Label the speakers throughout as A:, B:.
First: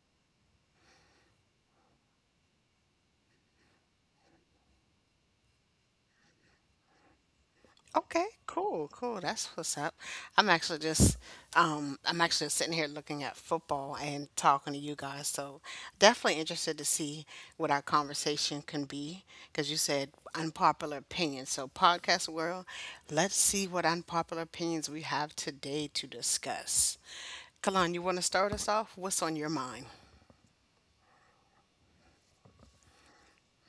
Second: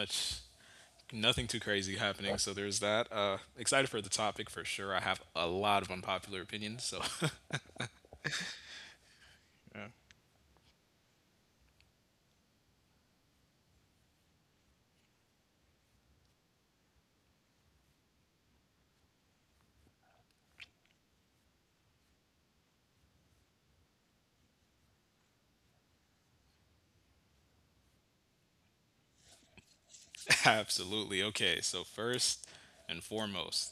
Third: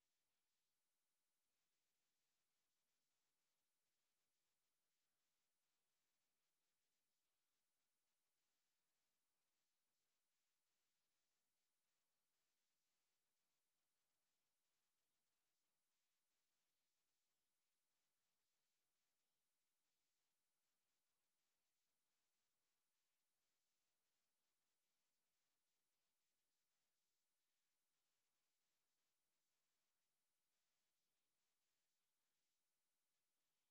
A: much, nothing too crazy happening. So there's that. Excited for the topic for sure. I have a lot of unpopular opinions. So
B: Okay, cool, cool. That's what's up. I'm actually just, I'm actually sitting here looking at football and talking to you guys. So definitely interested to see what our conversation can be because you said unpopular opinions. So podcast world, let's see what unpopular opinions we have today to discuss. Kalan, you want to start us off? What's on your mind?
A: absolutely. Okay. So first and foremost,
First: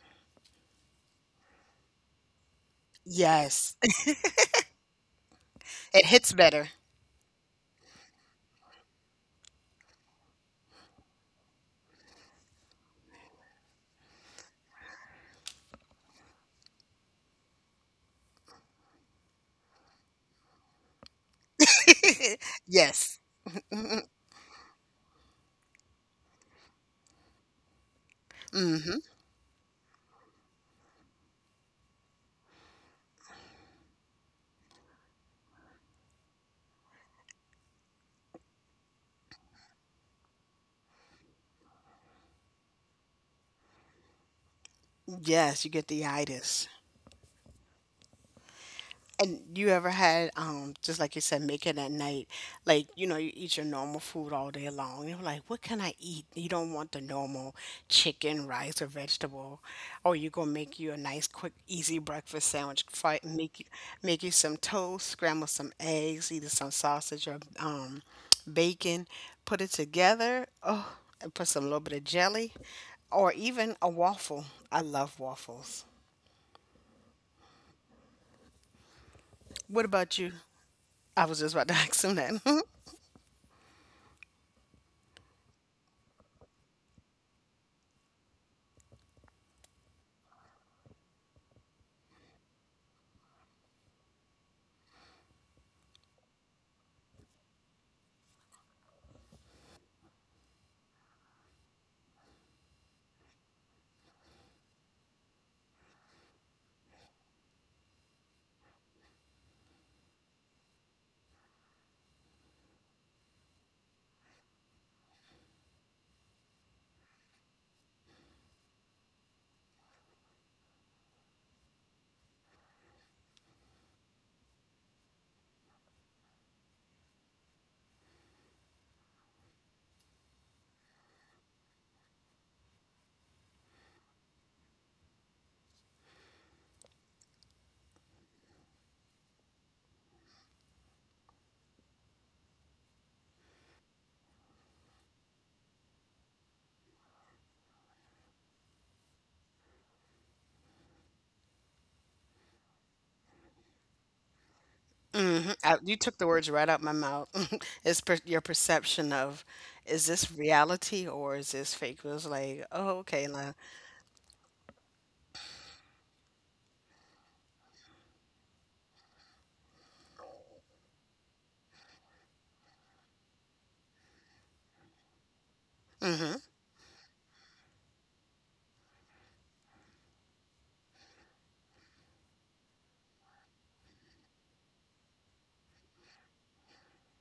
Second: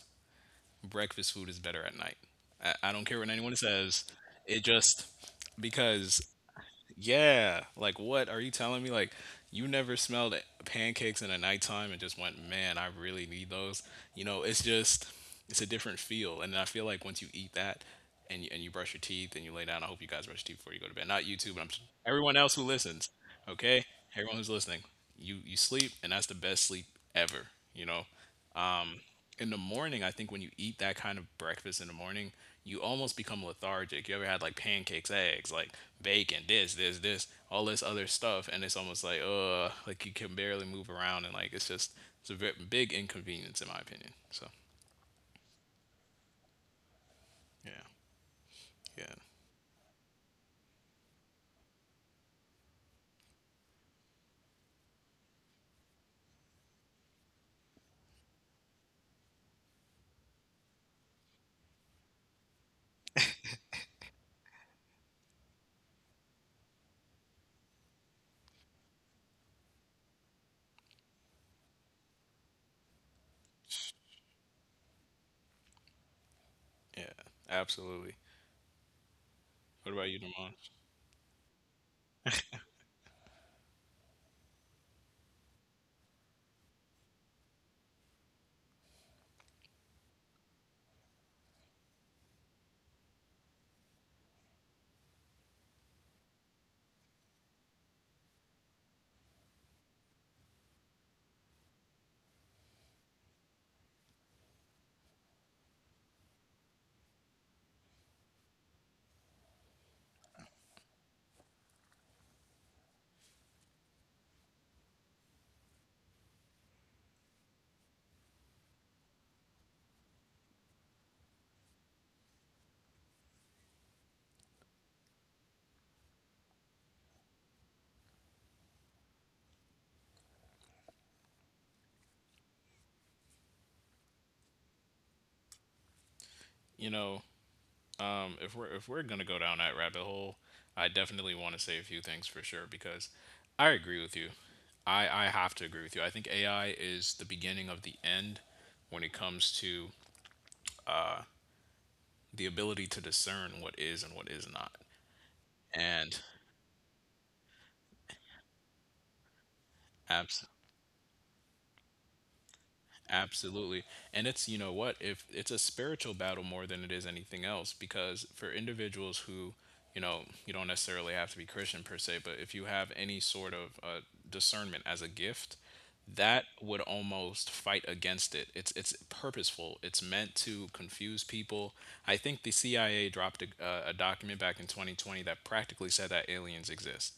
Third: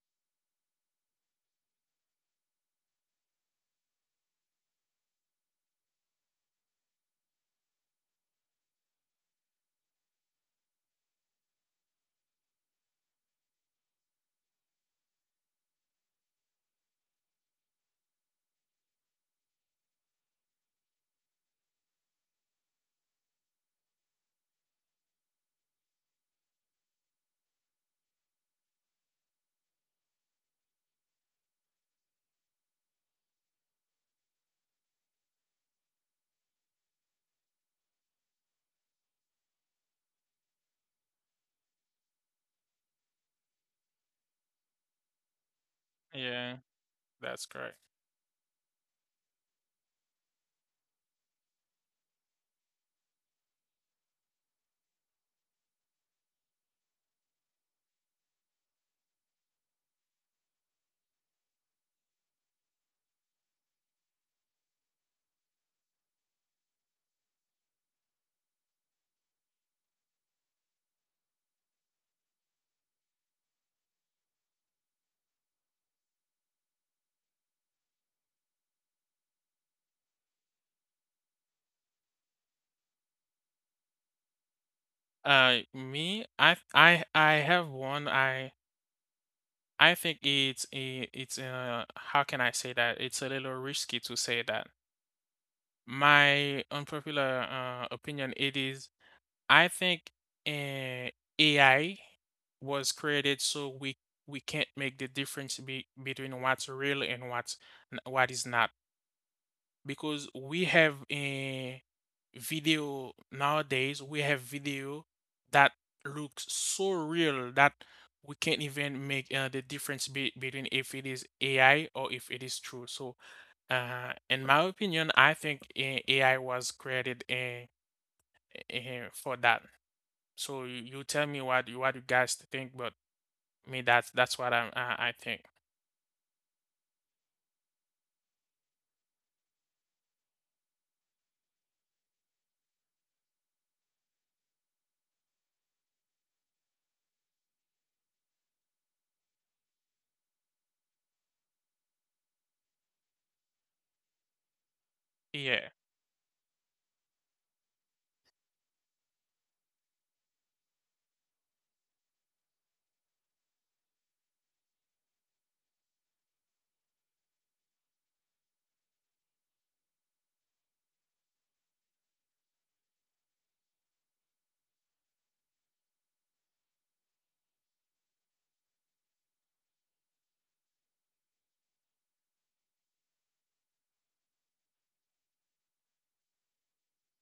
A: breakfast food is better at night. I don't care what anyone
B: Yes,
A: says. It just
B: it
A: because
B: hits better.
A: yeah. Like, what are you telling me? Like, you never smelled pancakes in the nighttime and just went, man, I really need those. You know, it's just, it's a different feel. And I feel like once you eat that and you brush your teeth and you lay down, I hope you guys brush your teeth before you go to bed. Not you too, but everyone else who listens,
B: Yes,
A: okay? Everyone who's listening, you sleep and that's the best sleep ever, you know? In the morning, I think when you eat that kind of breakfast in the morning, you almost become lethargic. You ever had like pancakes, eggs, like bacon, this, all this other stuff, and it's almost like you can barely move around, and like it's just it's a very big inconvenience in my opinion. So
B: yes, you get the
C: Yeah,
B: itis.
C: that's correct.
A: yeah, yeah,
B: And you ever had, just like you said, make it at night, like, you know, you eat your normal food all day long. You're like, what can I eat? You don't want the normal chicken, rice, or vegetable. Or you gonna make you a nice, quick, easy breakfast sandwich. Fry, make you some toast, scramble some eggs, either some sausage or bacon, put it together. Oh, and put some little bit of jelly, or even a waffle. I love waffles.
A: yeah, absolutely.
B: What
A: What about you,
B: about you?
A: Damon?
B: I was just about to ask him that.
C: Me, I have one. I think it's uh, how can I say that? It's a little risky to say that. My unpopular opinion it is, I think uh, AI was created so we can't make the difference between what's real and what is not. Because we have a video nowadays, we have video that looks so real that we can't even make the difference be between if it is AI or if it is true. So, in my opinion, I think AI was created for that. So you tell me what you guys think, but me, that's what I think.
A: You know, if we're gonna go down that rabbit hole, I definitely want to say a few things for sure because I agree with you. I have to agree with you. I think AI is the beginning of the end when it comes to the ability to discern what is and what is not.
C: Yeah.
B: I, you took
A: And
B: the words right out my mouth. Your perception of is this
A: abs
B: reality or is this fake? It was like, oh, okay, now,
A: absolutely. And it's, you know what, if it's a spiritual battle more than it is anything else, because for individuals who, you know, you don't necessarily have to be Christian per se, but if you have any sort of discernment as a gift,
B: mm hmm.
A: that would almost fight against it. It's purposeful. It's meant to confuse people. I think the CIA dropped a document back in 2020 that practically said that aliens exist,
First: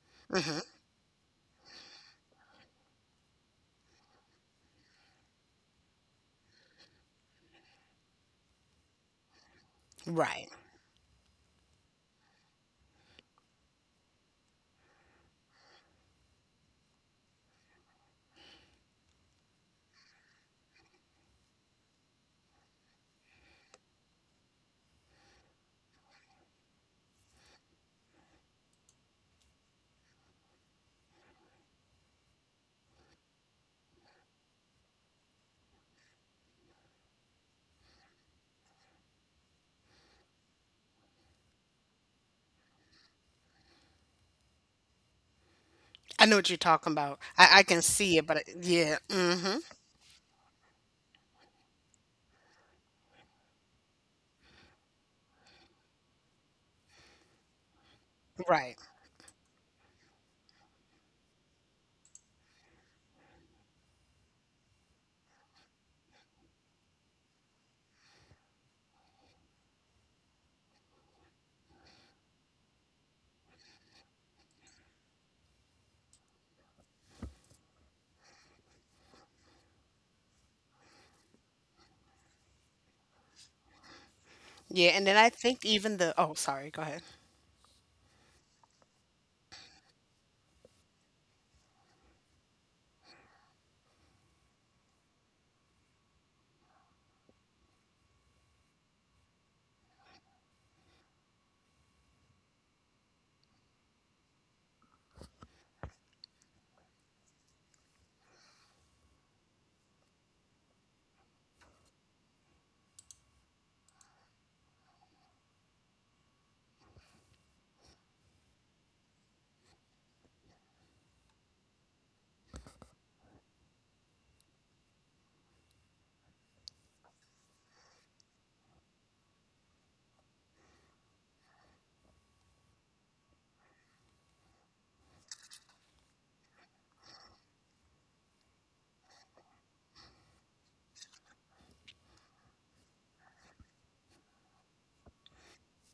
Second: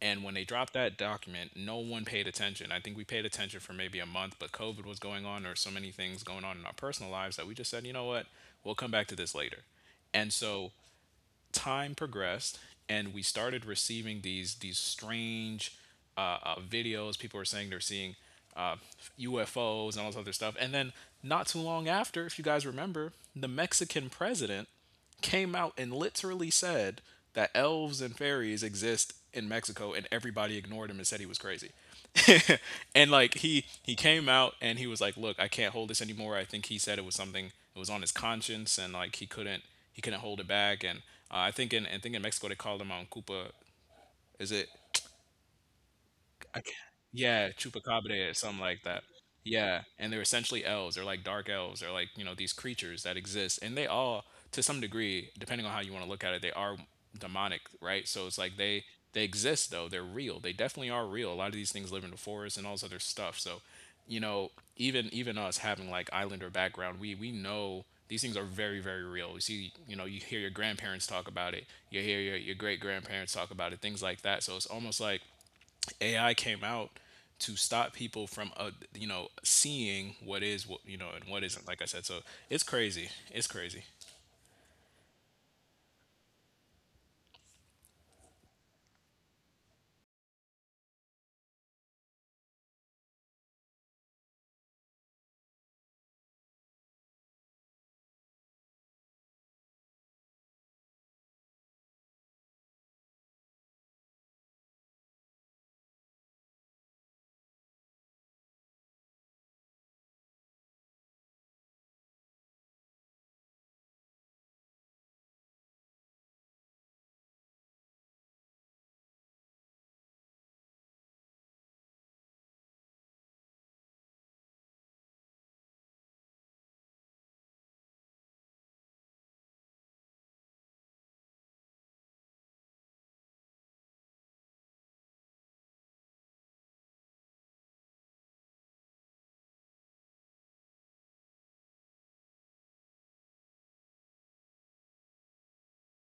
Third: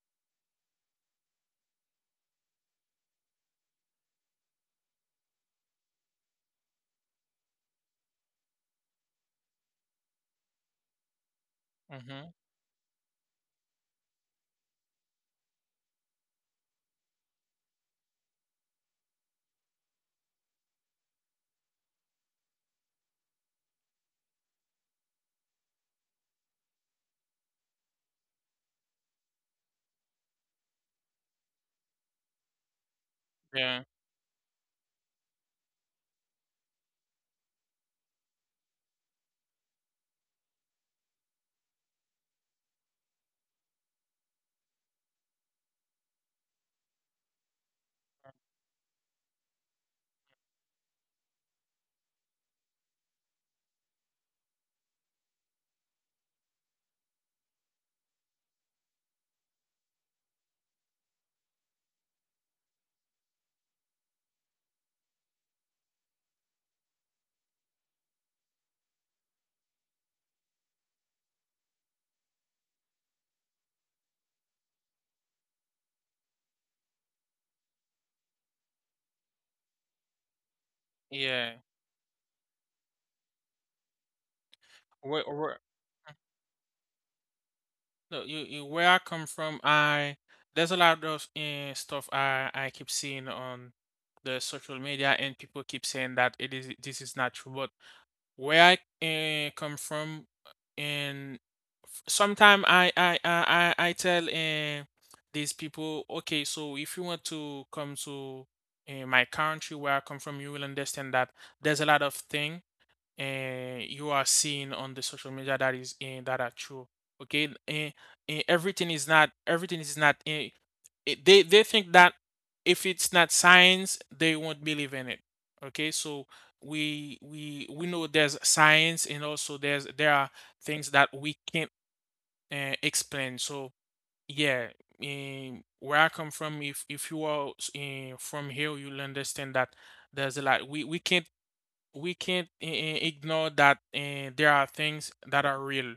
A: and when
B: Mm
A: they
B: hmm.
A: dropped that document, no one paid attention. I think we paid attention for maybe a month, but COVID was going on, or so many things going on in our personal lives that we just said, you know what, we'll come back to this later. And
B: Right.
A: so time
C: Mm-hmm.
A: progressed, and we started receiving these strange videos. People were saying they're seeing uh, UFOs and all this other stuff. And then not too long after, if you guys remember, the Mexican president came out and literally said that elves and fairies exist in Mexico, and everybody ignored him and said he was crazy. And like he
C: Yeah.
A: he came out and he was like, look, I can't hold this anymore. I think he said it was something, it was on his conscience, and like he couldn't, he couldn't hold it back. And I think in, I think in Mexico they call him on cupa, is it?
B: I know what
A: I
B: you're
A: can't,
B: talking about.
A: yeah,
B: I can see
A: chupacabra
B: it,
A: or
B: but
A: something like
B: yeah,
A: that.
B: hmm,
A: Yeah, and they're essentially elves. They're like dark elves. They're like, you know, these creatures that exist, and they all, to some degree, depending on how you want to look at it, they are demonic, right? So it's like
B: right,
A: they exist though. They're real. They definitely are real. A lot of these things live in the forest and all this other stuff. So, you know, even us having like islander background, we know these things are very, very real. You see, you know, you hear your grandparents talk about it. You hear your great grandparents talk about it. Things like that. So it's almost like AI came out to stop people from, you know, seeing what is what, you know, and what
C: Yeah.
A: isn't, like I said. So it's crazy, it's crazy.
B: yeah. And then
C: Where,
B: I
C: where?
B: think even the, oh, sorry, go ahead.
C: No, you where I come from, I there's a lot of stuff I keep seeing on the social media, and people keep saying that it is this is not true. But where I come from, and sometimes I tell these people, okay, so if you want to come to my country where I come from, you will understand that there's a lot of thing you are seeing on the social media that is that are true. Okay, everything is not. They think that if it's not science, they won't believe in it. Okay, so we know there's science and also there are things that we can't explain. So yeah, where I come from, if you are from here, you'll understand that there's a lot we can't ignore that there are things that are real.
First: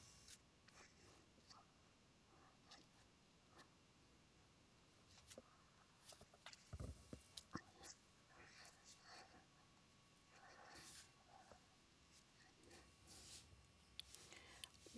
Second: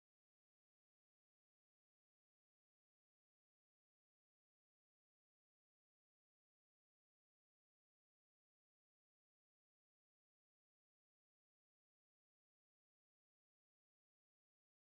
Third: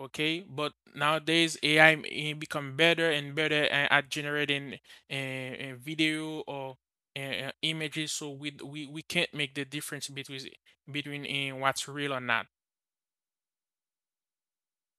C: Okay, but nowadays AI become better and better at generating video or images, so we, d- we can't make the difference between what's real or not.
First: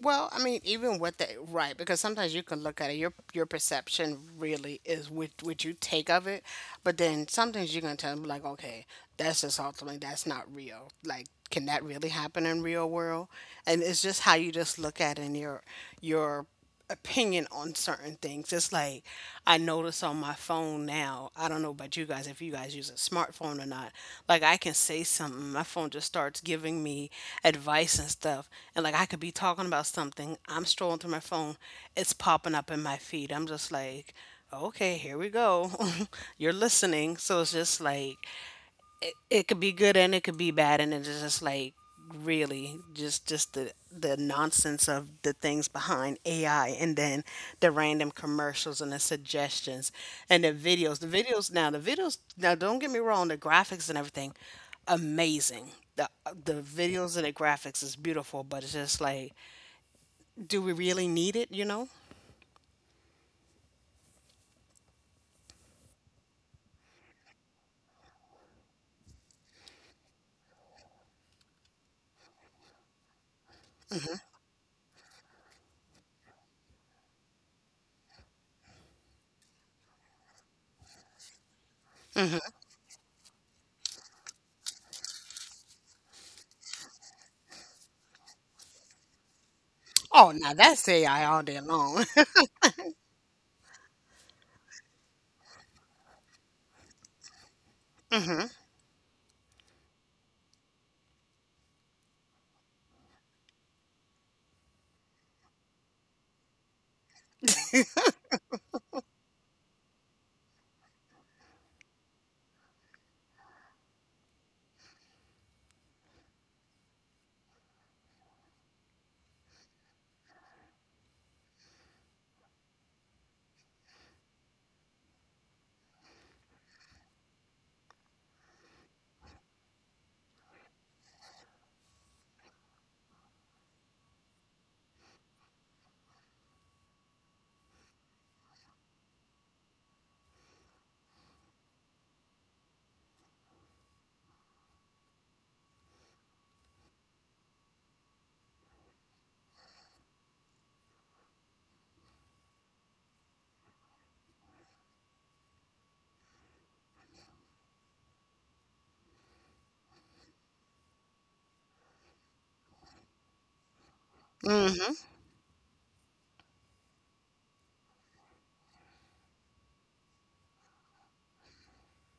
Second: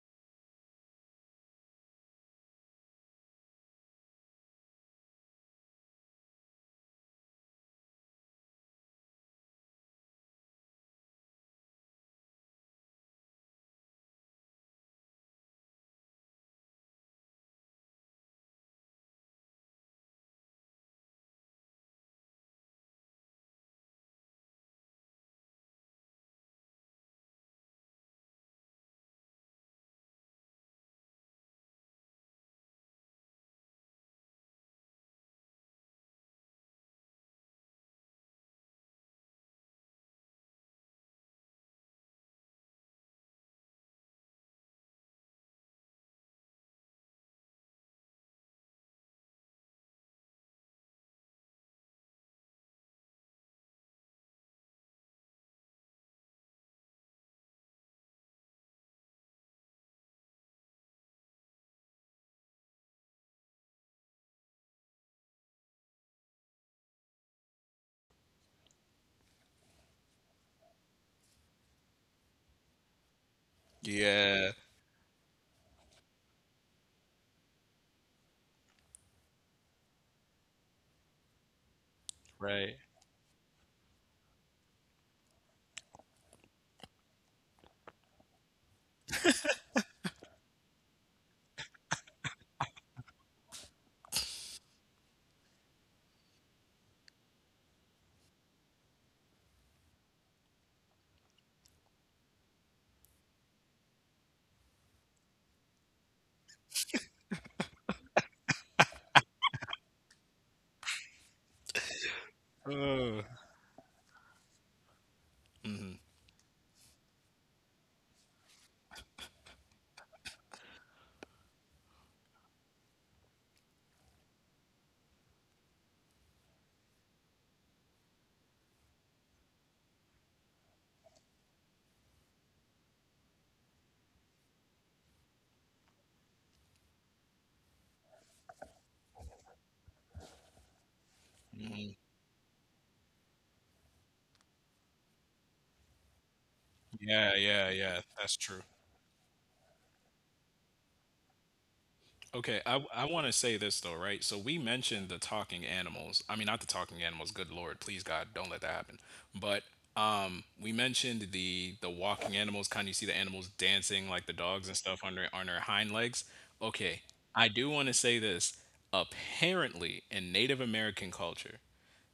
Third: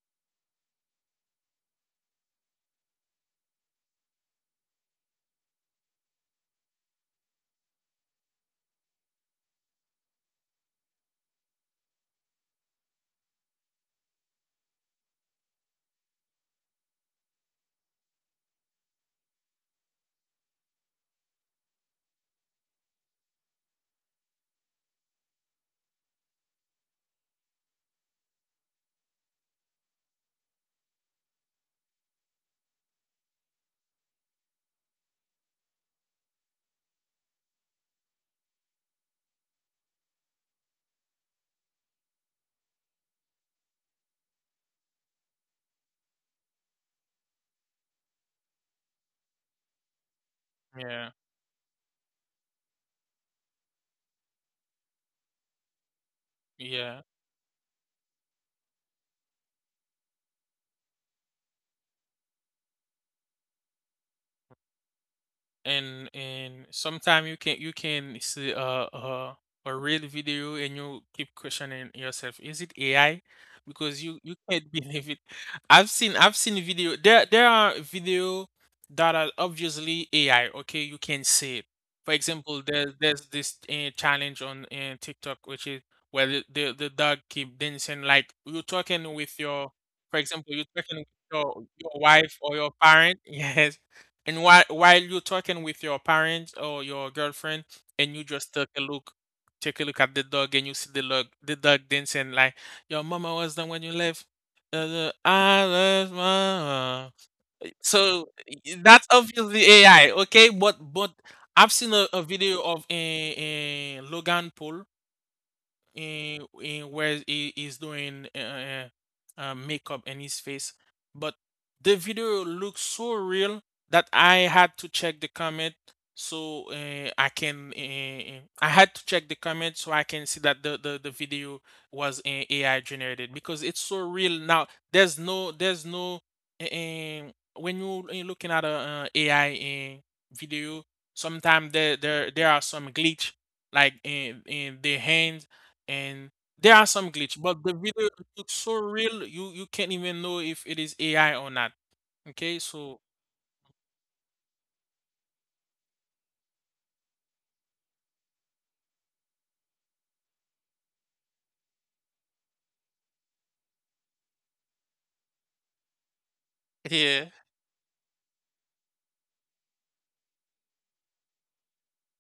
B: Well, I mean, even with the right, because sometimes you can look at it, your perception really is what you take of it, but then sometimes you're gonna tell them like, okay, that's just ultimately that's not real. Like, can that really happen in real world? And it's just how you just look at it and your opinion on certain things. It's like I notice on my phone now. I don't know about you guys if you guys use a smartphone or not. Like I can say something, my phone just starts giving me advice and stuff. And like I could be talking about something, I'm strolling through my phone, it's popping up in my feed. I'm just like, okay, here we go. You're listening. So it's just like it could be good and it could be bad, and it's just like really just the nonsense of the things behind AI, and then the random commercials and the suggestions and the videos,
C: Yeah,
B: the videos now, don't get me wrong, the graphics and everything amazing. the the
C: yeah,
B: videos and the graphics is beautiful, but it's just like, do we really need it, you know?
C: and sometimes you can see a, a real video and you keep questioning yourself, is it AI? Because you
A: Yeah.
C: can't believe it. I've seen video, there are video that are obviously AI, okay? You can see it. For example,
A: Right.
C: there's this challenge on TikTok which is where the dog keep dancing like you're talking with your, for
B: Oh
C: example,
B: now
C: you're
B: that's
C: talking with
B: AI all
C: your
B: day long.
C: wife or your parent, yes. And while you're talking with your parents or your girlfriend, and you just take a look at the dog, and you see the dog, dancing like your mama was done when you left. I love mama. So that's obviously AI, okay? But I've seen a video of a Logan Paul, in where he is doing makeup in his face. But the video looks so real that I had to check the comment, so I had to check the comment so I can see that the video was AI generated because it's so real now. There's no, there's no uh, when you looking at a AI video, sometimes
A: Hmm.
C: there are some glitch like in the hands, and there are some
A: Yeah,
C: glitch, but the
A: yeah, yeah,
C: video
A: that's
C: looks
A: true.
C: so real you can't even know if it is AI or not. Okay,
A: Okay, I
C: so
A: I want to say this though, right? So we mentioned the talking animals. I mean, not the talking animals. Good Lord, please God, don't let that happen. But we mentioned the walking animals. Kind of you see the animals dancing like the dogs and stuff on their hind legs. Okay,
C: yeah.
A: I do want to say this. Apparently, in Native American culture,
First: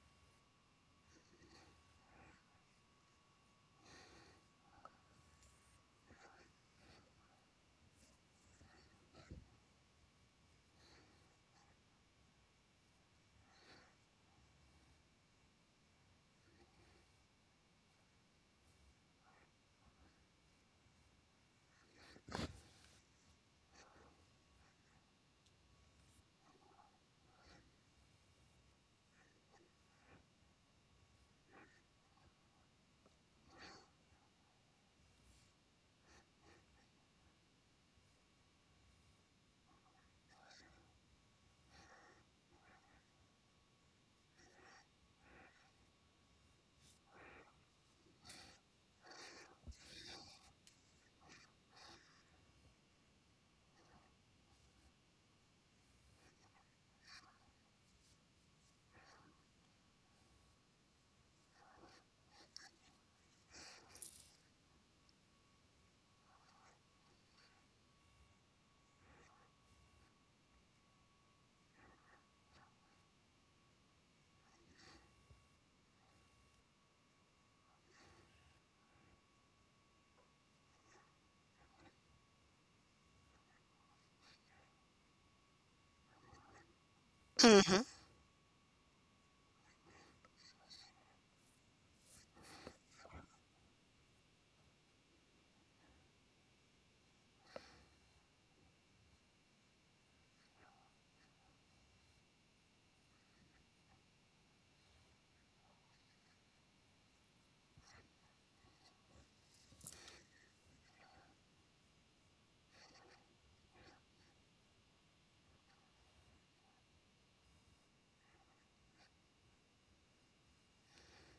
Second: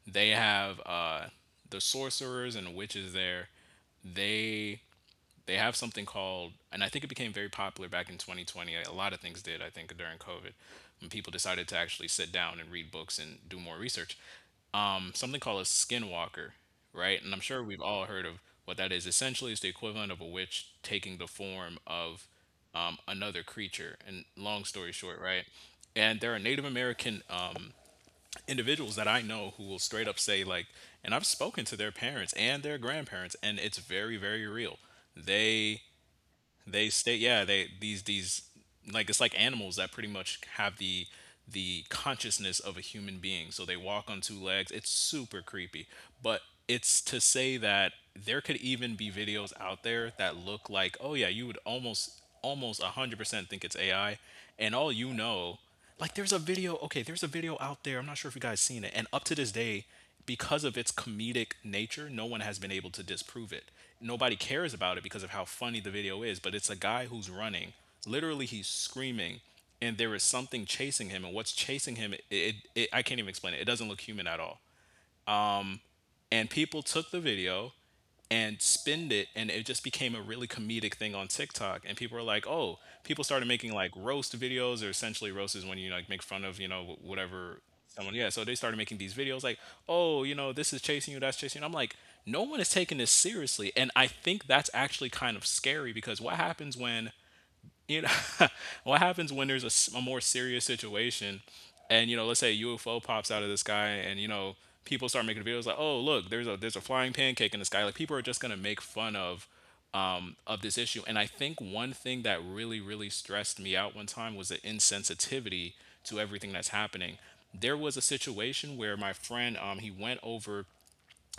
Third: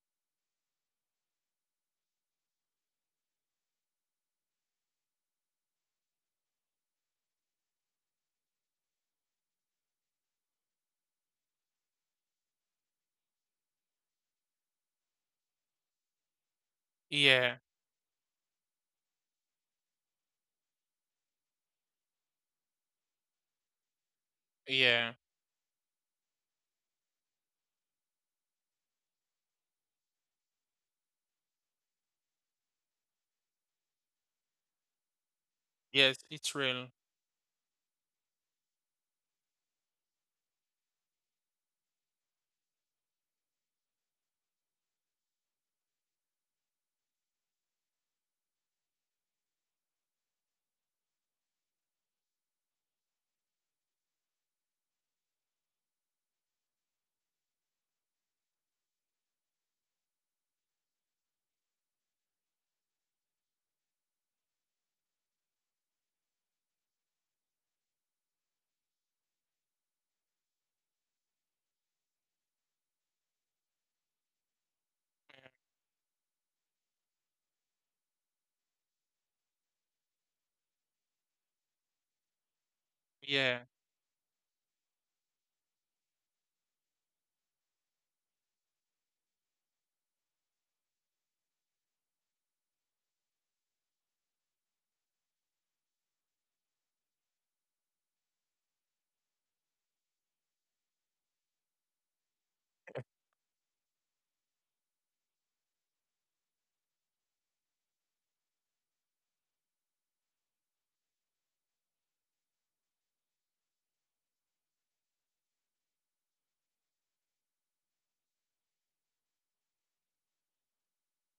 A: they have the sorcerers and witches there. They they have something called, and I think it became very popular back in 2020. A lot of things did, I think, during COVID, when people decided to actually sit down and read books and do more research. Something called a skinwalker, right? And I'm
C: Yeah,
A: sure we've all heard of what that is. Essentially, it's the equivalent of a witch taking the form of another creature, and long story
C: yeah,
A: short, right, and there are Native American individuals that I know who will straight up say, like, and I've spoken to their parents and their grandparents, and it's very, very real. They
C: yes, it's real.
A: they stay, yeah. They these like it's like animals that pretty much have the consciousness of a human being. So they walk on two legs. It's super creepy. But it's to say that there could even be videos out there that look like, oh yeah, you would almost, almost 100% think it's AI. And all, you know, like there's a video, okay, there's a video out there. I'm not sure if you guys seen it. And up to this day, because of its comedic nature, no one has been able to disprove it. Nobody cares about it because of how funny the video is, but it's a guy who's running. Literally he's screaming, and there is something chasing him, and what's chasing him, it I can't even explain it. It doesn't look human at all. And people took the video and spend it, and it just became a really comedic thing on TikTok, and people were like, oh, people started
C: Yeah,
A: making like roast videos, or essentially roast is when you like make fun of, you know, whatever someone, yeah, so they started making these videos like, oh, you know, this is chasing you, that's chasing you. And I'm like, no one is taking this seriously. And I think that's actually kind of scary because what happens when, you know, what happens when there's a more serious situation? And you know, let's say a UFO pops out of the sky and you know people start making videos like, oh look, there's a, there's a flying pancake in the sky, like people are just going to make fun of, of this issue. And I think one thing that really, really stressed me out one time was the insensitivity to everything that's happening. There was a situation where my friend, he went over,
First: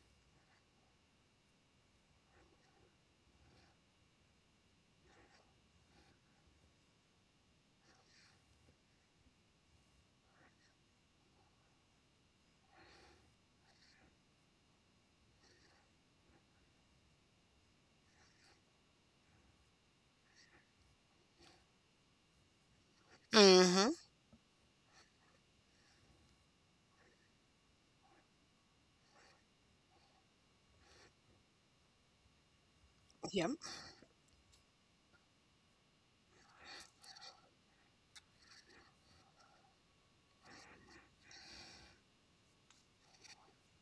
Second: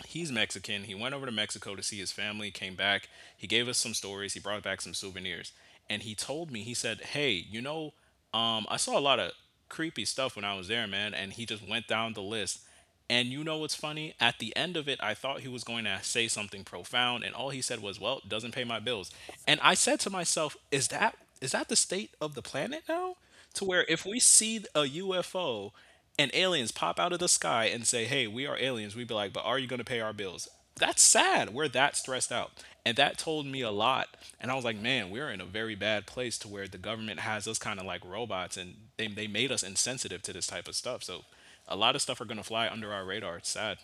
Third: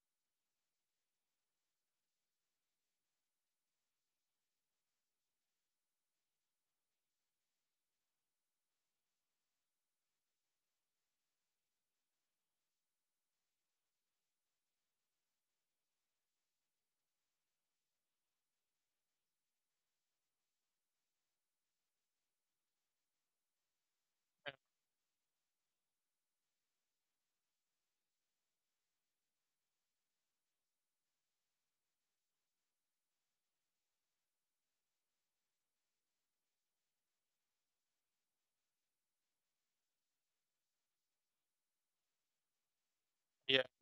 A: he's Mexican. He went over to Mexico to see his family, came back. He gave us some stories. He brought back some souvenirs. And he told me, he said, hey, you know, I saw a lot of creepy stuff when I was there, man. And he just went down the list. And you know what's funny? At the end of it, I thought he was going to say something profound. And all he said was, well, doesn't pay my bills. And I said to myself, is that, is that the state of the planet now? To where
B: Mhm.
A: if we see a UFO and aliens pop out of the sky and say, hey, we are aliens, we'd be like, but are you going to pay our bills? That's sad. We're that stressed out, and that told
B: Yep.
A: me a lot. And I was like, man, we're in a very bad place to where the government has us kind of like robots, and they made us insensitive to this type of stuff. So, a lot of stuff are going to fly under our radar. It's
C: yeah.
A: sad.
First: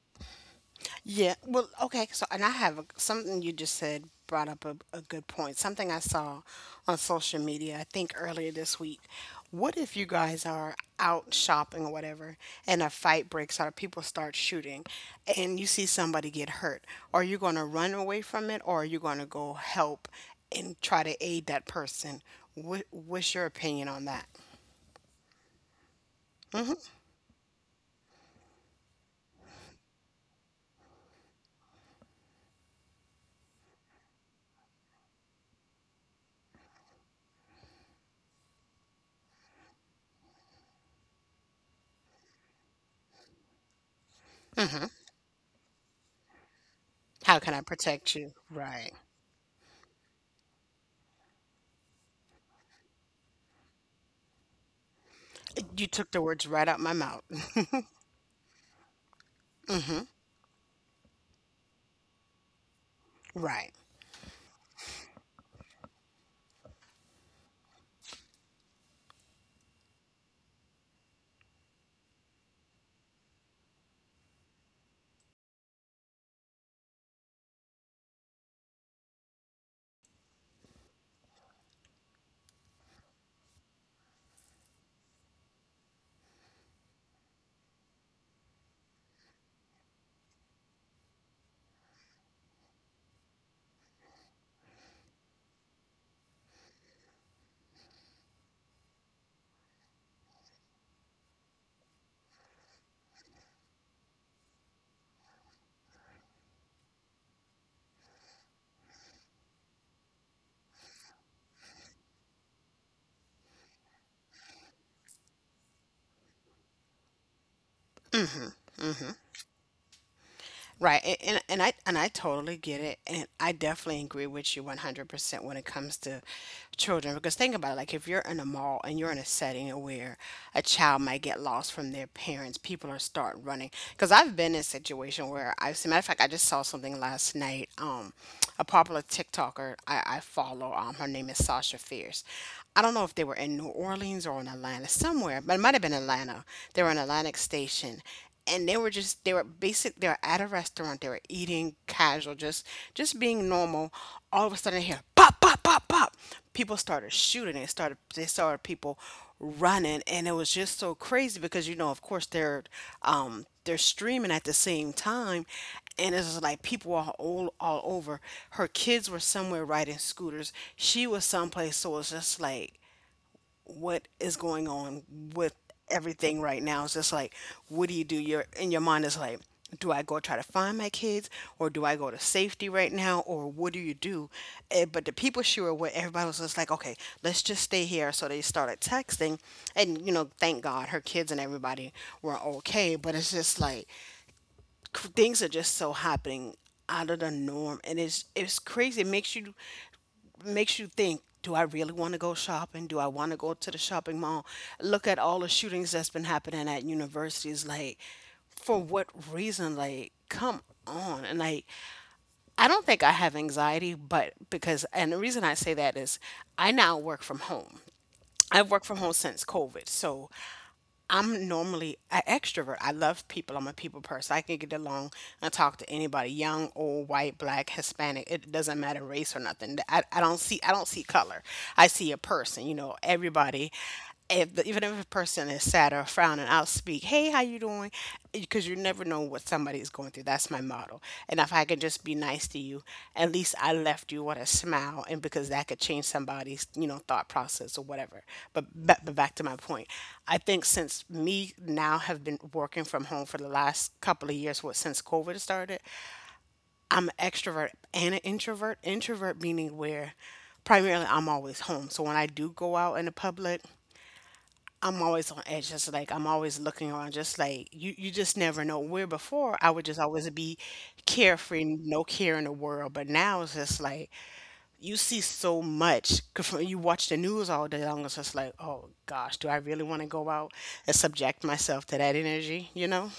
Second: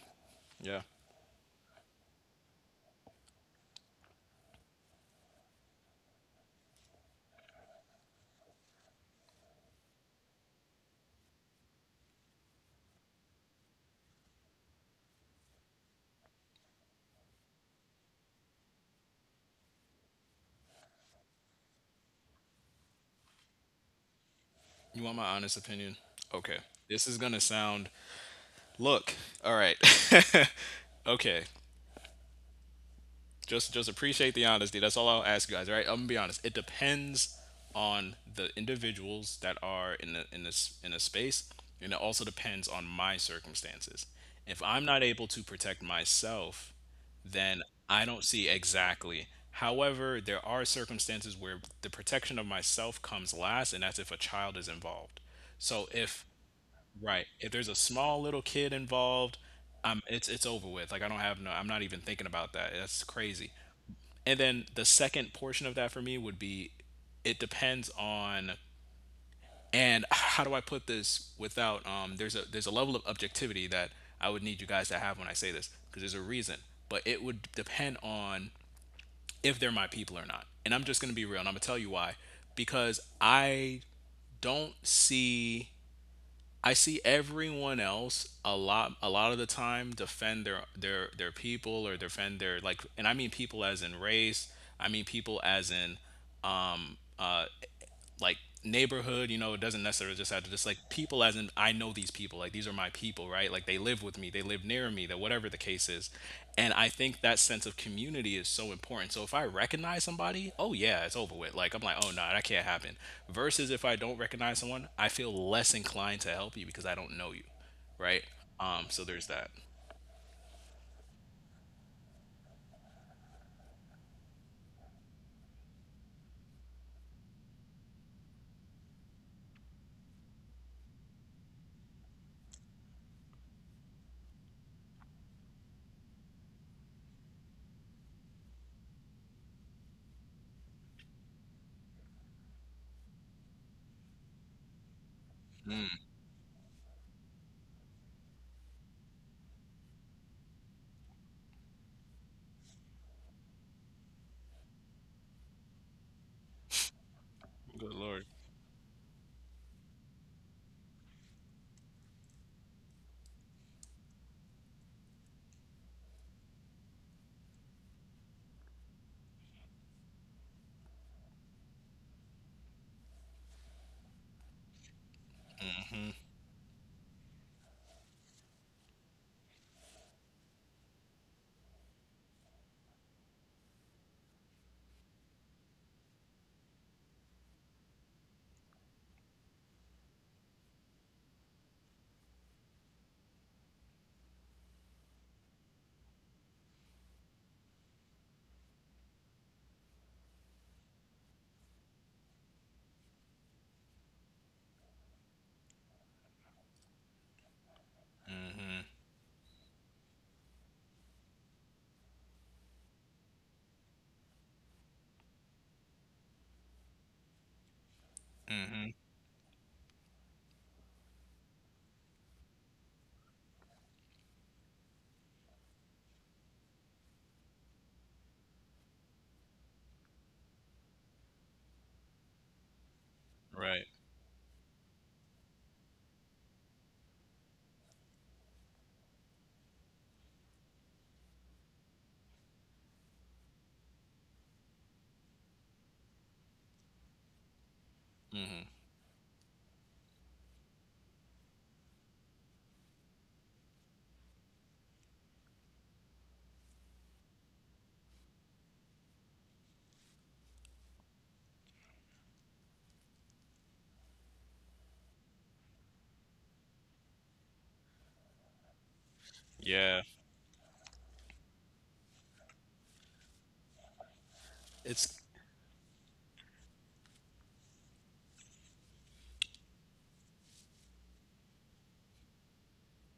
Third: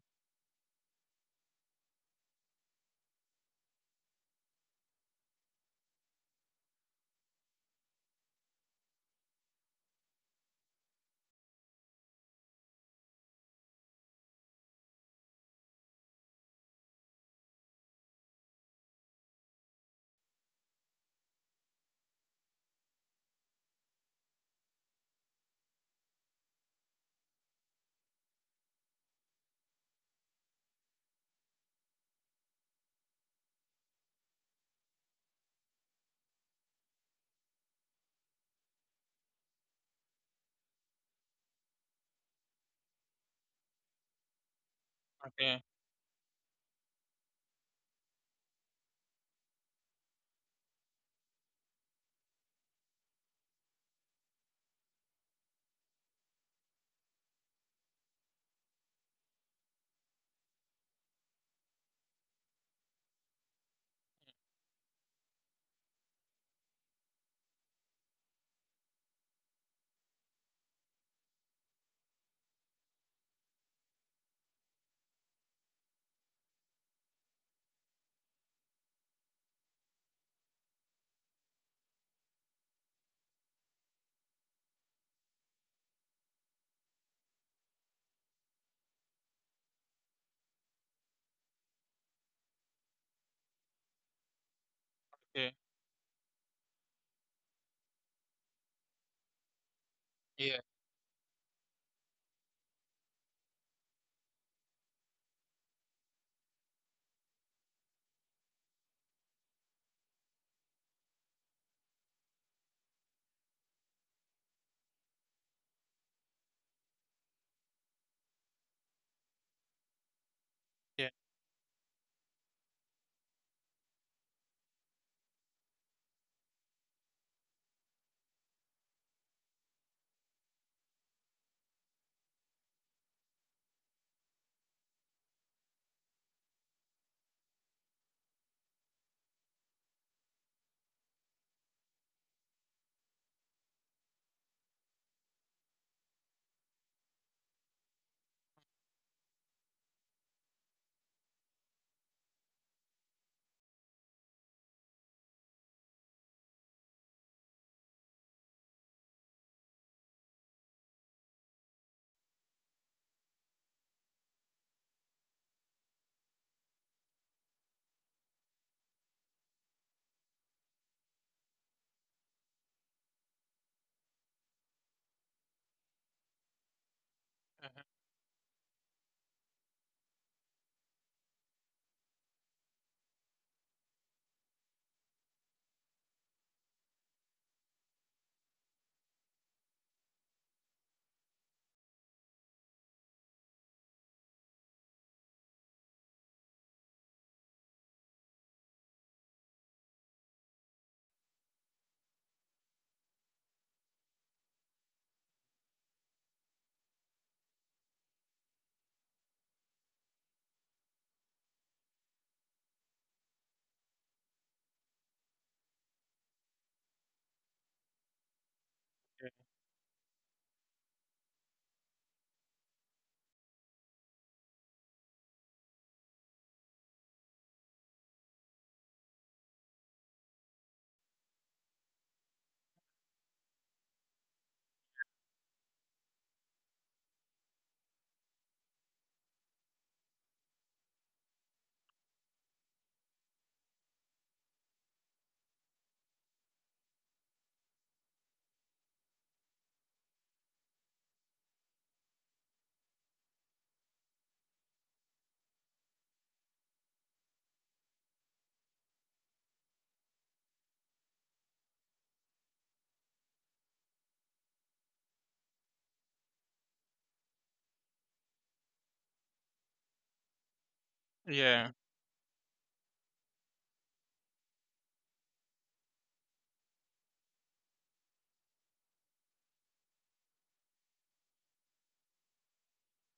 A: Yeah.
B: Yeah. Well, okay. So, and I have a, something you just said brought up a good point. Something I saw on social media, I think earlier this week. What if you guys are out shopping or whatever, and a fight breaks out, people start shooting, and you see somebody get hurt? Are you going to run away from it, or are you going to go help and try to aid that person? What, what's your opinion on that?
A: You want my honest opinion? Okay. This is going to sound, look, all right, okay. Just appreciate the honesty. That's all I'll ask you guys, right? I'm gonna be honest. It depends on the individuals that are in the in this in a space, and it also depends on my circumstances. If I'm not able to
C: Okay,
A: protect myself,
B: How can I
A: then I
B: protect
A: don't
B: you?
A: see
B: Right.
A: exactly. However, there are circumstances where the protection of myself comes last, and that's if a child is involved.
B: You
A: So
B: took the
A: if,
B: words right out my mouth.
A: right, if there's a small little kid involved, it's over with. Like I don't have no, I'm not even thinking about that. That's crazy.
B: Right.
A: And then the second portion of that for me would be it depends on, and how do I put this without there's a level of objectivity that I would need you guys to have when I say this because there's a reason, but it would depend on if they're my people or not. And I'm just going to be real, and I'm going to tell you why because I don't see I see everyone else a lot of the time defend their people, or defend their, like, and I mean people as in race, I mean people
C: okay.
A: as in uh, like neighborhood. You know, it doesn't necessarily just have to
C: Yeah,
A: just like people as in I know these people, like these are my people, right? Like they live with me, they live near me, that whatever the case is. And I think that sense of community is so important. So if I recognize somebody, oh yeah, it's over with. Like I'm like, oh no, that can't happen. Versus if I don't recognize someone, I feel less inclined to help you because I don't know you, right? Um, so there's that.
B: Right.
C: yeah.
B: And, and I totally get it. And I definitely agree with you 100% when it comes to children, because think about it, like if you're in a mall and you're in a setting where a child might get lost from their parents, people are start running. Because I've been in a situation where I've seen, matter of fact, I just saw something last night. A popular TikToker I follow, her name is Sasha Fierce. I don't know if they were in New Orleans or in Atlanta, somewhere, but it might have been Atlanta. They were in Atlantic Station, and they were at a restaurant, they were eating casual, just being normal. All of a sudden I hear pop pop pop pop, people started shooting, they
A: Good
B: started they
A: lord.
B: started people running. And it was just so crazy because, you know, of course they're, they're streaming at the same time, and it's just like people are all over. Her kids were somewhere riding scooters, she was someplace, so it's just like, what is going on with everything right now? It's just like,
C: Uh-huh.
B: what do you do? Your in your mind is like, do I go try to find my kids, or do I go to safety right now, or what do you do? Eh, but the people sure were. Everybody was just like, okay, let's just stay here. So they started texting, and you know, thank God her kids and everybody were okay. But it's just like things are just so happening out of the norm, and it's crazy. It makes you, makes you think, do I really want to go shopping? Do I want to go to the shopping mall? Look at all the shootings that's been happening at universities. Like, for what reason? Like, come on. And like, I don't think I have anxiety, but because, and the reason I say that is I now work from home. I've worked from home since COVID. So I'm normally an extrovert. I love people. I'm a people person. I can get along and talk to anybody, young, old, white, black, Hispanic. It doesn't matter race or nothing. I don't see color. I see a person, you know, everybody,
A: Right.
B: if the, even if a person is sad or frowning, I'll speak, "Hey, how you doing?" Because you never know what somebody is going through. That's my motto. And if I can just be nice to you, at least I left you with a smile, and because that could change somebody's, you know, thought process or whatever. But but back to my point, I think since me now have been working from home for the last couple of years, what since COVID started, I'm an extrovert and an introvert. Introvert meaning where primarily I'm always home. So when I do go out in the public, I'm always on edge. Just like I'm always looking around. Just like you just never know. Where before I would just
A: Yeah.
B: always be carefree,
C: Yeah.
B: no care in the world. But now it's just like you see
A: it's
B: so much. 'Cause when You watch the news all day long. It's just like, oh gosh, do I really want to go out and subject myself to that energy? You know?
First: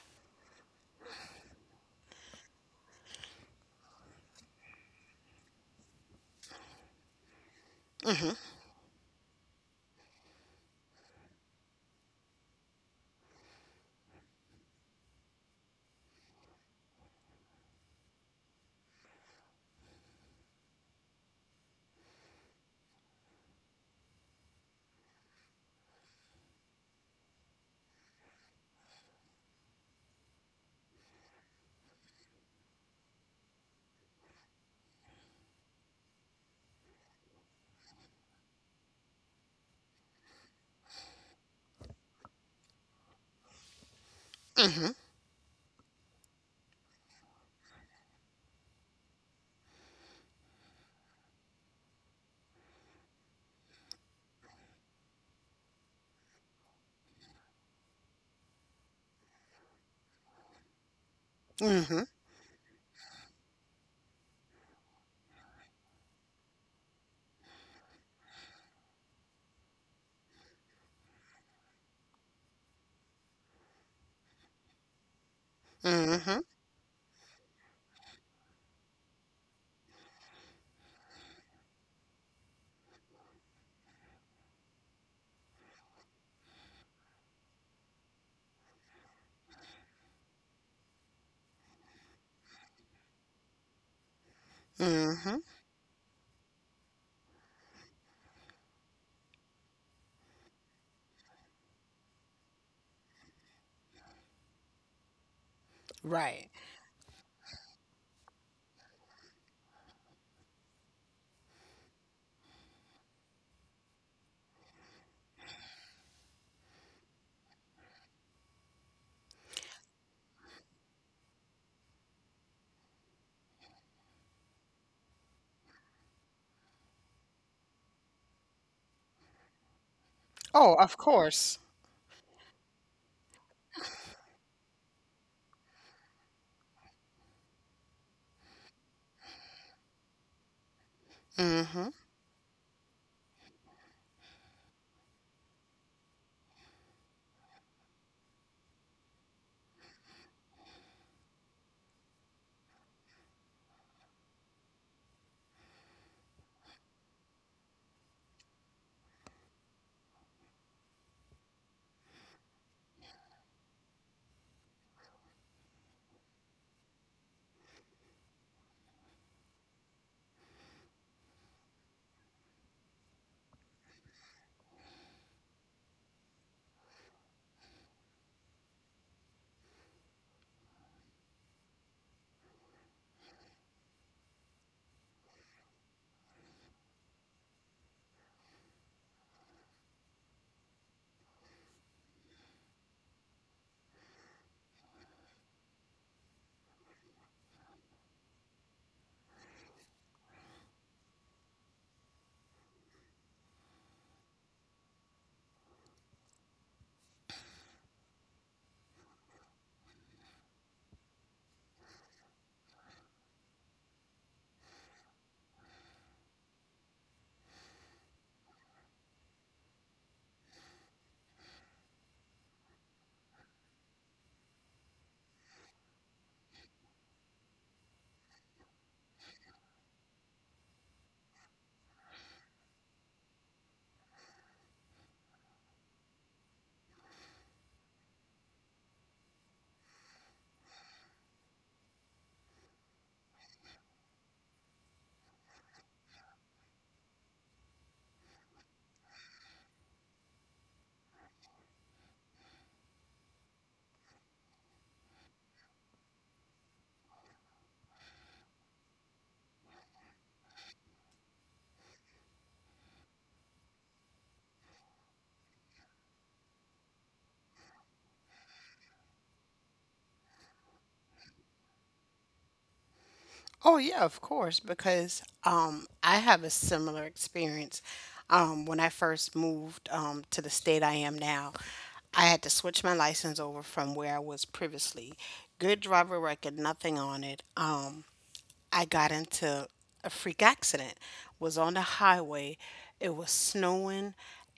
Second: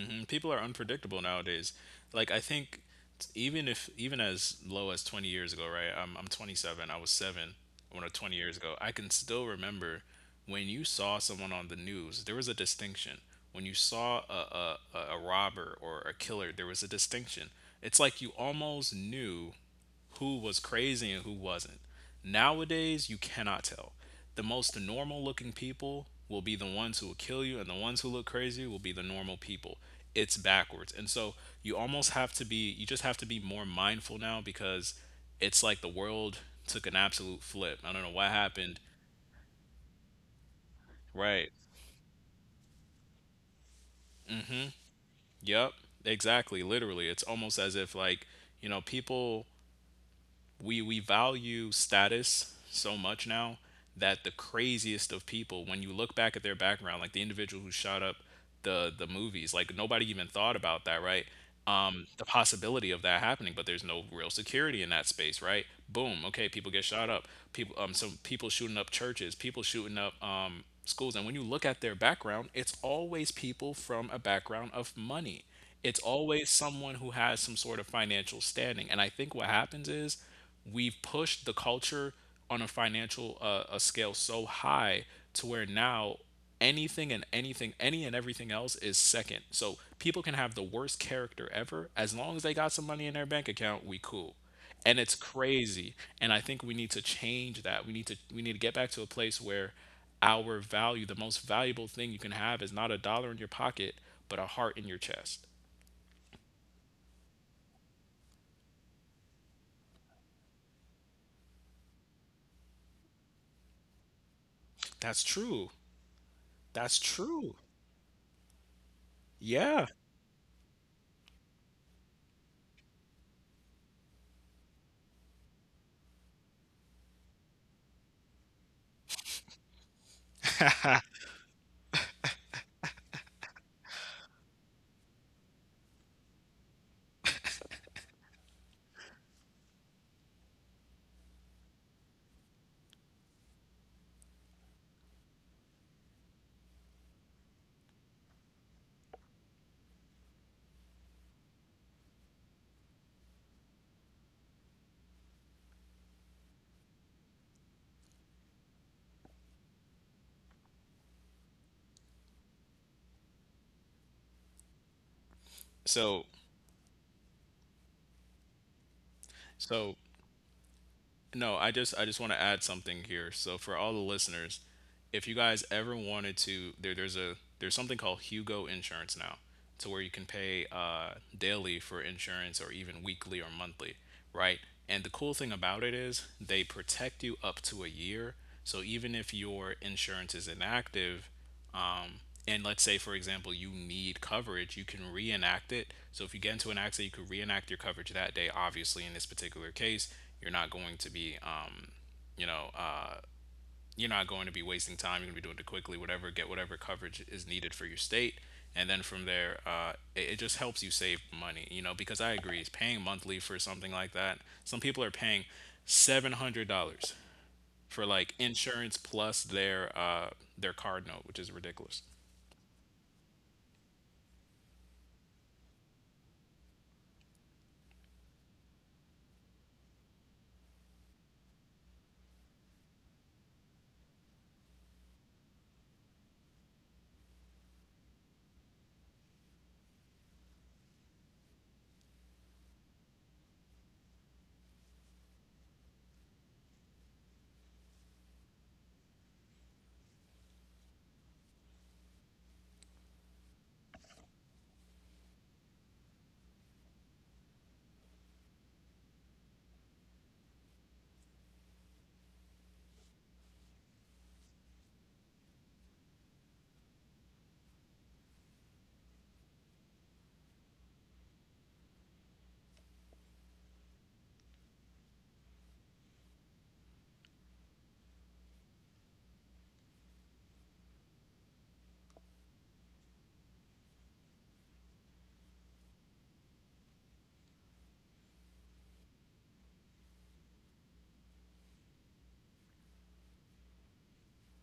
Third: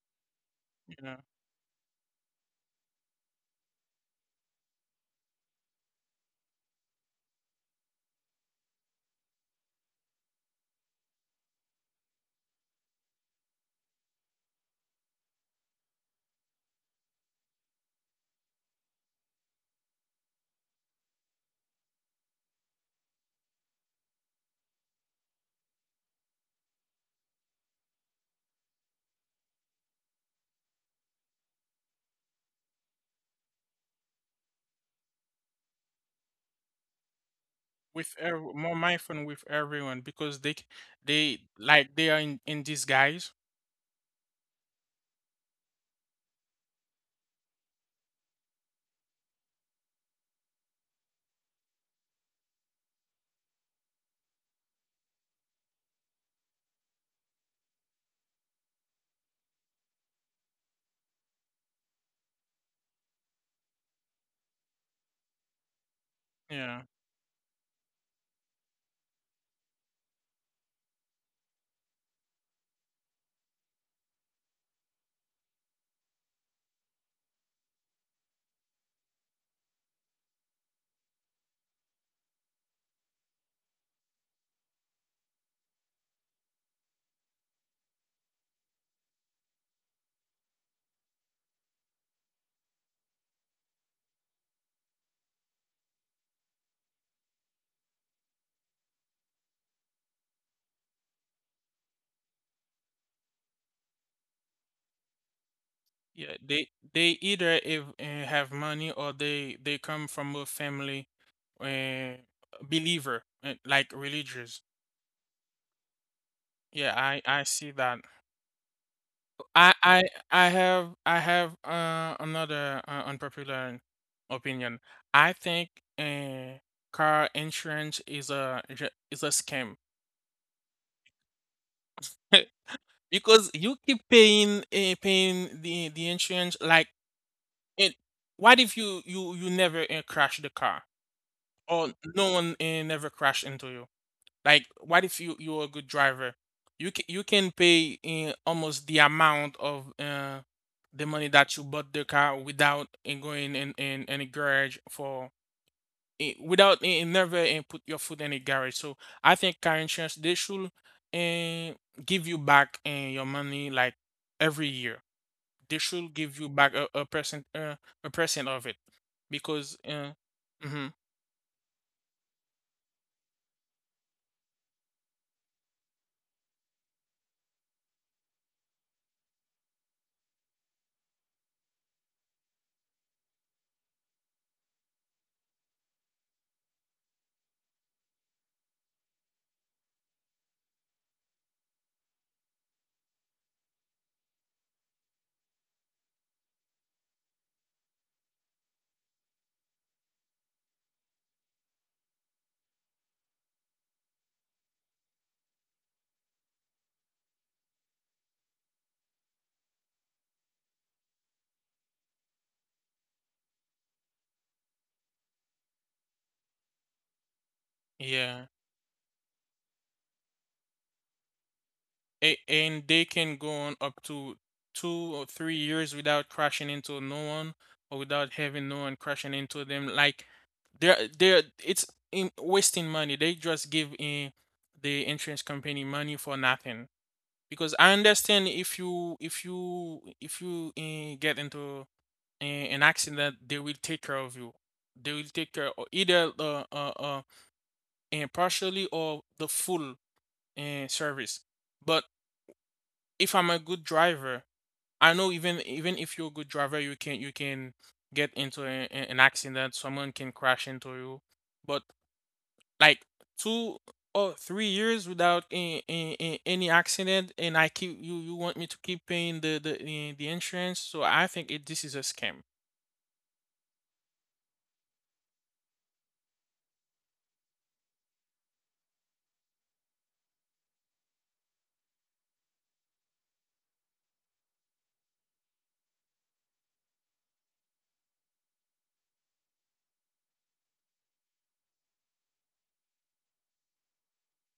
A: Mhm. People are
C: You know,
A: unpredictable nowadays. Like I think, even if even as low as 20 years ago, right? I'm 27. I was 7 when I 20 years ago. I can still remember when you saw someone on the news, there was a distinction. When you saw a robber or a killer, there was a distinction. It's like you almost knew who was crazy and who wasn't. Nowadays, you cannot tell. The most normal looking people will be the ones who will kill you, and the ones who look crazy will be the normal people. It's backwards. And so you almost have to be, you just have to be more mindful now because it's like the world took an absolute flip. I don't know
C: with
A: what happened.
C: more mindful with everyone because they
A: Right.
C: like they are in disguise.
A: Yep. Exactly. Literally. It's almost as if, like, you know, people, we value status so much now that the craziest of people, when you look back at their background, like the individual who shot up the movies, like nobody even thought about that, right? Um,
B: Mm-hmm.
A: the possibility of that happening. But there's no real security in that space, right? Boom, okay, people get
C: Yeah,
A: shot up, people, um, some people shooting up churches, people shooting up, um, schools. And when you look at their background, it's always people from a background of money, it's
B: Mm-hmm.
A: always someone who has some sort of financial standing. And I think what happens is we've pushed the culture on a financial, a scale so high to where now anything and anything, any and everything else is second. So people can have the worst character ever, as long as they got some money in their bank account, we cool. And it's
B: Mm-hmm.
A: crazy. And I think we need to change that. We need to get back to a place where our value the most valuable thing you can have is not a dollar in your pocket, but a heart in your chest.
C: yeah.
B: Right.
C: They either, if, have money, or they come from a family, uh believer, like religious.
A: That's true.
C: Yeah,
A: That's
C: I
A: true.
C: see that. I
A: Yeah.
C: I I have another unpopular opinion. I think uh, car insurance is a is a is a scam.
B: Oh, of course.
C: Because you keep paying the insurance, like it. What if you never crash the car, or no one never crash into you? Like, what if you're a good driver? You can pay almost the amount of the money that you bought the car without going in any garage, for, without, never put your foot in a garage. So I think car insurance, they should uh, give you back your money, like, every year. They should
A: so
C: give you back a percent, of it, because
A: so
C: mhm,
A: No, I just want to add something here. So for all the listeners, if you guys ever wanted to, there's something called Hugo Insurance now, to where you can pay daily for insurance, or even weekly or monthly, right? And the cool thing about it is they protect you up to a year. So even if your insurance is inactive, um, and let's say, for example, you need coverage, you can reenact it. So if you get into an accident, you could reenact your coverage that day. Obviously, in this particular case, you're not going to be, you know, you're not going to be wasting time. You're going to be doing it quickly, whatever, get whatever coverage is needed for your state. And then from there, it just helps you save money, you know, because I agree, paying monthly for something like that. Some people are paying $700 for like
C: yeah.
A: insurance plus their card note, which is ridiculous.
C: And they can go on up to 2 or 3 years without crashing into no one, or without having no one crashing into them. Like, they're it's in wasting money. They just give in the insurance company money for nothing. Because I understand, if you get into an accident, they will take care of you. They will take care of, either partially or the full service. But if I'm a good driver, I know, even if you're a good driver, you can get into an accident. Someone can crash into you, but, like, 2 or 3 years without any accident, and I keep you want me to keep paying the insurance. So I think it this is a scam.
B: Oh yeah, of course, because I have a similar experience. When I first moved to the state I am now, I had to switch my license over from where I was previously. Good driver record, nothing on it. I got into a freak accident. Was on the highway. It was snowing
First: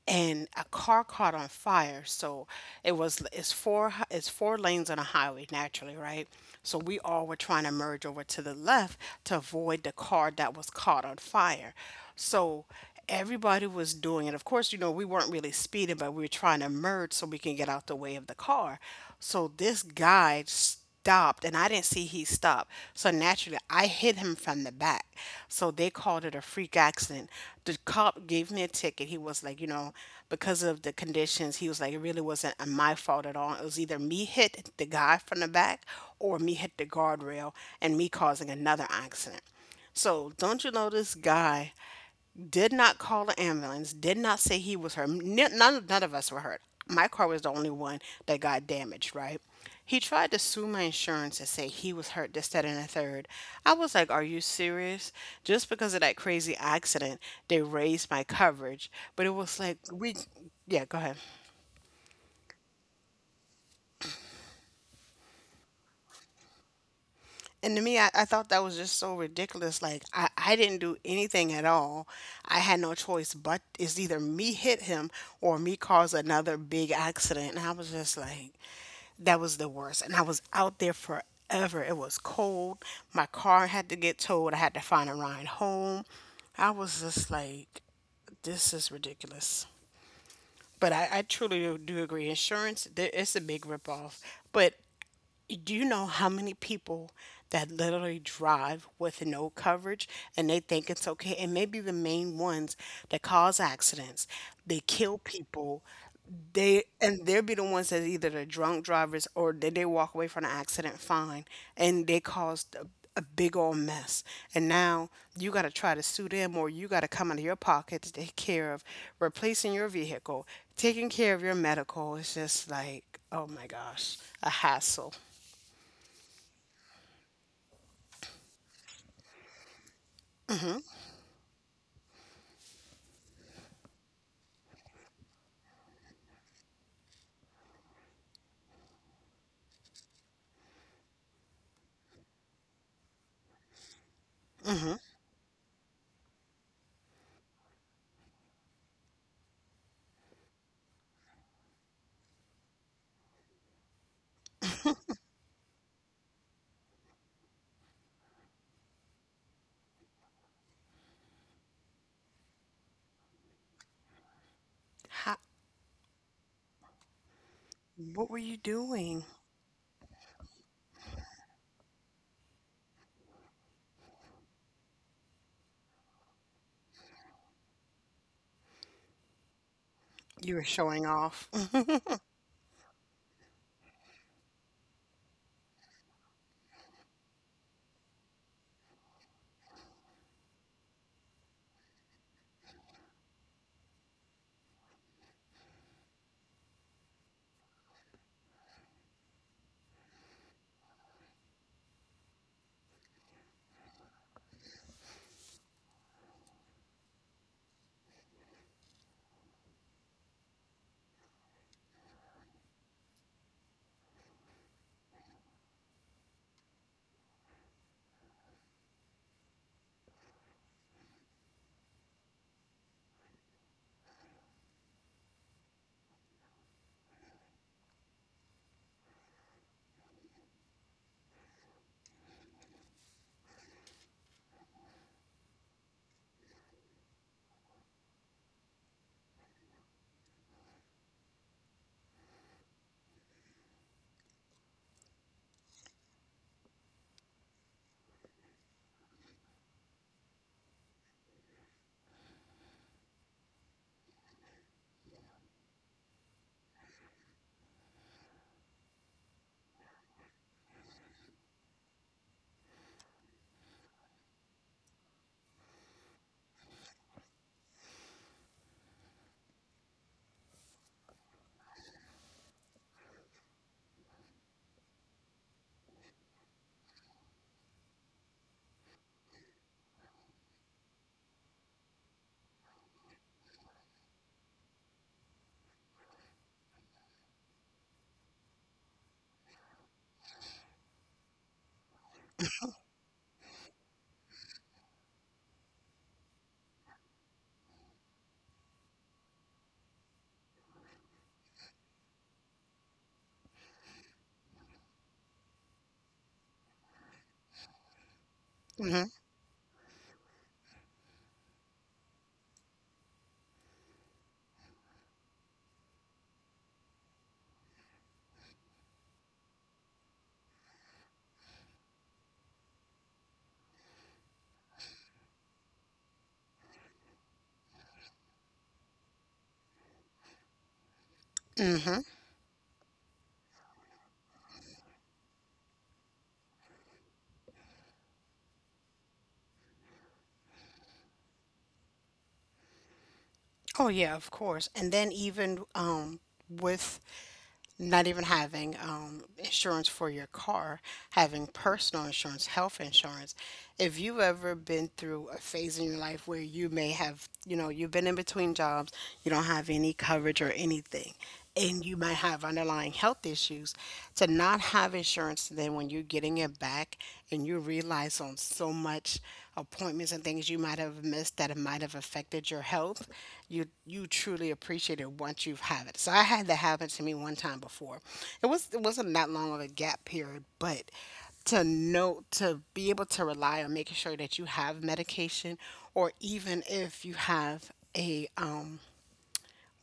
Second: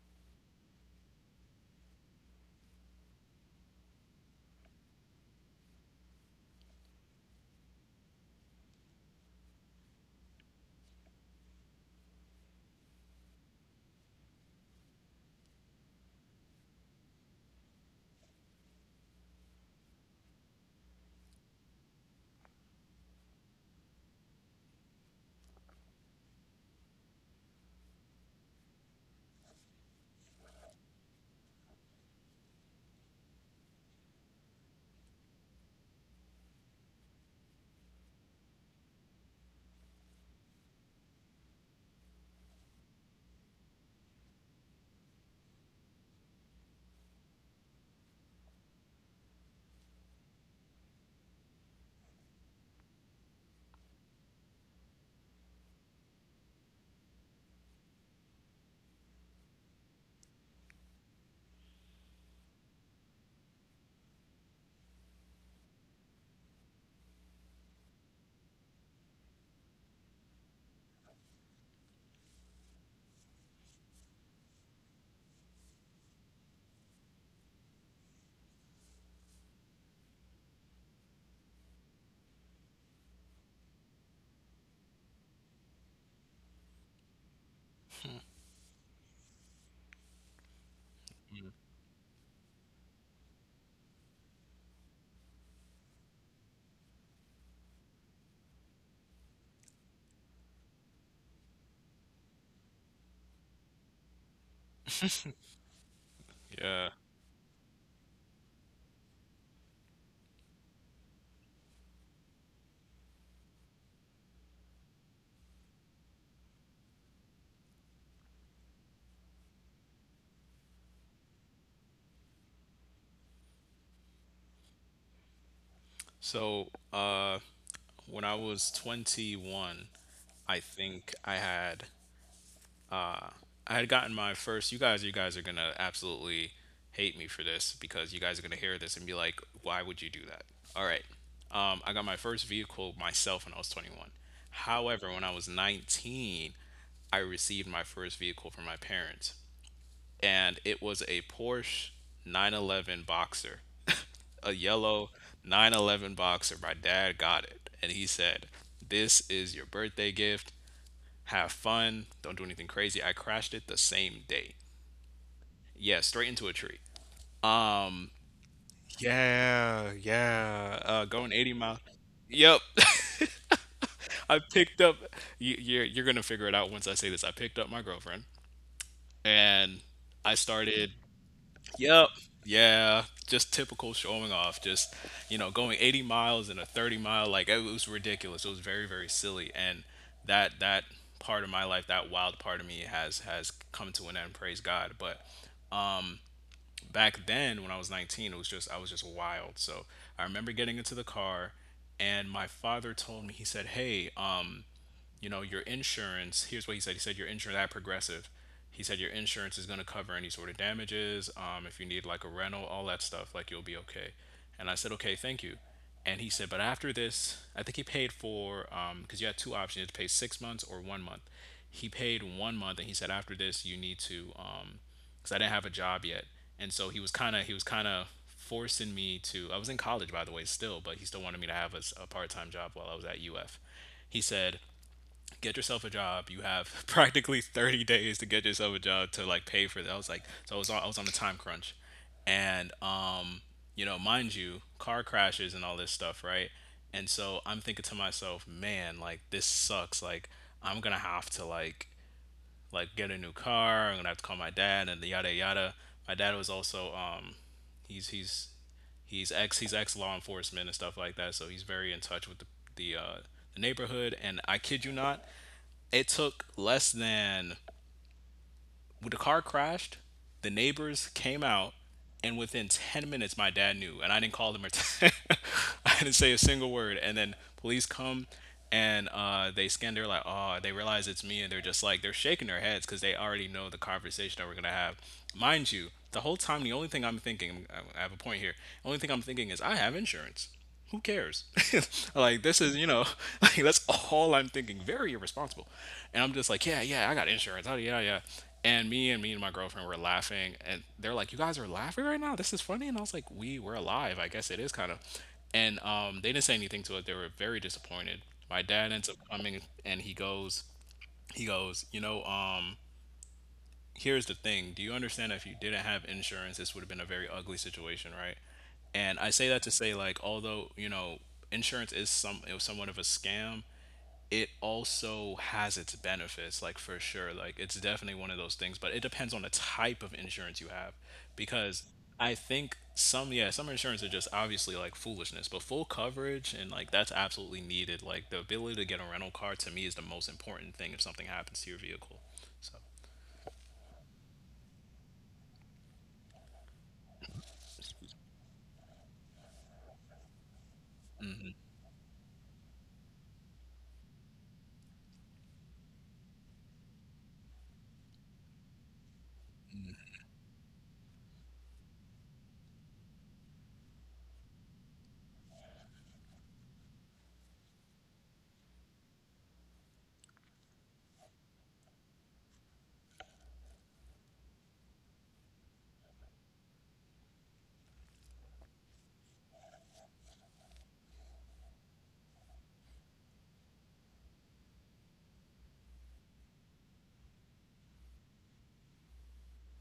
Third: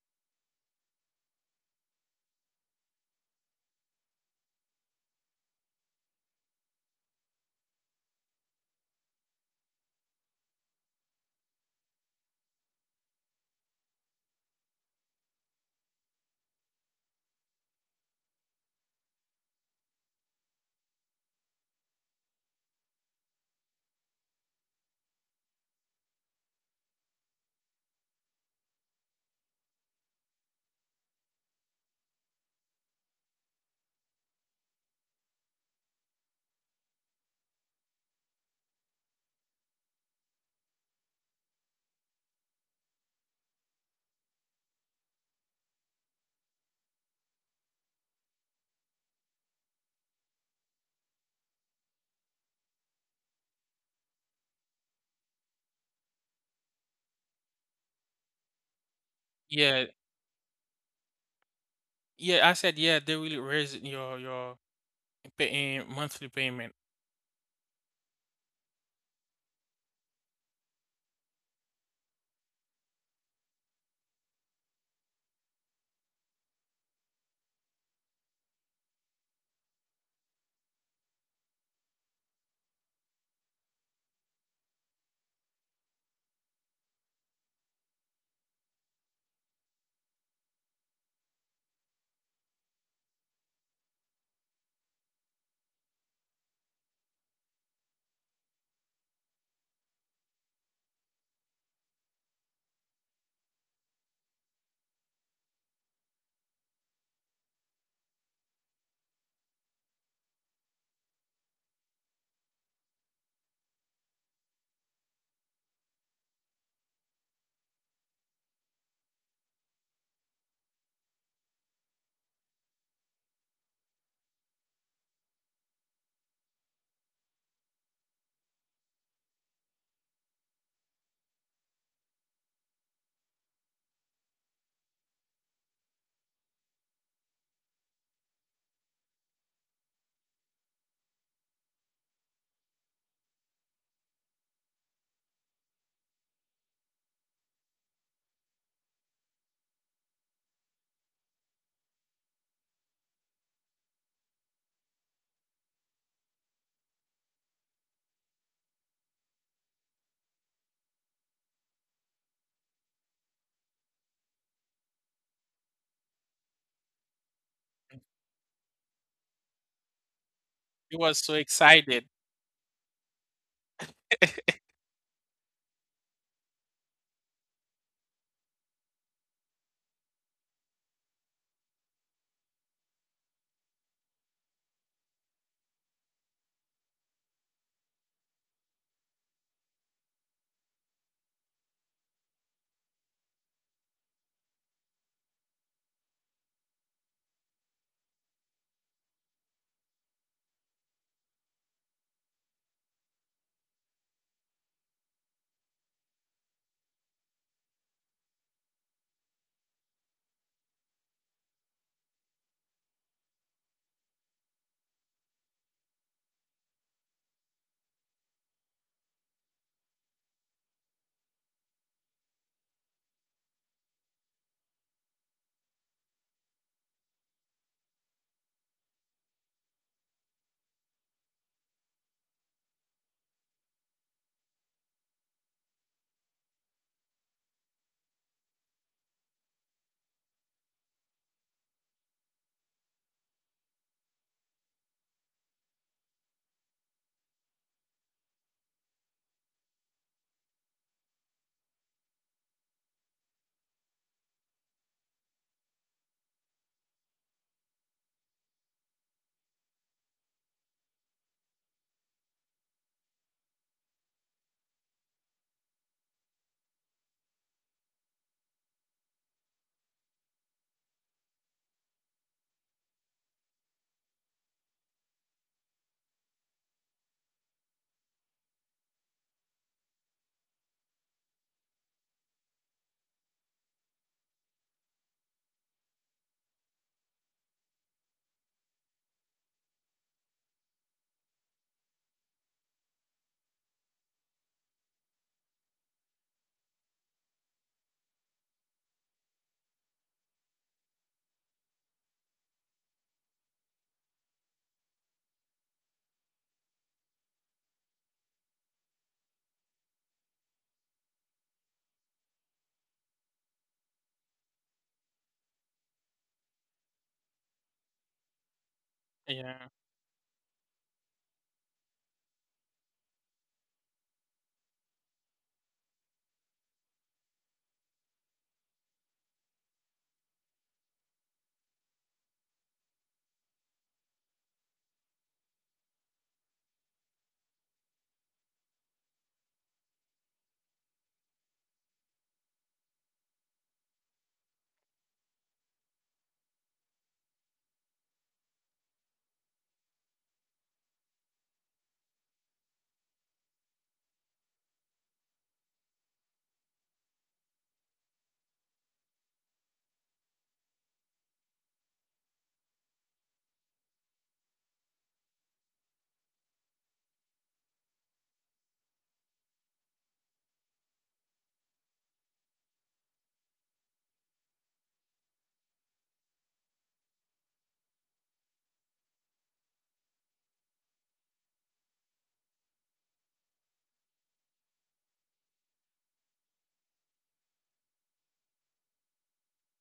B: and a car caught on fire. So it's four lanes on a highway naturally, right? So we all were trying to merge over to the left to avoid the car that was caught on fire. So everybody was doing it. Of course, you know, we weren't really speeding, but we were trying to merge so we can get out the way of the car. So this guy stopped and I didn't see he stopped. So naturally, I hit him from the back. So they called it a freak accident. The cop gave me a ticket. He was like, you know, because of the conditions, he was like, it really wasn't my fault at all. It was either me hit the guy from the back or me hit the guardrail and me causing another accident. So don't you know this guy did not call the ambulance, did not say he was hurt. None, none of us were hurt. My car was the only one that got damaged, right? He tried to sue my insurance and say he was hurt, this, that, and the third. I was like, are you serious? Just because of that crazy accident, they raised my coverage. But it was like,
C: Yeah,
B: we, yeah, go ahead.
C: yeah. I said yeah. They will raise your pay, monthly payment.
B: And to me, I thought that was just so ridiculous. Like, I didn't do anything at all. I had no choice but it's either me hit him or me cause another big accident. And I was just like, that was the worst. And I was out there forever. It was cold. My car had to get towed. I had to find a ride home. I was just like, this is ridiculous. But I truly do agree. Insurance, there, it's a big ripoff. But do you know how many people that literally drive with no coverage and they think it's okay? And maybe the main ones that cause accidents, they kill people.
A: Yeah.
B: They'll be the ones that either the drunk drivers or they walk away from the accident fine and they caused a big old mess. And now you got to try to sue them or you got to come out of your pocket to take care of replacing your vehicle, taking care of your medical. It's just like, oh my gosh, a hassle.
A: So, when I was 21, I think I had gotten my first. You guys, are gonna absolutely hate me for this, because you guys are gonna hear this and be like, "Why would you do that?" All right. I got my first vehicle myself when I was 21. However, when I was 19, I received my first vehicle from my parents, and it was a Porsche 911 Boxer. A yellow 911 boxer. My dad got it. And he said, this is your birthday gift. Have fun. Don't do anything crazy. I crashed it the same day.
B: How,
A: Yeah, straight into a tree.
B: what were you doing?
A: Yeah, yeah.
C: He was
A: Going
C: so
A: 80 miles.
C: excited.
A: Yep. I picked up. You're gonna figure it out once I say this. I picked up my girlfriend and I
B: You were
A: started.
B: showing off.
A: Yep. Yeah. Just typical showing off. Just, you know, going 80 miles in a 30 mile. Like it was ridiculous. It was very, very silly. And that that part of my life, that wild part of me, has come to an end. Praise God. But back then, when I was 19, it was just wild. So I remember getting into the car, and my father told me, he said, "Hey, um, you know, your insurance, here's what he said." He said your insurance at Progressive. He said your insurance is going to cover any sort of damages. If you need like a rental, all that stuff, like you'll be okay. And I said, okay, thank you. And he said, but after this, I think he paid for, because you had two options, you had to pay 6 months or one month. He paid one month and he said, after this, you need to, because I didn't have a job yet. And so he was kind of, forcing me to, I was in college, by the way, still, but he still wanted me to have a part time job while I was at UF. He said, get yourself a job. You have practically 30 days to get yourself a job to like pay for that. I was like, so I was on a time crunch, and you know, mind you, car crashes and all this stuff, right? And so I'm thinking to myself, man, like this sucks. Like I'm gonna have to like get a new car. I'm gonna have to call my dad and yada yada. My dad was also, he's he's he's ex law enforcement and stuff like that. So he's very in touch with the uh, the neighborhood. And I kid you not, it took less than, when the car crashed, the neighbors came out, and within 10 minutes, my dad knew. And I didn't call them or I didn't say a single word. And then police come, and they scan, they're like, oh, they realize it's me. And they're just like, they're shaking their heads because they already know the conversation that we're going to have. Mind you, the whole time, the only thing I'm thinking, I have a point here, the only thing I'm thinking is, I have insurance, who cares? Like this is, you know, like that's all I'm thinking. Very irresponsible. And I'm just like, yeah, yeah, I got insurance. Oh yeah, yeah. And me and me and my girlfriend were laughing, and they're like, you guys are laughing right now? This is funny. And I was like, we were alive. I guess it is kind of. And um, they didn't say anything to it. They were very disappointed. My dad
B: Mm-hmm.
A: ends up coming and he goes, you know, here's the thing, do you understand that if you didn't have insurance this would have been a very ugly situation, right? And I say that
C: Yeah.
A: to say, like, although, you know, insurance is some it was somewhat of a scam, it also has its benefits, like for sure. Like it's definitely one of those things, but it depends on the type of insurance you have. Because I think some, yeah, some insurance are just obviously like foolishness, but full coverage and like, that's absolutely needed. Like the ability to get a rental car to me is the most important thing if something happens to your vehicle. So,
B: Oh yeah, of course. And then even with not even having insurance for your car, having personal insurance, health insurance, if you've ever been through a phase in your life where you may have, you've been in between jobs, you don't have any coverage or anything, and you might have underlying health issues, to not have insurance, then when you're getting it back and you realize on so much appointments and things you might have missed that it might have affected your health, you truly appreciate it once you've had it. So I had that happen to me one time before. It wasn't that long of a gap period, but to know to be able to rely on making sure that you have medication or even if you have a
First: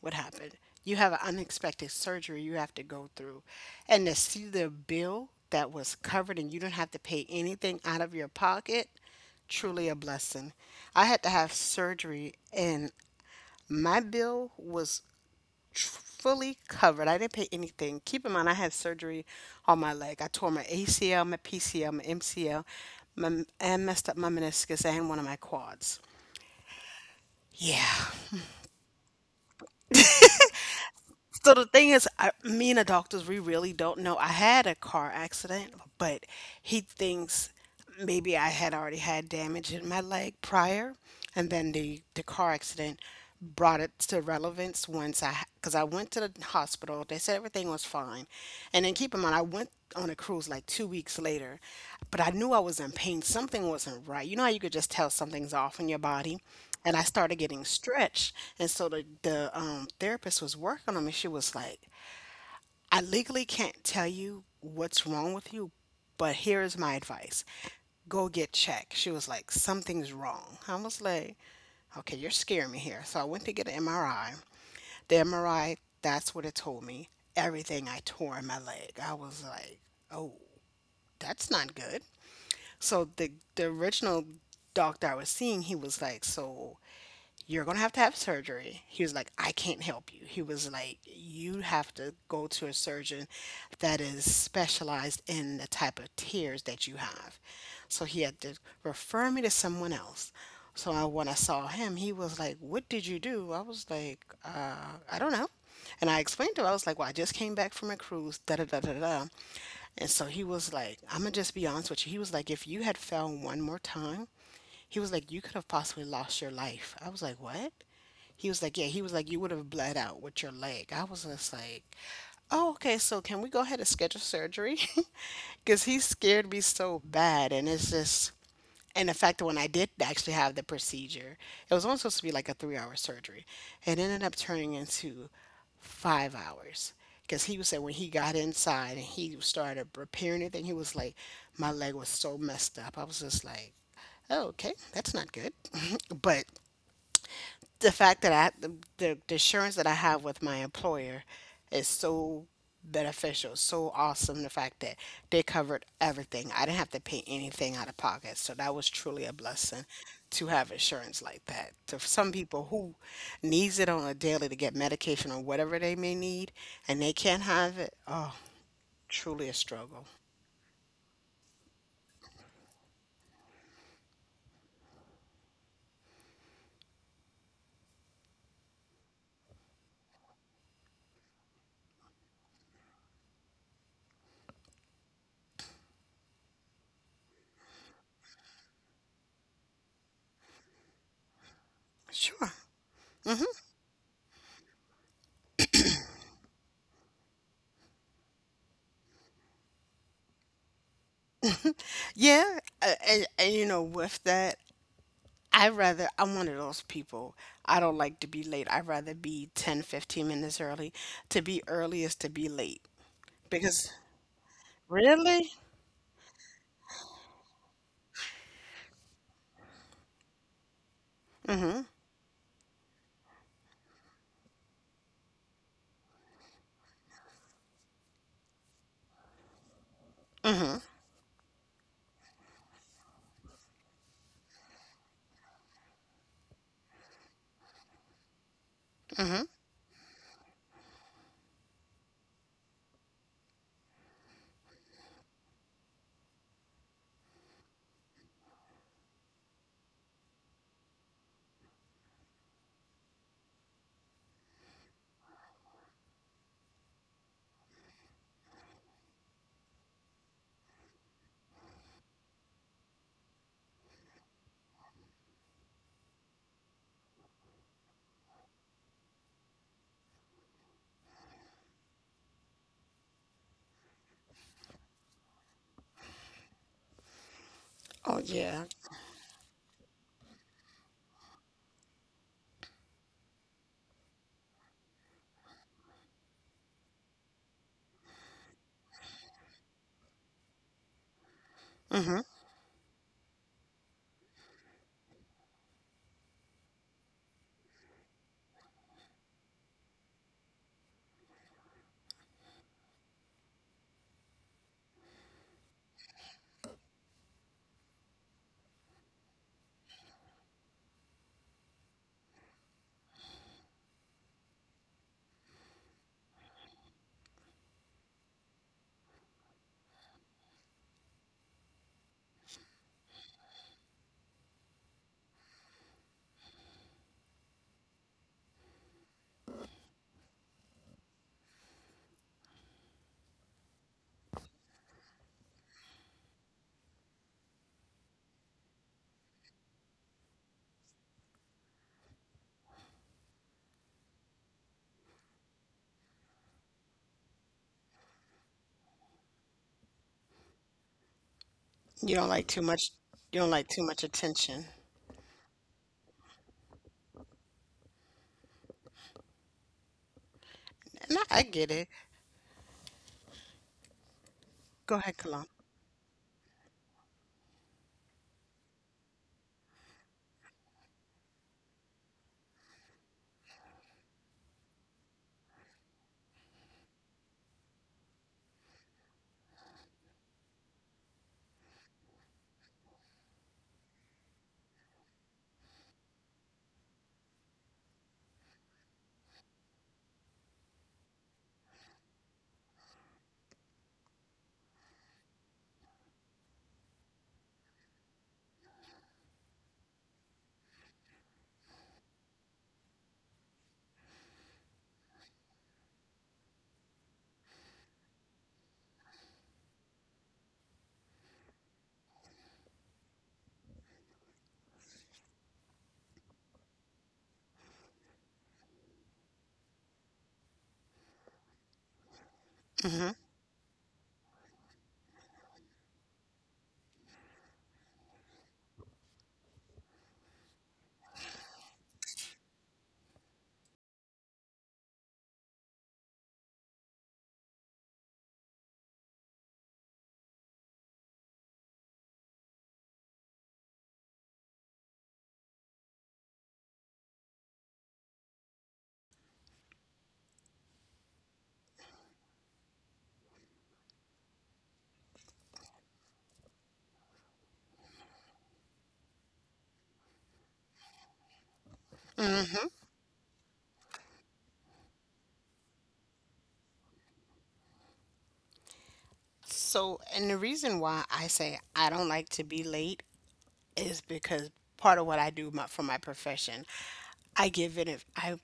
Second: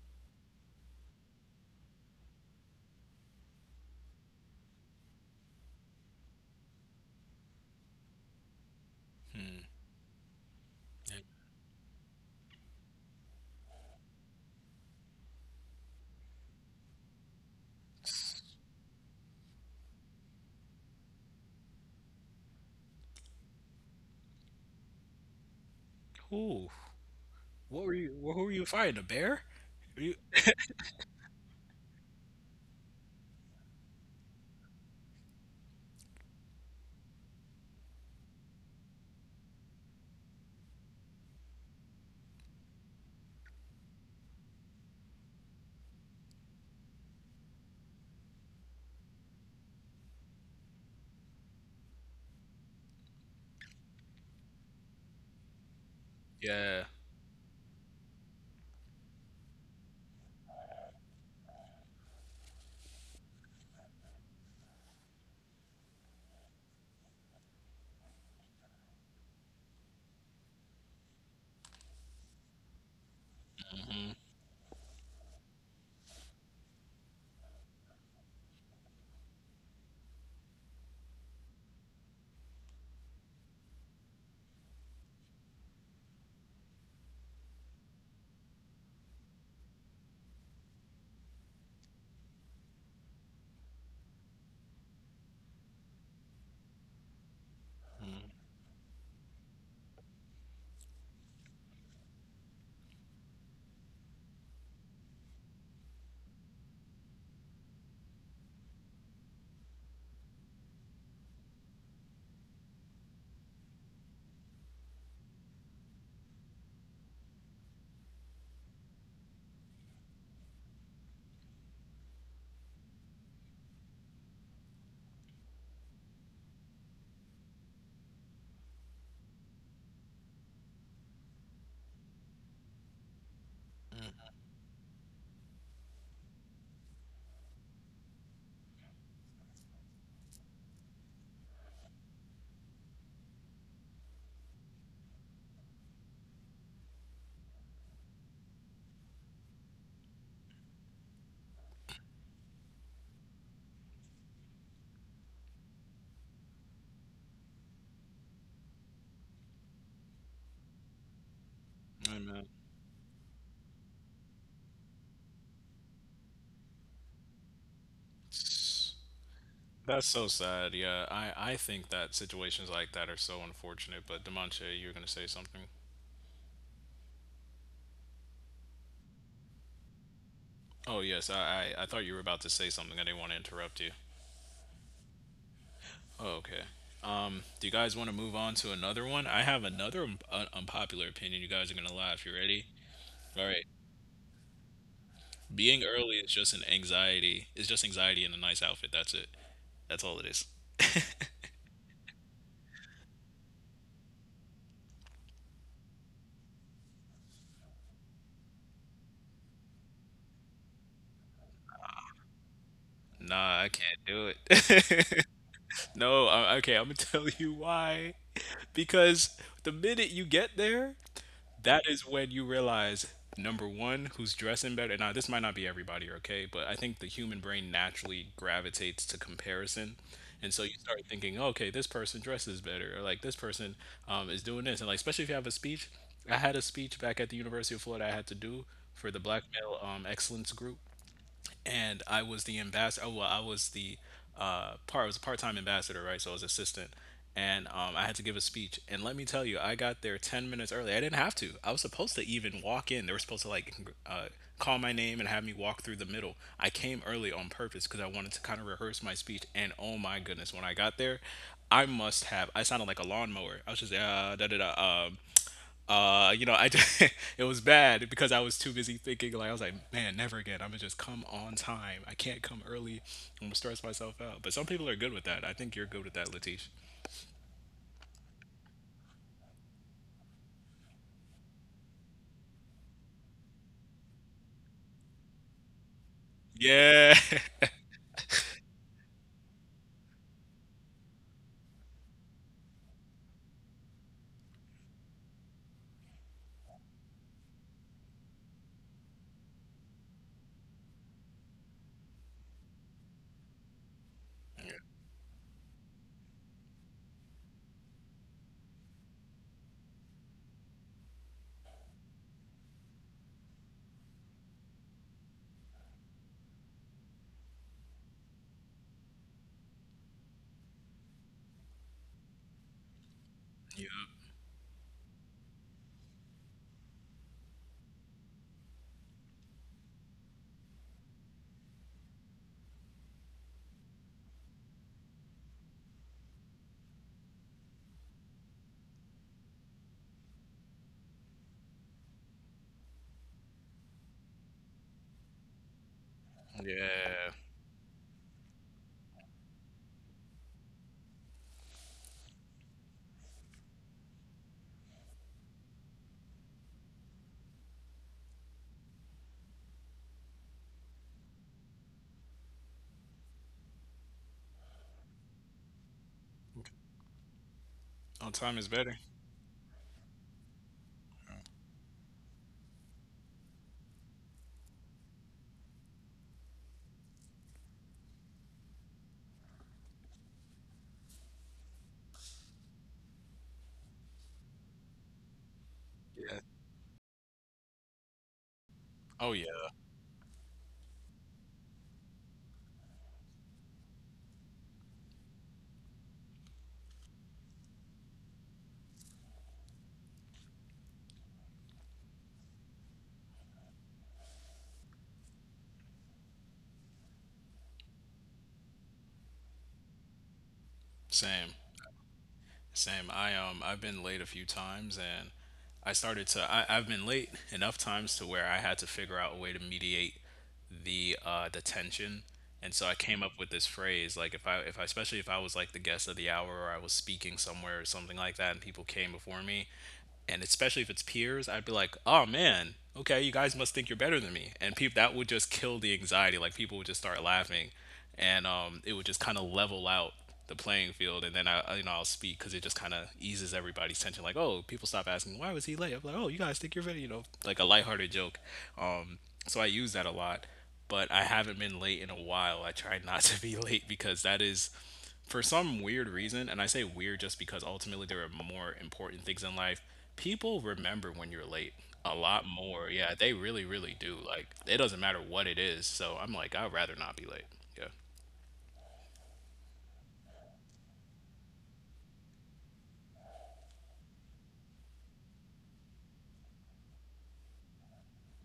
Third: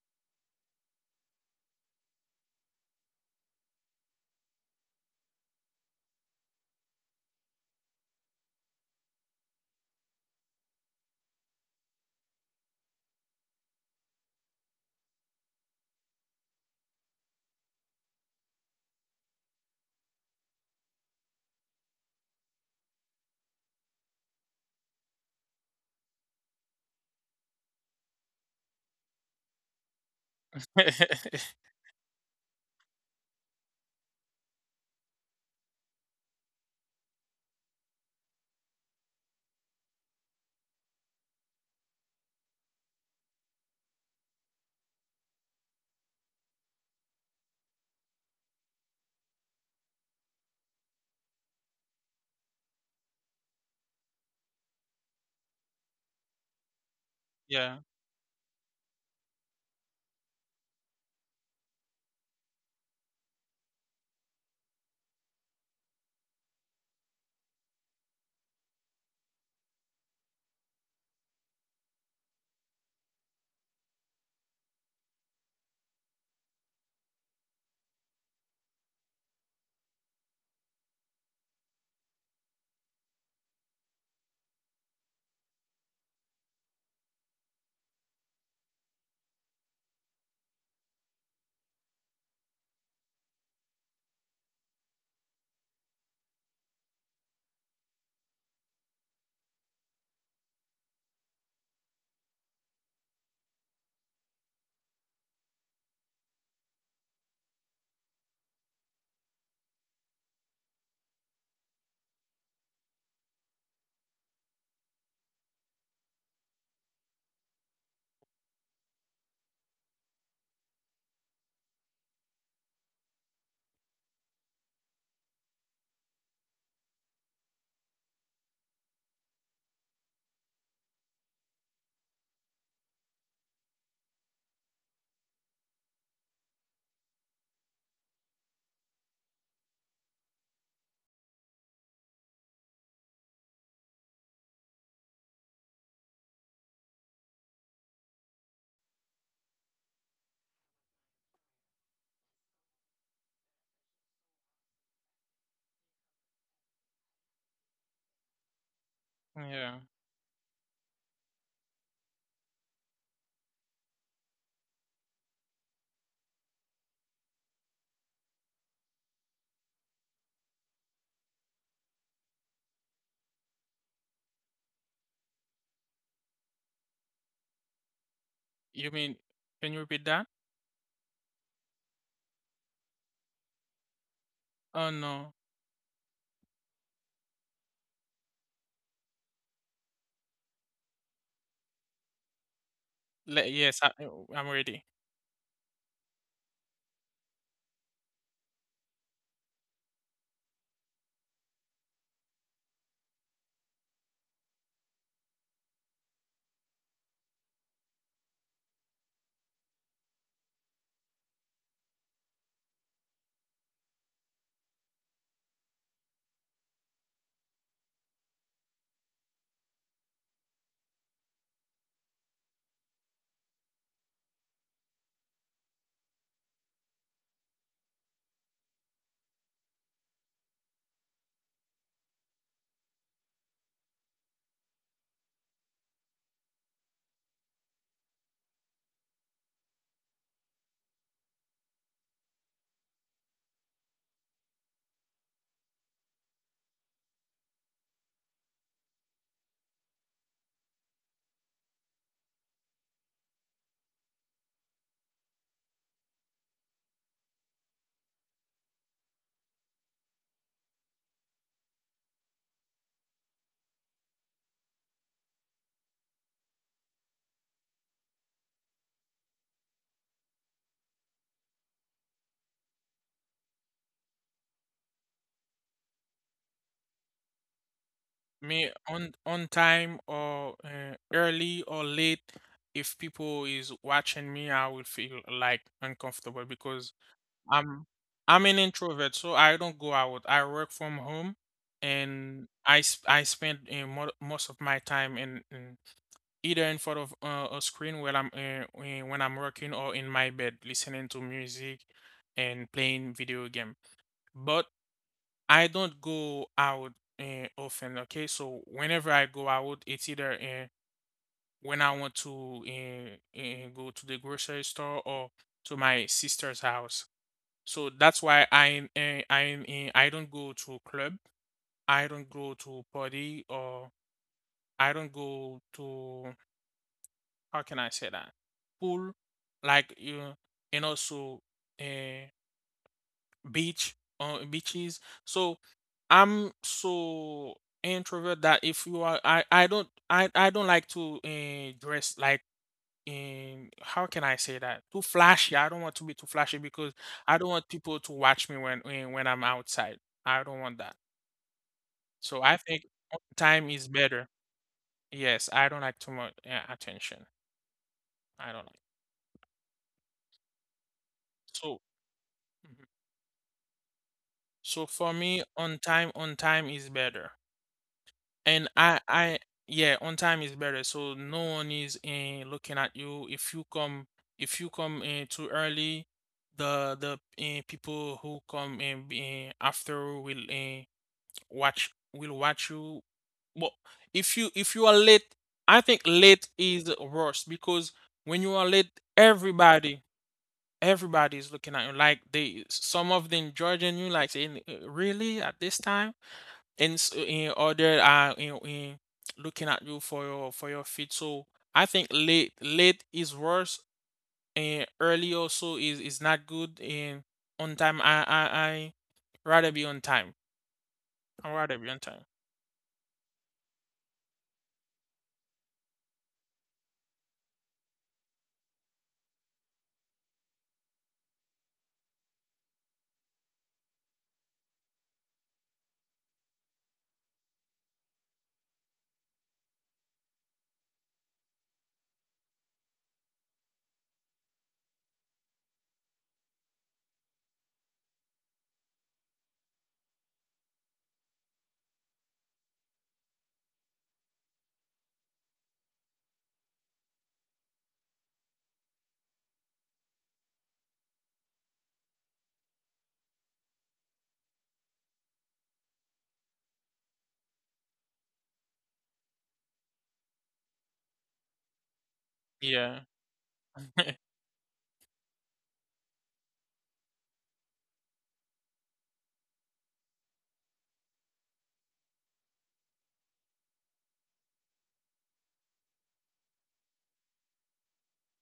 B: what happened. You have an unexpected surgery you have to go through. And to see the bill that was covered and you don't have to pay anything out of your pocket, truly a blessing. I
A: yeah.
B: had to have surgery and my bill was fully covered. I didn't pay anything. Keep in mind, I had surgery on my leg. I tore my ACL, my PCL, my MCL, and messed up my meniscus and one of my quads.
A: Ooh. What were
B: Yeah,
A: you? Who were you fighting? A bear? Were you?
B: so the thing is, me and the doctors, we really don't know. I had a car accident, but he thinks maybe I had already had damage in my leg prior, and then the car accident brought it to relevance once I because I went to the hospital. They said everything was fine, and then keep in mind I went on a cruise like 2 weeks later, but I knew I was in pain. Something wasn't right. You know how you could just tell something's off in your body,
A: Yeah,
B: and I started getting
C: Yeah.
B: stretched. And so the therapist was working on me. She was like, "I legally can't tell you what's wrong with you, but here is my advice: go get checked." She was like, "Something's wrong." I was like, "Okay, you're scaring me here." So I went to get an MRI. The MRI, that's what it told me. Everything I tore in my leg. I was like, "Oh, that's not good." So the original doctor I was seeing, he was like, "So, you're going to have surgery. He was like, I can't help you. He was like, you have to go to a surgeon that is specialized in the type of tears that you have." So he had to refer me to someone else. So when I saw him, he was like, "What did you do?" I was like, "I don't know." And I explained to him. I was like, "Well, I just came back from a cruise, da da da da da." And so he was like, "I'm going to just be honest with you. He was like, If you had fell one more time, he was like, you could have possibly lost your life." I was like, "What?" He was like, "Yeah, he was like, you would have bled out with your leg." I was just like, "Oh, okay, so can we go ahead and schedule surgery?" Because he scared me so bad. And in fact, when I did actually have the procedure, it was only supposed to be like a 3 hour surgery. It ended up turning into 5 hours. Because he was saying when he got inside and he started repairing it, and he was like, my leg was so messed up. I was just like, oh, okay, that's not good. But the fact that I the assurance that I have with my employer is so beneficial, so awesome. The fact that they covered everything, I didn't have to pay anything out of pocket, so that was truly a
C: Yeah.
B: blessing to have insurance like that. To
A: I
B: some
A: know.
B: people who needs it on a daily to get medication or whatever they may need, and they can't have it, oh,
A: It's-
B: truly a struggle.
A: That's so sad. Yeah, I think that situations like that are so unfortunate. But Demonte, you were gonna say something.
C: You mean, can you repeat that?
A: Oh yes, I thought you were about to say something. I didn't want to interrupt you.
C: Oh, no.
A: Oh okay. Do you guys want to move on to another one? I have another unpopular opinion. You guys are gonna laugh. You
B: Sure.
A: ready? All right.
C: Yes, oh, I'm ready.
A: Being early is just an anxiety. It's just anxiety in a nice outfit. That's it. That's all it is.
B: Yeah, and with that, I'm one of those people. I don't like to be late. I'd rather be 10-15 minutes early. To be early is to be late.
A: Nah, I
B: Because
A: can't do it.
B: really?
A: No, okay, I'm gonna tell you why. Because the minute you get there, that is when you realize number one, who's dressing better. Now, this might not be everybody, okay, but I think the human brain naturally gravitates to comparison. And so you start thinking, okay, this person dresses better, or like this person is doing this. And like, especially if you have a speech, I had a speech back at the University of Florida I had to do for the
B: Hmm.
A: Black Male Excellence Group and I was the ambassador. Oh, well, I was the part. I was a part-time ambassador, right? So I was assistant, and I had to give a speech. And let me tell you, I got there 10 minutes early. I didn't have to. I was supposed to even walk in. They were supposed to like call my name and have me walk through the middle. I came early on purpose because I wanted to kind of rehearse my speech. And oh my goodness, when I got there, I must have. I sounded like a lawnmower. I was just da da da. I it was bad because I was too busy thinking. Like I was like, man, never again. I'm gonna just come on time. I can't come early. I'm gonna stress myself out. But some people are good with that. I think you're good with that, Latish.
B: Oh yeah.
C: Me, on time, or early, or late. If people is watching me, I will feel like uncomfortable, because
A: Yeah.
C: I'm I'm an introvert, so I don't go out. I work from home,
B: Hmm.
C: and I spend most of my time in, either in front of a screen when I'm working, or in my bed listening to music and playing video game. But I don't go out often, okay? So whenever I go out, it's either when I want to go to the grocery store, or to my sister's house. So that's why I don't go to club. I don't go to party, or
A: Yep.
C: I don't go to, how can I say that? Pool, like you, and also uh, beach, beaches. So I'm so introvert that if you are, I don't, I don't like to dress like, in how can I say that? Too flashy. I don't want to be too flashy, because I
A: Yeah.
C: don't want people to watch me when I'm outside. I don't want that.
B: You don't
C: So
B: like
C: I
B: too
C: think
B: much you don't like
C: time
B: too
C: is
B: much
C: better.
B: attention.
C: Yes, I don't like too much attention. I don't like.
B: And I get
C: So.
B: it.
C: Mhm. So
B: Go
C: for
B: ahead,
C: me,
B: Cologne.
C: on time is better.
A: On time
C: And
A: is better.
C: I yeah, on time is better. So no one is looking at you. If you come, in too early, people who come in after will, eh, watch will watch you. But if you are late, I think
A: Yeah.
C: late is worse, because when you are late,
A: Oh yeah.
C: everybody, is looking at you, like they, some of them judging you, like saying, really at this time?" In order, in, looking at you for your feet. So I think late is worse, and early also is not good, and on time, I rather be on time. I
A: Same.
C: rather be on time.
A: Same. I I've been late a few times and I started to I, I've been late enough times to where I had to figure out a way to mediate the tension. And so I
B: Hmm.
A: came up with this phrase like if I especially if I was like the guest of the hour or I was speaking somewhere or something like that and people came before me and especially if it's peers, I'd be like, "Oh man, okay, you guys must think you're better than me." And people that would just kill the anxiety. Like people would just start laughing and it would just kind of level out the playing field. And then I'll speak because it just kind of eases everybody's tension. Like, oh, people stop asking why was he late. I'm like, oh, you guys think you're ready, you know, like a lighthearted joke. Um, so I use that a lot, but I haven't been late in a while. I try not to be late because that is for some weird reason, and I say weird just because ultimately there are more important things in life. People remember when you're late a lot more.
C: Yeah.
A: Yeah, they really, really do. Like, it doesn't matter what it is. So I'm like, I'd rather not be late.
B: So, and the reason why I say I don't like to be late is because part of what I do for my profession, I give it. I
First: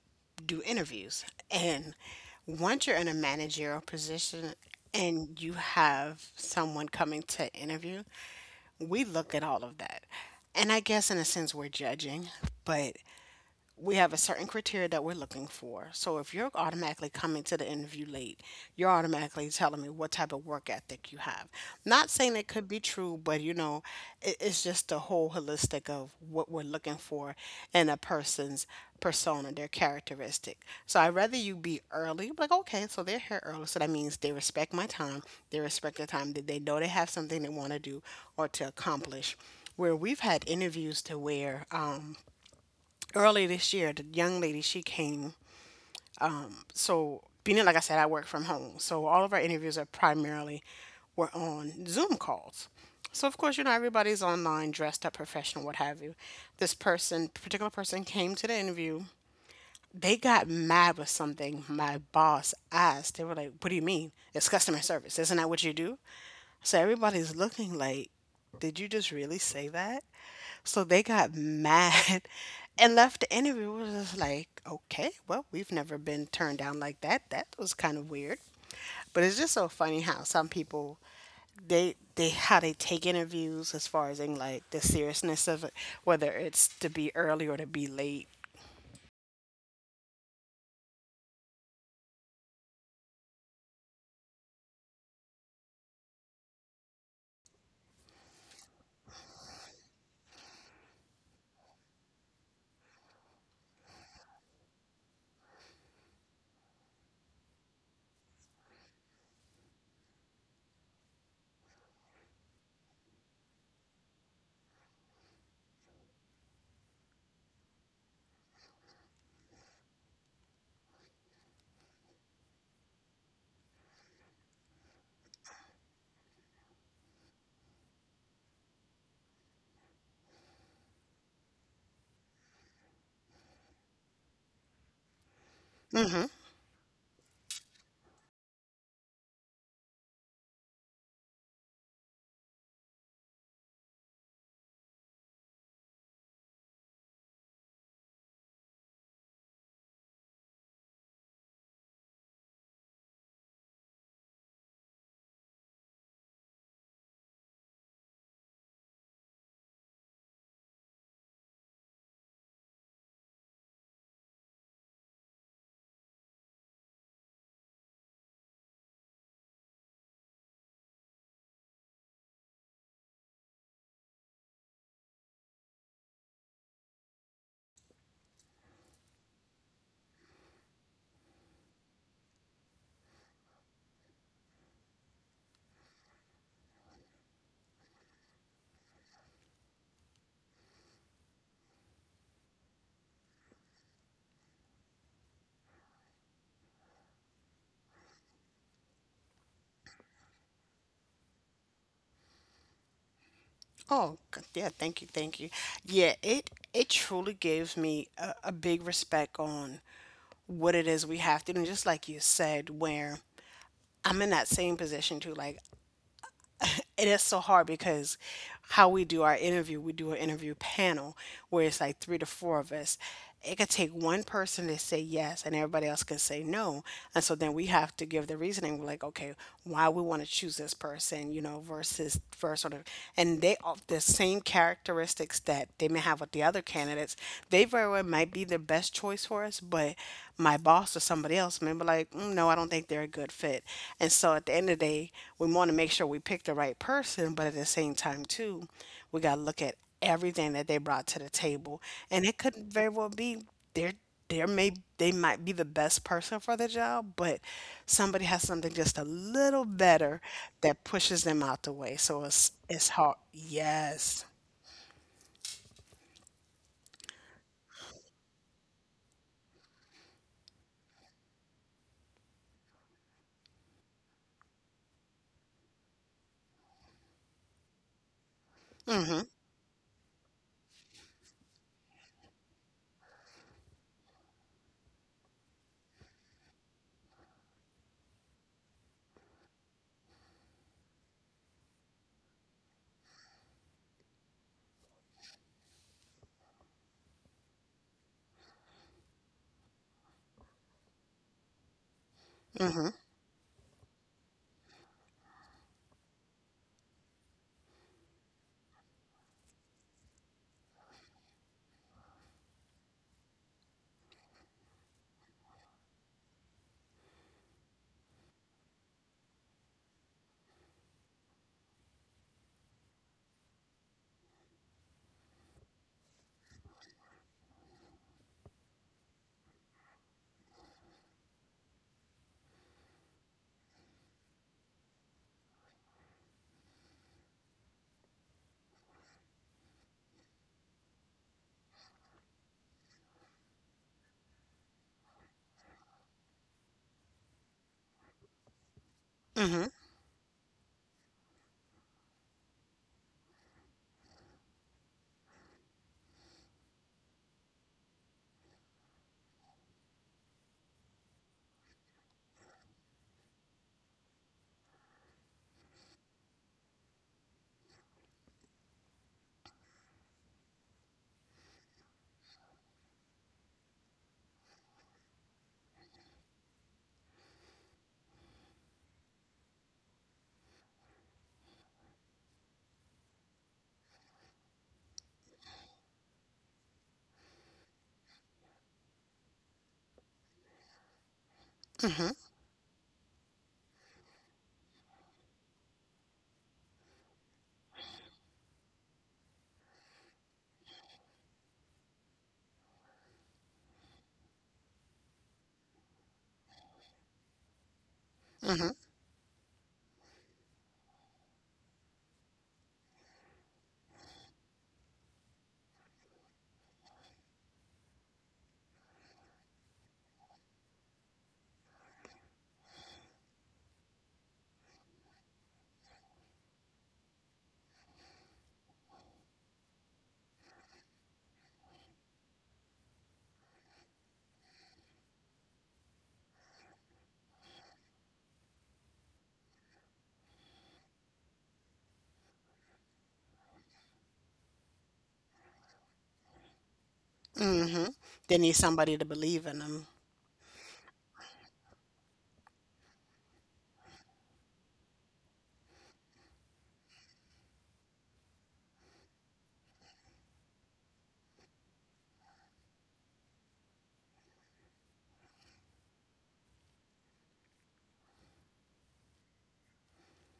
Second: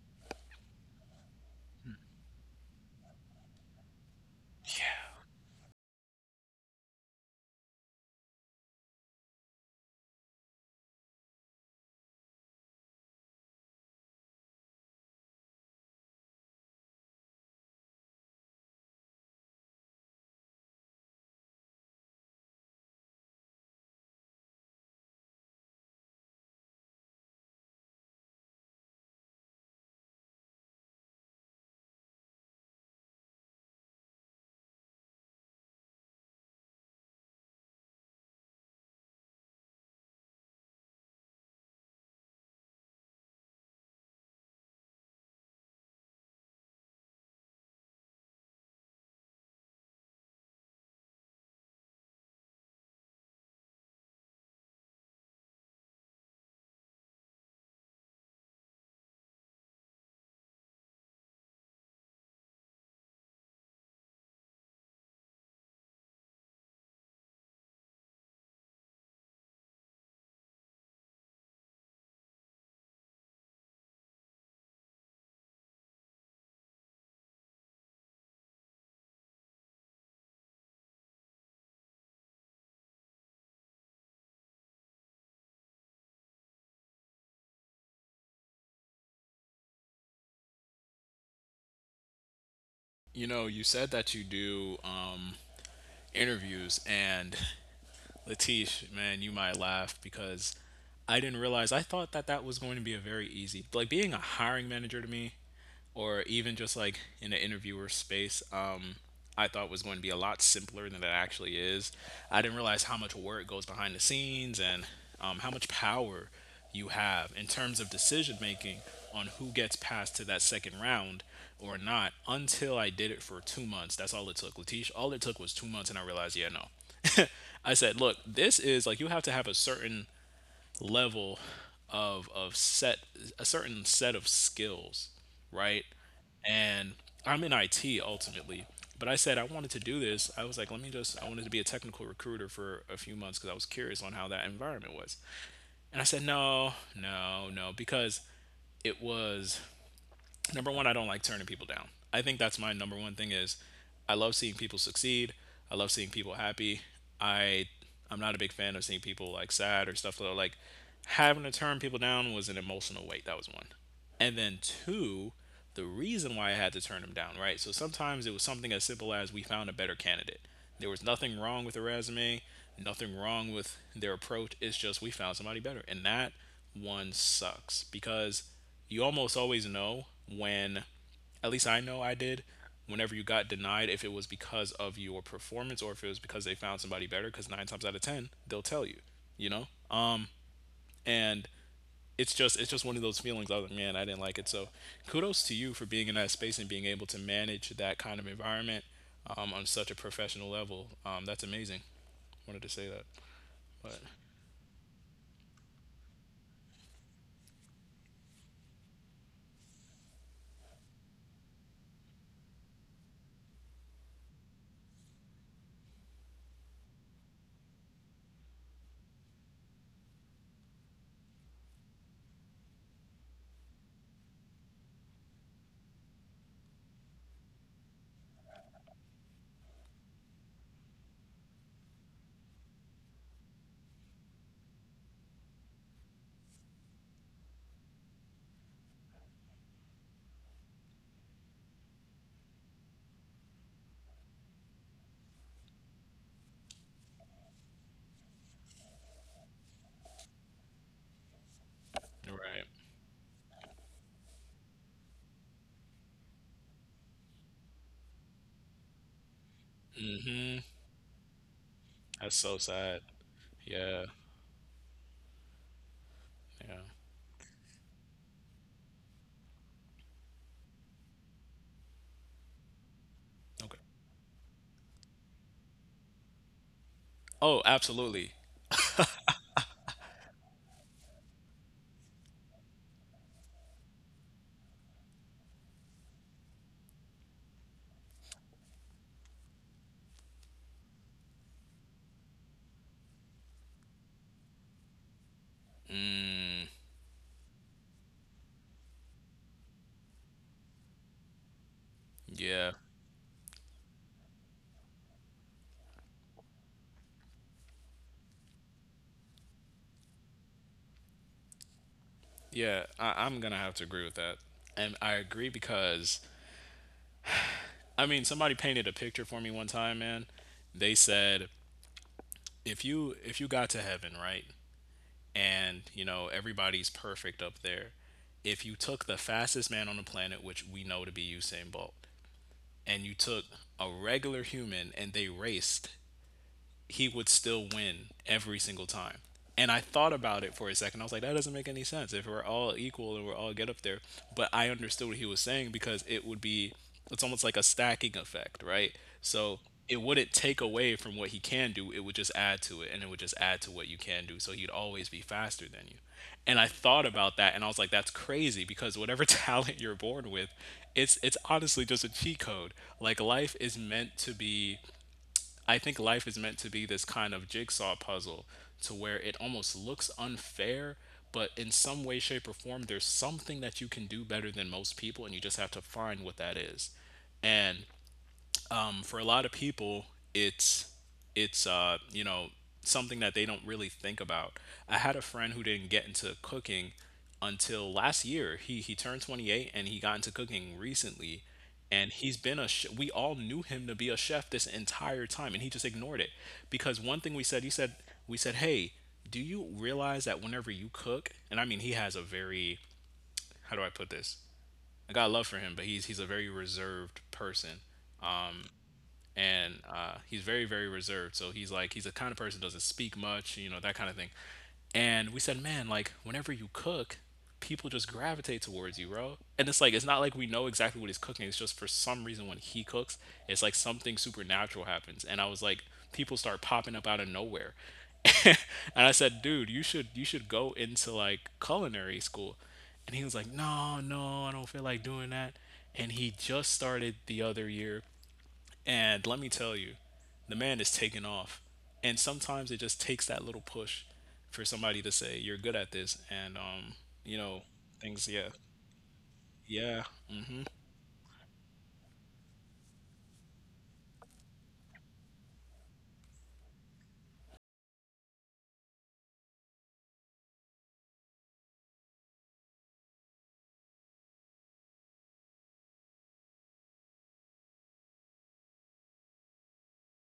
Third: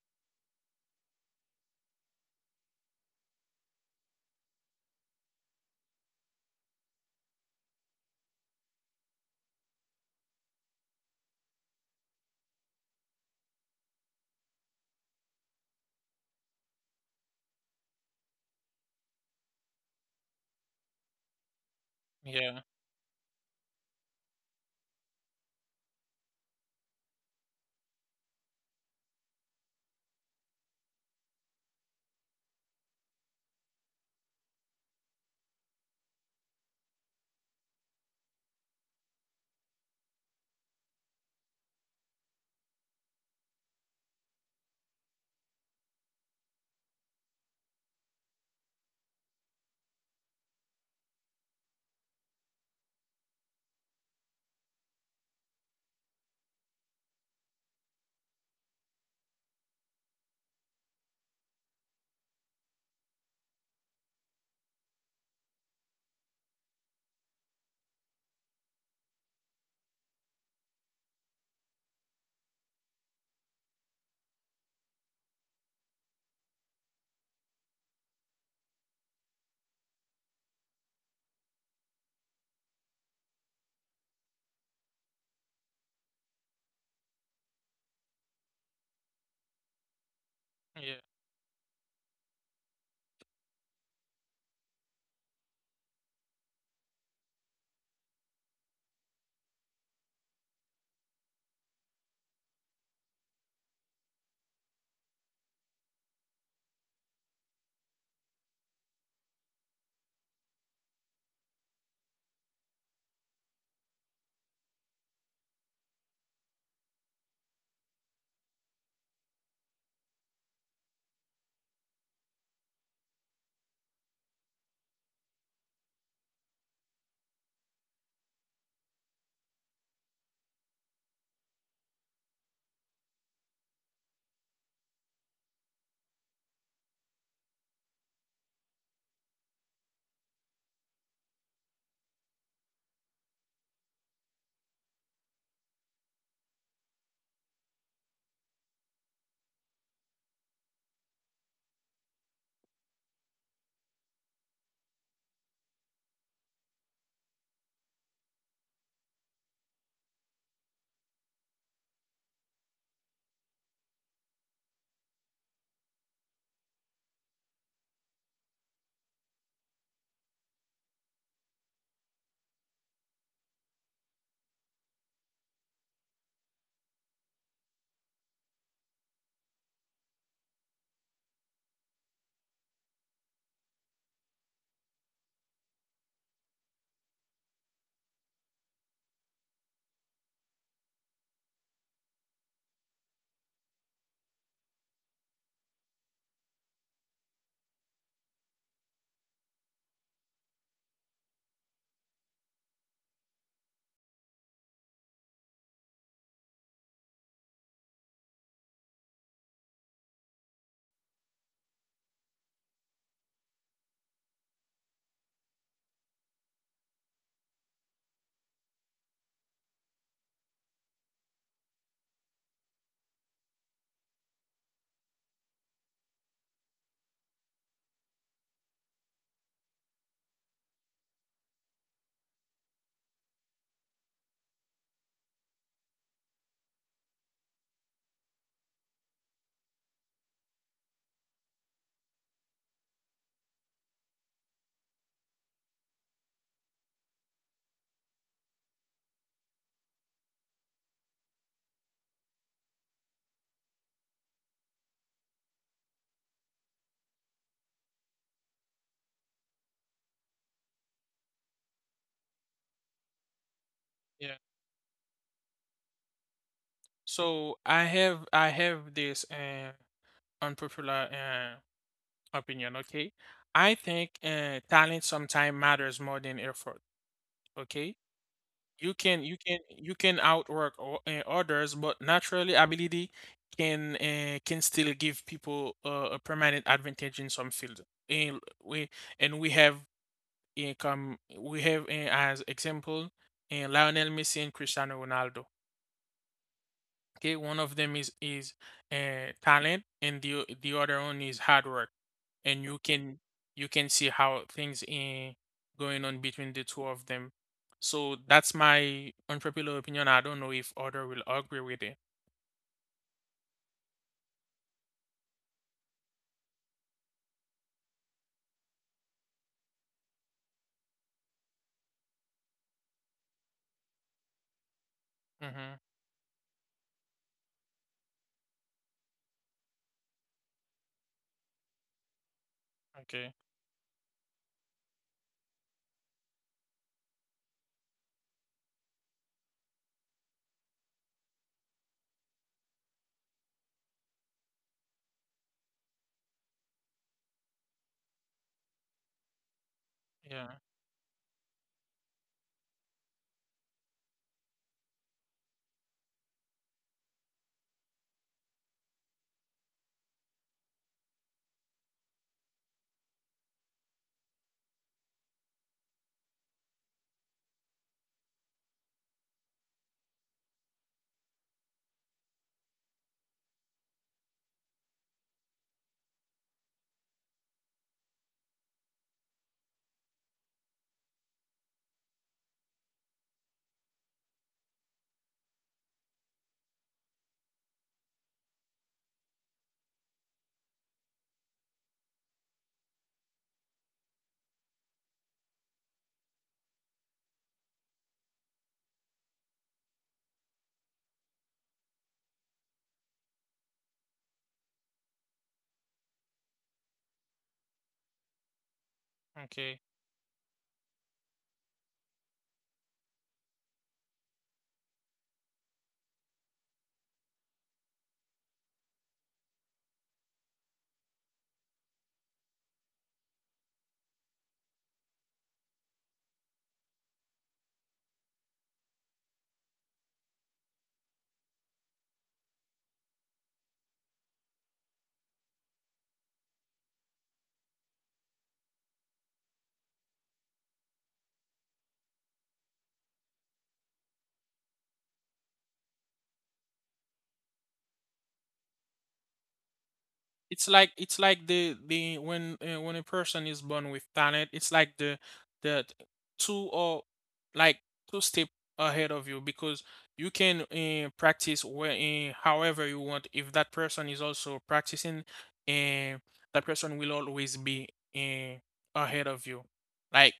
B: do interviews, and once you're in a managerial position
A: Yeah.
B: and you have someone coming to interview, we look at all of that, and I guess in a sense we're judging, but we have a certain criteria that we're looking for. So if you're automatically coming to the interview late, you're automatically telling me what type of work ethic you have. Not saying it
C: Yeah.
B: could be true, but you know, it's just the whole holistic of what we're looking for in a person's persona, their characteristic. So I'd rather you be early, like, okay, so they're here early. So that means they respect my time, they respect the time that they know they have something they want to do or to accomplish. Where we've had interviews to where, early this year, the young lady she came. So being that, like I said, I work from home, so all of our interviews are primarily were on Zoom calls. So of course, you know everybody's online, dressed up, professional, what have you. This person, particular person, came to the interview. They got mad with something my boss asked. They were like, "What do you mean? It's customer service, isn't that what you do?" So everybody's looking like, "Did you just really say that?" So they got mad and left the interview. It was just like, okay, well, we've never been turned down like that. That was kind of weird. But it's just so funny how some people they how they take interviews as far as in like the seriousness of it, whether it's to be early or to be late.
C: Yeah.
A: You know, you said that you do interviews, and Latish, man, you might laugh because I didn't realize. I thought that that was going to be a very easy, like being a hiring manager to me, or even just like in an interviewer space. I thought was going to be a lot simpler than it actually is. I didn't realize how much work goes behind the scenes and how much power you have in terms of decision making on who gets passed to that second round or not until I did it for 2 months. That's all it took. Latish, all it took was 2 months, and I realized, yeah, no. I said, look, this is like you have to have a certain level of set a certain set of skills, right?
B: Mm-hmm.
A: And I'm in IT ultimately, but I said I wanted to do this. I was like, let me just I wanted to be a technical recruiter for a few months because I was curious on how that environment was. And I said, no, because it was number one. I don't like turning people down. I think that's my number one thing is I love seeing people succeed. I love seeing people happy. i I'm not a big fan of seeing people like sad or stuff though. Like, having to turn people down was an emotional weight. That was one. And then two, the reason why I had to turn them down, right? So sometimes it was something as simple as we found a better candidate. There was nothing wrong with the resume, nothing wrong with their approach. It's just we found somebody better, and that one sucks because you almost always know when, at least I know I did, whenever you got denied if it was because of your performance or if it was because they found somebody better, cuz 9 times out of 10 they'll tell you, you know. And it's just one of those feelings. I was like, man, I didn't like it. So kudos to you for being in that space and being able to manage that kind of environment on such a professional level. That's amazing. Wanted to say that, but
B: Oh, yeah. Thank you. Thank you. Yeah. It truly gives me a big respect on what it is we have to do. And just like you said, where I'm in that same position too. Like it is so hard because how we do our interview, we do an interview panel where it's like three to four of us. It could take one person to say yes and everybody else can say no. And so then we have to give the reasoning. We're like, okay, why we want to choose this person, versus sort of, and they all the same characteristics that they may have with the other candidates. They very well might be the best choice for us, but my boss or somebody else may be like, mm, no, I don't think they're a good fit. And so at the end of the day, we want to make sure we pick the right person, but at the same time, too, we got to look at everything that they brought to the table. And it could
A: right.
B: very well be they're there may they might be the best person for the job, but somebody has something just a little better
A: Mm-hmm.
B: that pushes them out the way. So
A: That's
B: it's
A: so
B: it's
A: sad.
B: hard.
A: Yeah,
B: Yes.
C: Yeah.
A: yeah,
C: So I have this unpopular opinion, okay? I
A: okay.
C: think talent sometimes matters more than effort,
A: Oh,
C: okay?
A: absolutely.
C: You
B: Mhm.
C: can, outwork others, but naturally ability can still give people a permanent advantage in some fields. And we, and we have come we have, as example, Lionel Messi and Cristiano Ronaldo. Okay, one of them is, talent, and the the other one is hard work. And
A: Yeah.
C: you
B: Mhm.
C: can see how things, in going on between the two of them. So that's my unpopular opinion. I don't know if other will agree with it.
A: Yeah, I'm gonna have to agree with that. And I agree because I mean somebody painted a picture for me one time, man. They said if you got to heaven, right?
C: Mm-hmm.
A: And you know, everybody's perfect up there. If you took the fastest man on the planet, which we know to be Usain Bolt, and you
C: Okay.
A: took a regular human and they raced, he would still win every single time. And I thought about it for a second. I was like, that doesn't make any sense. If we're all equal and we're all get up there, but I understood what he was saying because it would be, it's almost like a stacking effect, right? So
B: Mhm.
A: it wouldn't
C: Yeah.
A: take away from what he can do. It would just add to it, and it would just add to what you can do. So he'd always be faster than you. And I thought about that, and I was like, that's crazy because whatever talent you're born with, it's honestly just a cheat code. Like life is meant to be I think life is meant to be this kind of jigsaw puzzle to where it almost looks unfair, but in some way, shape, or form, there's something that you can do better than most people, and you just have to find what that is. And for a lot of people, it's it's uh, you know something that they don't really think about. I had a friend who didn't get into cooking until last year. He turned 28 and he got into cooking recently, and
B: Mhm.
A: he's been a. Sh- we all knew him to be a chef this entire time, and he just ignored it because one thing we said he said we said hey. Do you realize that whenever you cook, and I mean, he has a very, how do I put this? I got love for him, but he's a very reserved person
B: Mhm.
C: Okay.
A: and he's very reserved. So he's like he's the kind of person who doesn't speak much, you know, that kind of thing. And we said, man, like whenever you cook, people just gravitate towards you, bro, and it's like it's not like we know exactly what he's cooking. It's just for some reason when he cooks, it's like something supernatural happens. And I was like, people start popping up out of nowhere. And I said, dude, you should go into like culinary school. And he was like, "No, no, I don't feel like doing that." And he just started the other year, and let me tell you, the man is taking off. And sometimes it just takes that little push for somebody to say, you're good at this. And, you know,
B: Mhm.
A: things,
B: They need
A: yeah.
B: somebody to believe in them.
A: Yeah.
C: it's
A: Hmm.
C: like it's like the when a person is born with talent, it's like the two or like two step ahead of you because you can practice where however you want. If that person is also practicing, uh, that person will always be uh, ahead of you. Like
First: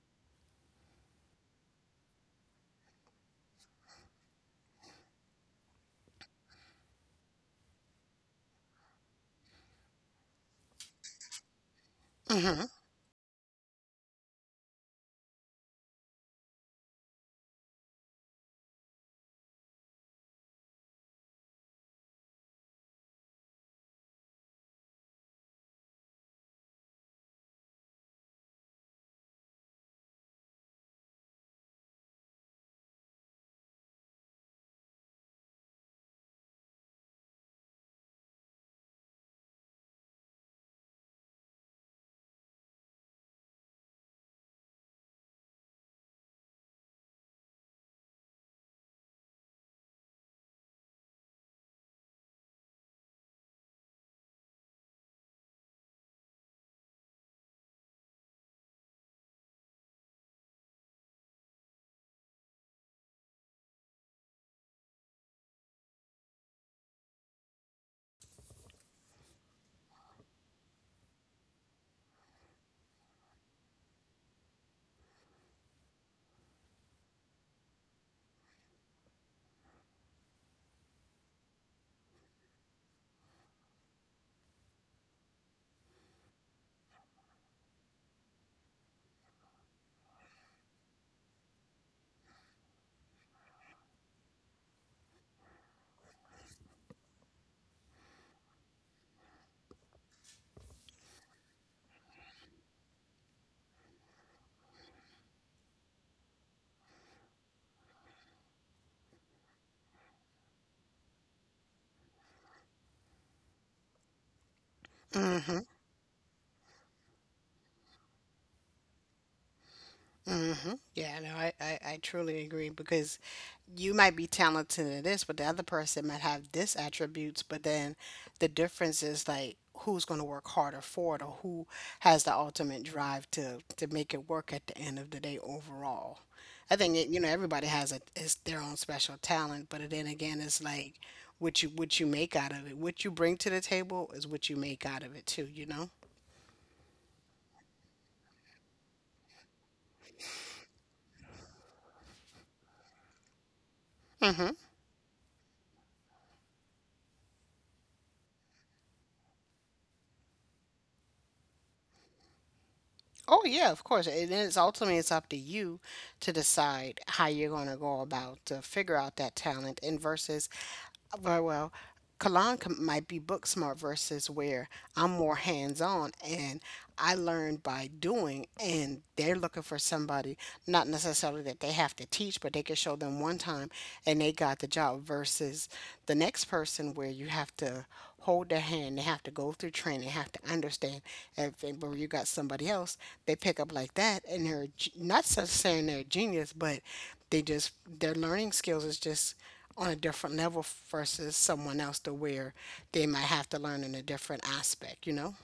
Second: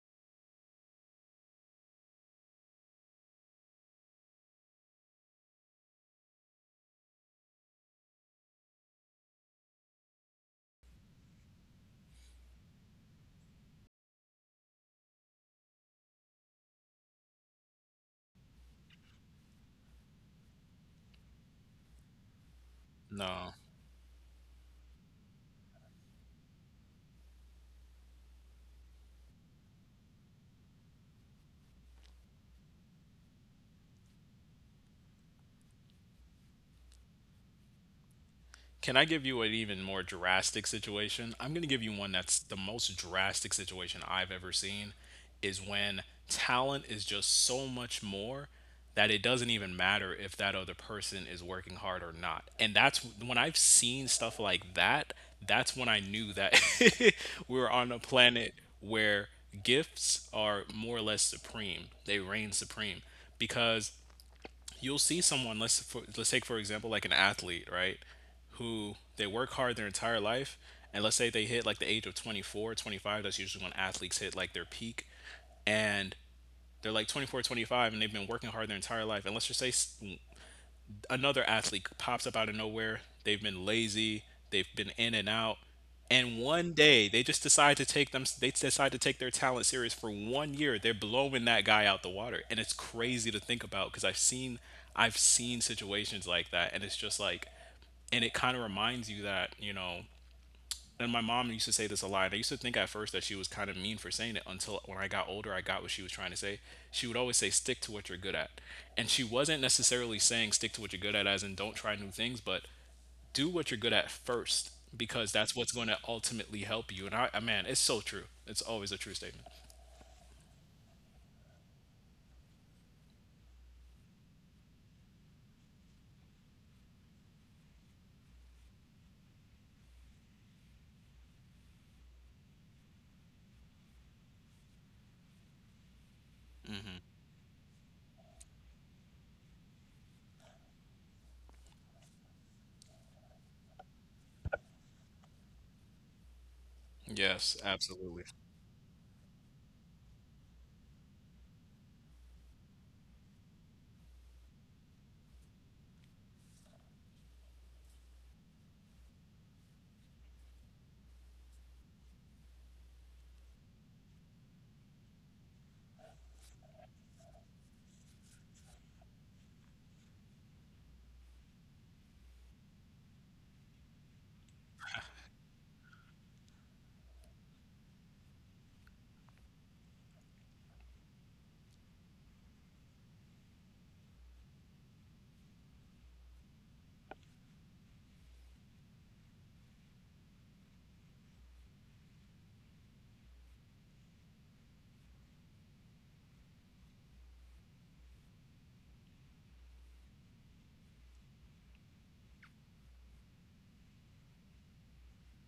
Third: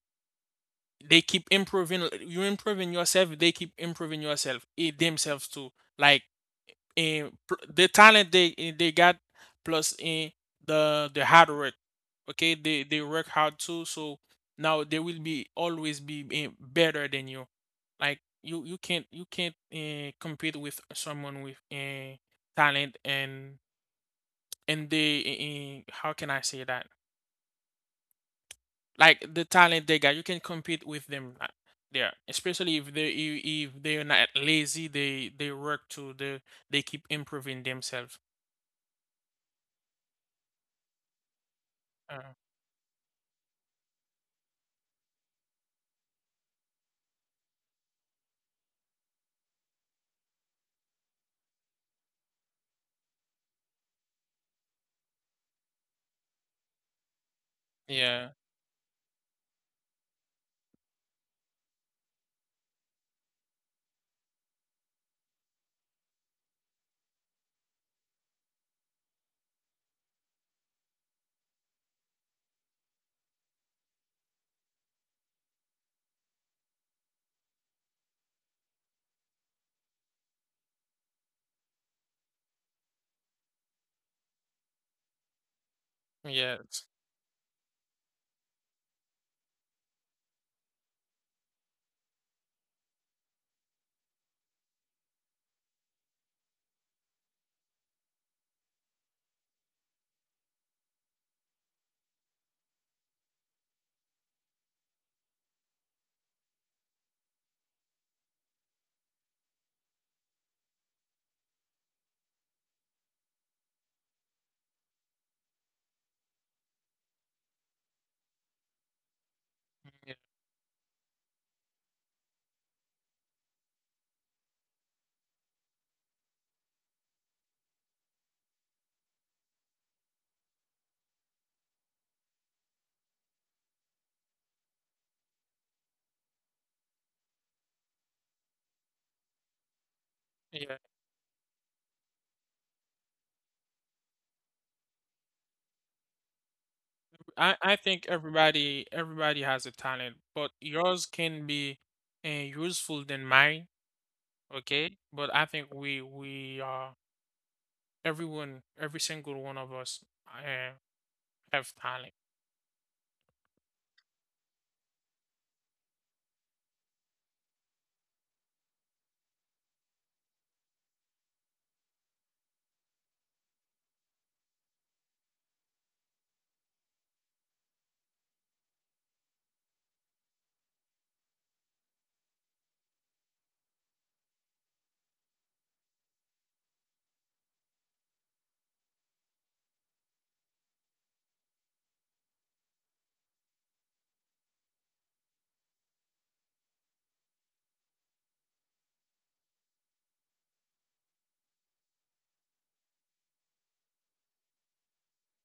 C: they keep improving, you improving yourself they keep improving yourself eh, themselves too, like in the talent they they got plus in the hard work. Okay,
B: Mm-hmm.
C: they work hard too, so now they will be always be better than you. Like you can't compete with someone with talent.
A: No.
C: And they how can I say that? Like the talent they got, you can compete with them there, especially if they if they're not lazy, they work too. They keep improving themselves.
A: Can I give you an even more drastic situation? I'm going to give you one
C: Uh,
A: that's the most drastic situation I've ever seen is when talent is just so much more that it doesn't even matter if that other person is working hard or not. And that's when I've seen stuff like that, that's when I knew that we were on a
C: yeah.
A: planet where gifts are more or less supreme. They reign supreme because you'll see someone let's take for example like an athlete, right, who they work hard their entire life, and let's say they hit like the age of 24, 25. That's usually when athletes hit like their peak. And they're like 24, 25, and they've been working hard their entire life, and let's just say another athlete pops up out of nowhere. They've been lazy, they've been in and out, and one
C: Yes.
A: day they just decide to take them. They decide to take their talent serious for 1 year. They're blowing that guy out the water, and it's crazy to think about because I've seen situations like that, and it's just like, and it kind of reminds you that and my mom used to say this a lot. And I used to think at first that she was kind of mean for saying it until when I got older, I got what she was trying to say. She would always say, stick to what you're good at. And she wasn't necessarily saying stick to what you're good at, as in don't try new things, but do what you're good at first, because that's what's going to ultimately help you. And man, it's so true. It's always a true statement.
C: Yeah.
B: Mm-hmm. Yeah, no, I truly agree because you might be talented in this, but the other person might have this attributes, but then the difference is like who's going to work harder for it or who has the ultimate drive to make it work at the end of the day overall. I think it, you know everybody has a is their own special talent, but then again, it's
C: Yeah.
B: like what you make out of it, what you bring to the table is what you make out of it too.
A: Yes,
C: I, I think
A: absolutely.
C: everybody everybody has a talent, but yours can be useful than mine,
B: Mm-hmm.
C: okay? But I think we are everyone, every single one of us, uh, have talent.
B: Oh yeah, of course. It is ultimately it's up to you to decide how you're going to go about to figure out that talent. And versus, very well, Kalan might be book smart versus where I'm more hands on and I learn by doing. And they're looking for somebody not necessarily that they have to teach, but they can show them one time and they got the job. Versus the next person where you have to hold their hand. They have to go through training. They have to understand everything. But when you got somebody else, they pick up like that, and not so saying they're a genius, but they just their learning skills is just on a different level versus someone else to where they might have to learn in a different aspect.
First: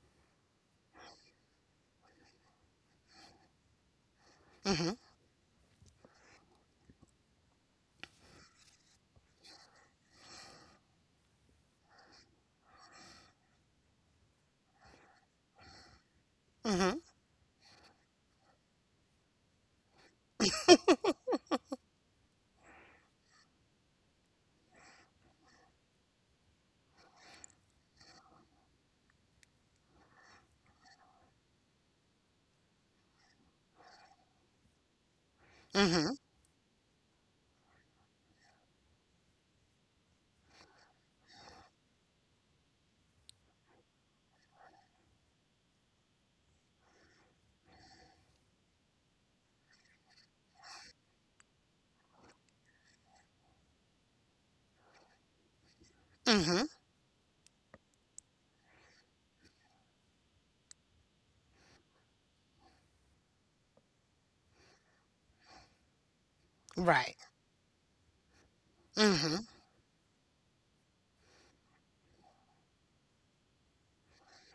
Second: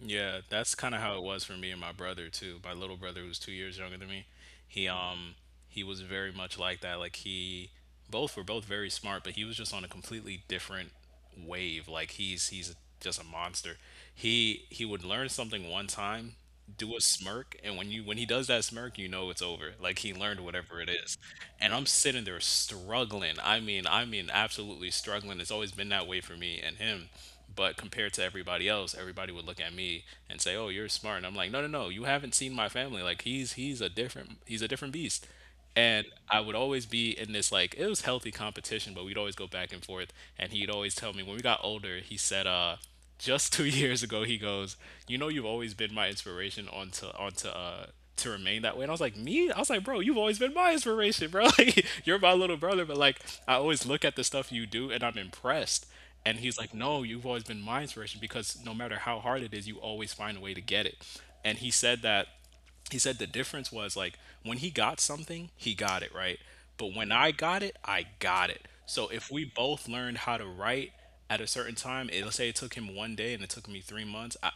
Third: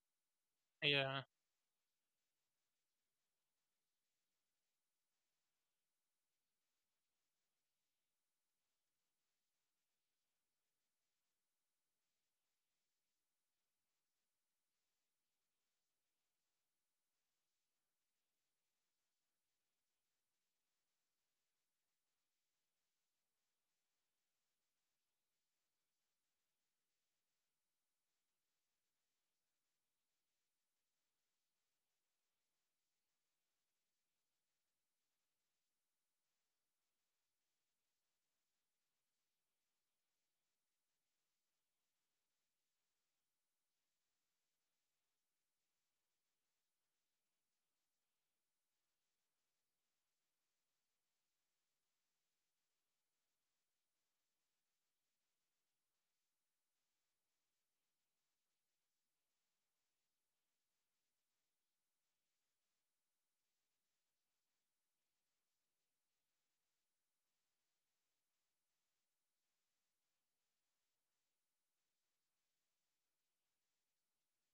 A: Yeah, that's kind of how it
C: Yeah.
A: was for me and my brother too. My little brother who's 2 years younger than me. He,
B: Mm-hmm.
A: um, he was very much like that. Like he both were both very smart, but he was just on a completely different wave. Like he's just a monster. He would learn something one time, do
B: Mm-hmm.
A: a smirk, and when you when he does that smirk, you know it's over. Like he learned whatever it is. And I'm sitting there struggling. I mean absolutely struggling. It's always been that way for me and him. But compared to everybody else, everybody would look at me and say, "Oh, you're smart." And I'm like, "No, no, no. You haven't seen my family. Like he's a different he's a different beast." And
B: Mm-hmm.
A: I would always be in this, like it was healthy competition, but we'd always go back and forth. And he'd always tell me when we got older, he said, just two years ago, he goes, you know, you've always been my inspiration onto to remain that way. And I was like, me? I was like, bro, you've always been my inspiration, bro. Like you're my little brother, but like I always look at the stuff you do and I'm impressed. And he's
B: Mm-hmm.
A: like, no, you've always been my inspiration because no matter how hard it is, you always find a way to get it. And he said the difference was like when he got something, he got it right. But
B: Right.
A: when I got it, I got it. So if
B: Mm-hmm.
A: we both learned how to write at a certain time, let's say it took him 1 day and it took me 3 months, I,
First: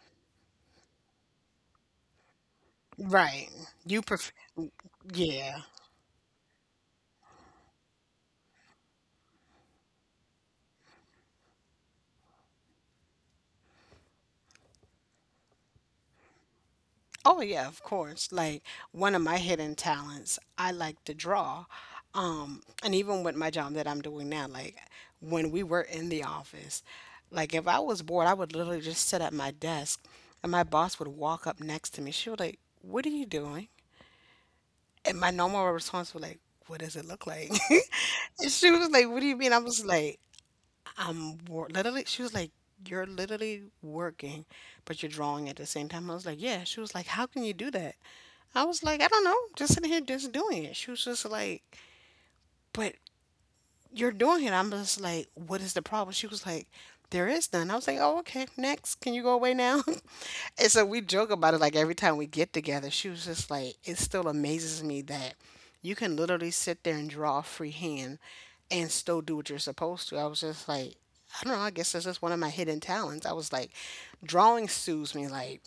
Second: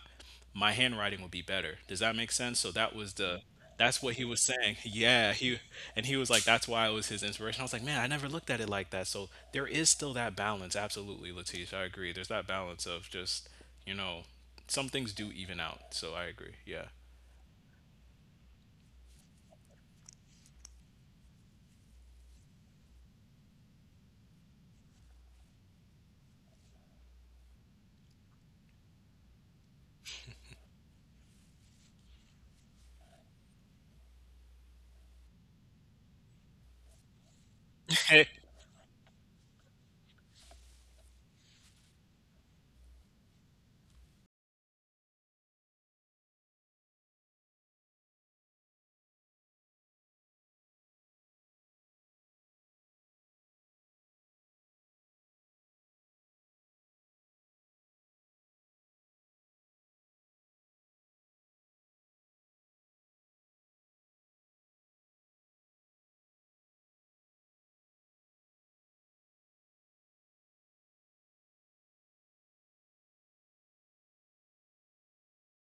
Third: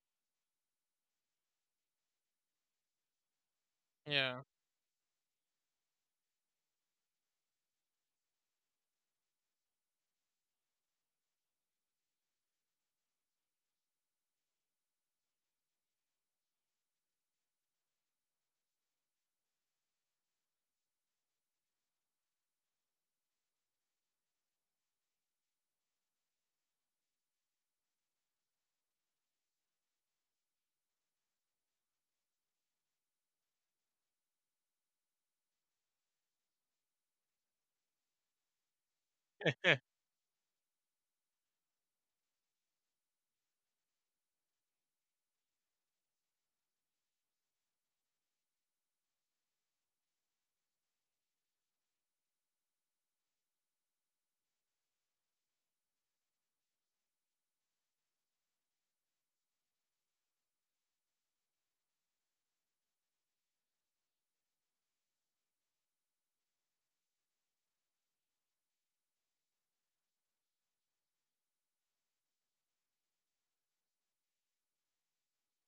A: my handwriting would be better. Does that make sense? So that was the
B: Right. You
A: that's what he
B: prefer.
C: Yeah.
A: was saying. Yeah, he
B: Yeah.
A: and he was like that's why it was his inspiration. I was like, man, I never looked at it like that. So there is still that balance. Absolutely, Latish, I agree. There's that balance of just you know some things do even out. So I agree. Yeah.
B: Oh yeah, of course. Like one of my hidden talents, I like to draw. And even with my job that I'm doing now, like when we were in the office, like if I was bored, I would literally just sit at my desk and my boss would walk up next to me. She was like, "What are you doing?" And my normal response was like, "What does it look like?" And she was like, "What do you mean?" I
C: And
B: was like, literally, she was like, "You're literally working, but you're drawing at the same time." I was like, "Yeah." She was like, "How can you do that?" I was like, "I don't know, just sitting here just doing it." She was just like, "but you're doing it." I'm just like, "what is the problem?" She was like, "there is none." I was like, "oh, okay, next. Can you go away now?" And so we joke about it like every time we get together. She was just like, "it still amazes me that you can literally sit there and draw freehand and still do what you're supposed to." I was just like, "I don't know. I guess that's just one of my hidden talents." I was like, drawing soothes me. Like,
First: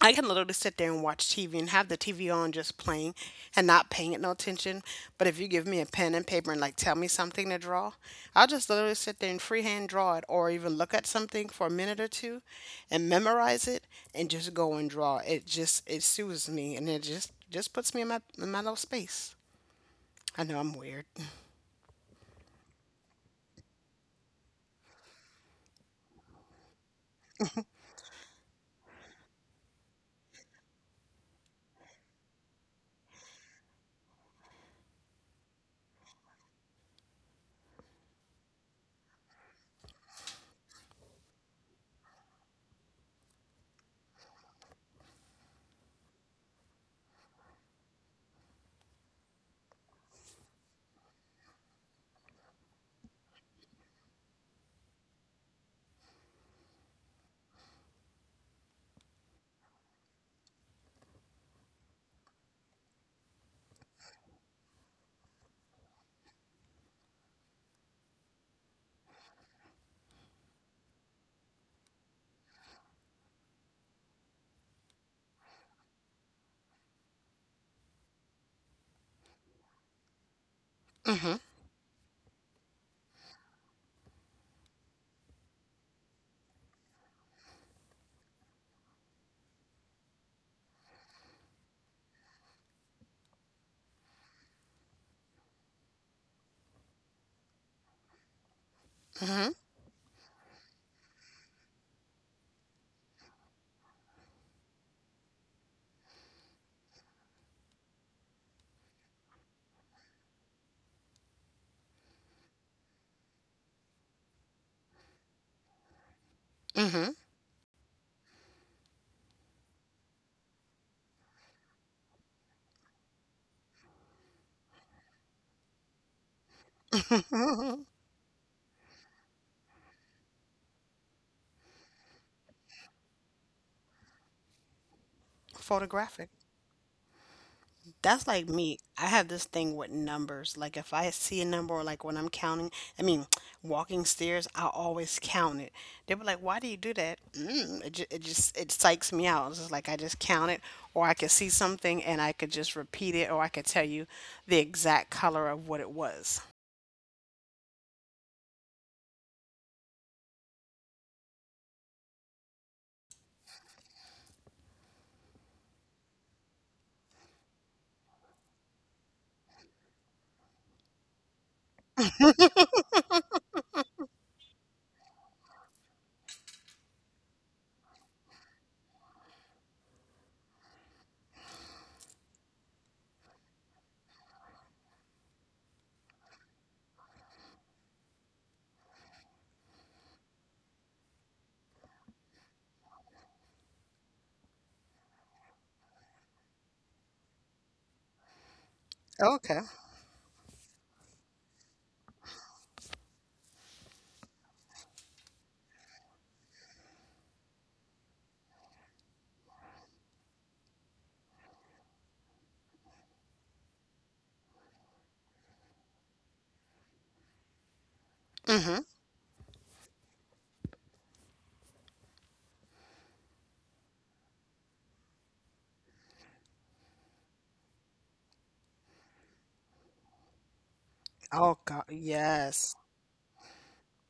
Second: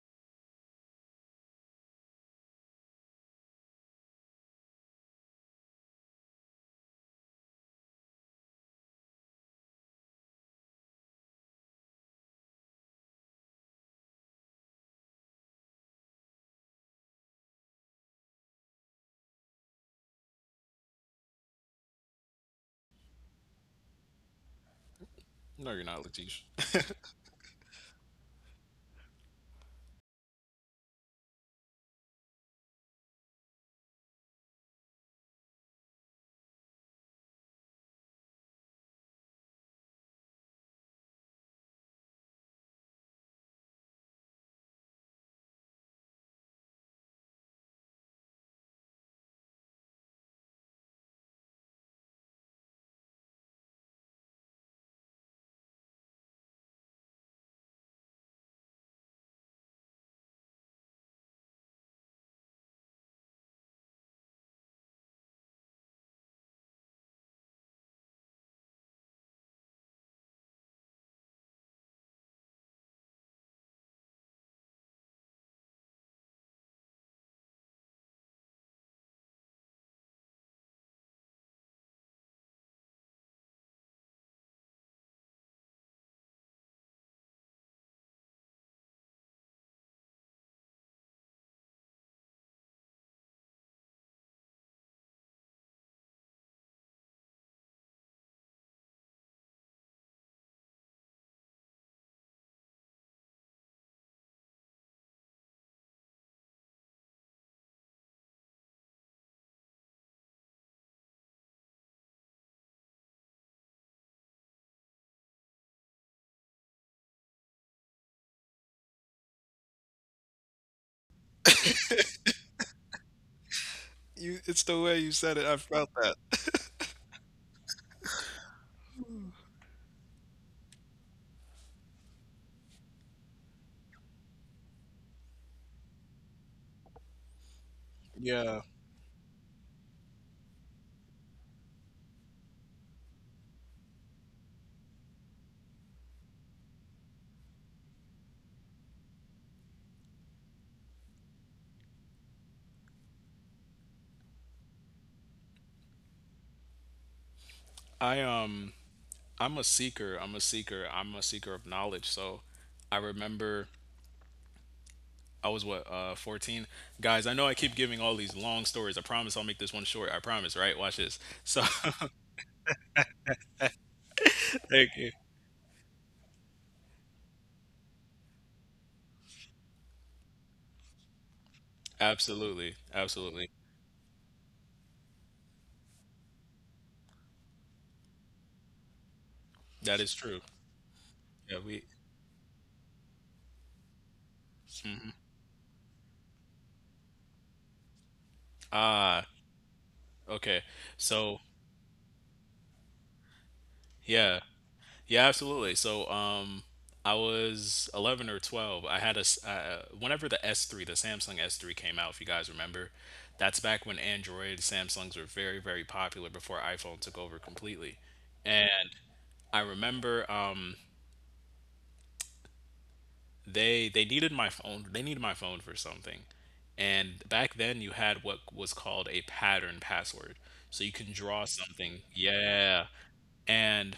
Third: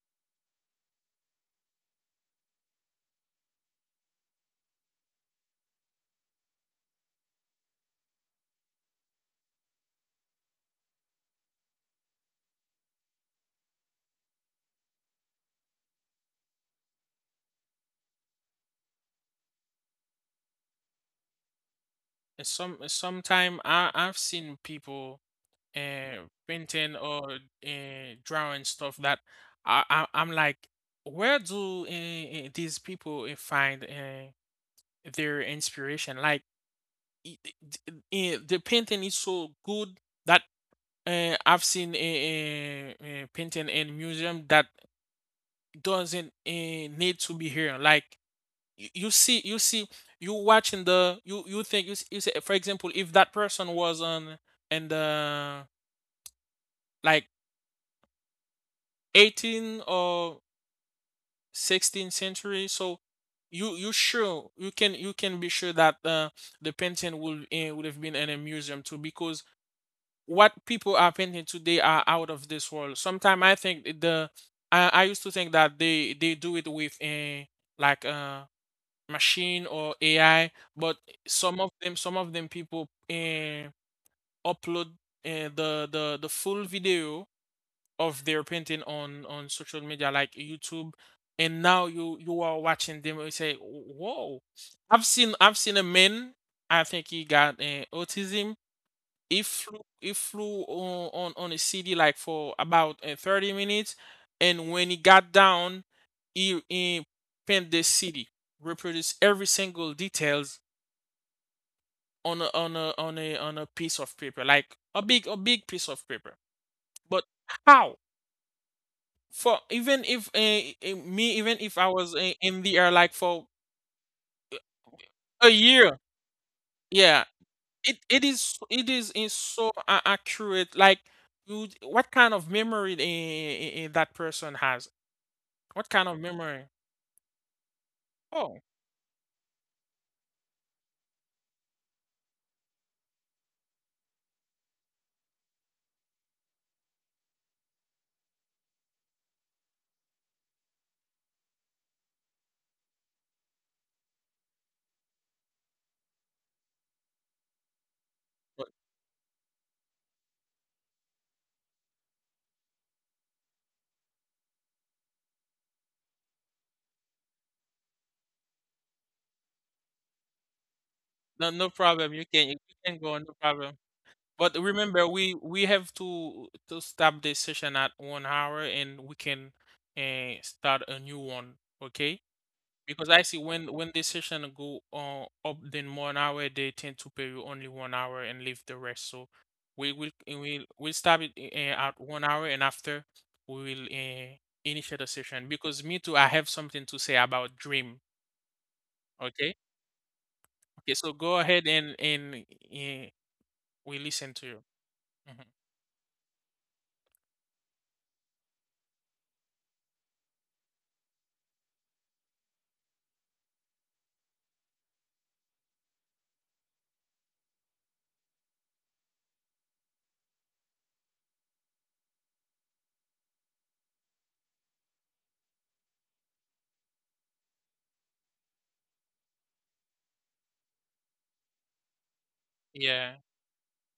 B: I can literally sit there and watch TV and have the TV on just playing and not paying it no attention. But if you give me a pen and paper and like tell me something to draw, I'll just literally sit there and freehand draw it or even look at something for a minute or two and memorize it and just go and draw. It soothes me and it just puts me in my little space. I know I'm weird.
C: sometime I've seen people
A: No, you're not, Latish.
C: painting or drawing stuff that I'm like, where do these people find their inspiration? Like i- i- d- the painting is so good that I've seen a painting in museum that doesn't need to be here. Like you see, you see, you watching the you you think you say, for example, if that person was on in the like 18 or 16th century, so you sure you can be sure that the painting will would have been in a museum too, because what people are painting today are out of this world. Sometimes I think I used to think that they do it with a a machine or AI, but
B: Mhm.
C: some of them people upload the full video of their painting on social media like YouTube, and now you are watching them and you say, whoa. I've seen a man, I think he got autism. it
B: Hmm.
C: flew it flew on a city like for about 30 minutes, and when he got down, he paint the city, reproduce every single details on a, on a, on a, on a piece of paper, like a big piece of paper.
B: Hmm.
C: But how? For Even if me, even if I was in the air like for
A: You, it's the way you said it.
C: a
A: I felt
C: year,
A: that.
C: yeah,
B: Hmm.
C: it it is so accurate. Like, you, what kind of memory that person has? What kind of
B: Photographic.
C: memory?
B: That's like
C: Oh,
A: Yeah.
B: me. I have this thing with numbers. Like if I see a number or like when I'm counting, I mean, walking stairs, I always count it. They were like, "Why do you do that?" It just it psychs me out. It's just like I just count it, or I could see something and I could just repeat it, or I could tell you the exact color of what it was.
A: I
C: but
A: um I'm a seeker. I'm a seeker of knowledge. So I remember I was what, 14. Guys, I know I keep giving all these long stories. I promise I'll make this one short. I promise, right? Watch this.
C: no,
A: So
C: no problem, you can go, no problem. But
A: thank
C: remember,
A: you.
C: we have to stop this session at 1 hour, and we can start a new one, okay?
A: Absolutely.
C: Because I see
A: Absolutely.
C: when the session go up than 1 hour, they tend to pay you only 1 hour and leave the rest. So we
A: That
C: will
A: is true.
C: we stop it
A: Yeah, we
C: at 1 hour, and after we will initiate the
A: mhm.
C: session. Because me too, I have something to say about dream.
A: Ah,
B: Okay.
C: Okay,
A: okay.
C: okay. So go
A: So,
C: ahead, and uh, we listen
A: yeah.
C: to you.
A: Yeah,
C: Mhm.
A: absolutely. So, I was 11 or 12. I had a, whenever the S3, the Samsung S3 came out, if you guys remember, that's back when Android, Samsungs were very, very popular before iPhone took over completely.
B: Mm-hmm.
A: And I remember, they needed my phone, they needed my phone for something. And back then you had what was called a pattern password. So you can draw
B: Oh God,
A: something.
B: yes.
A: Yeah.
C: Yeah,
A: And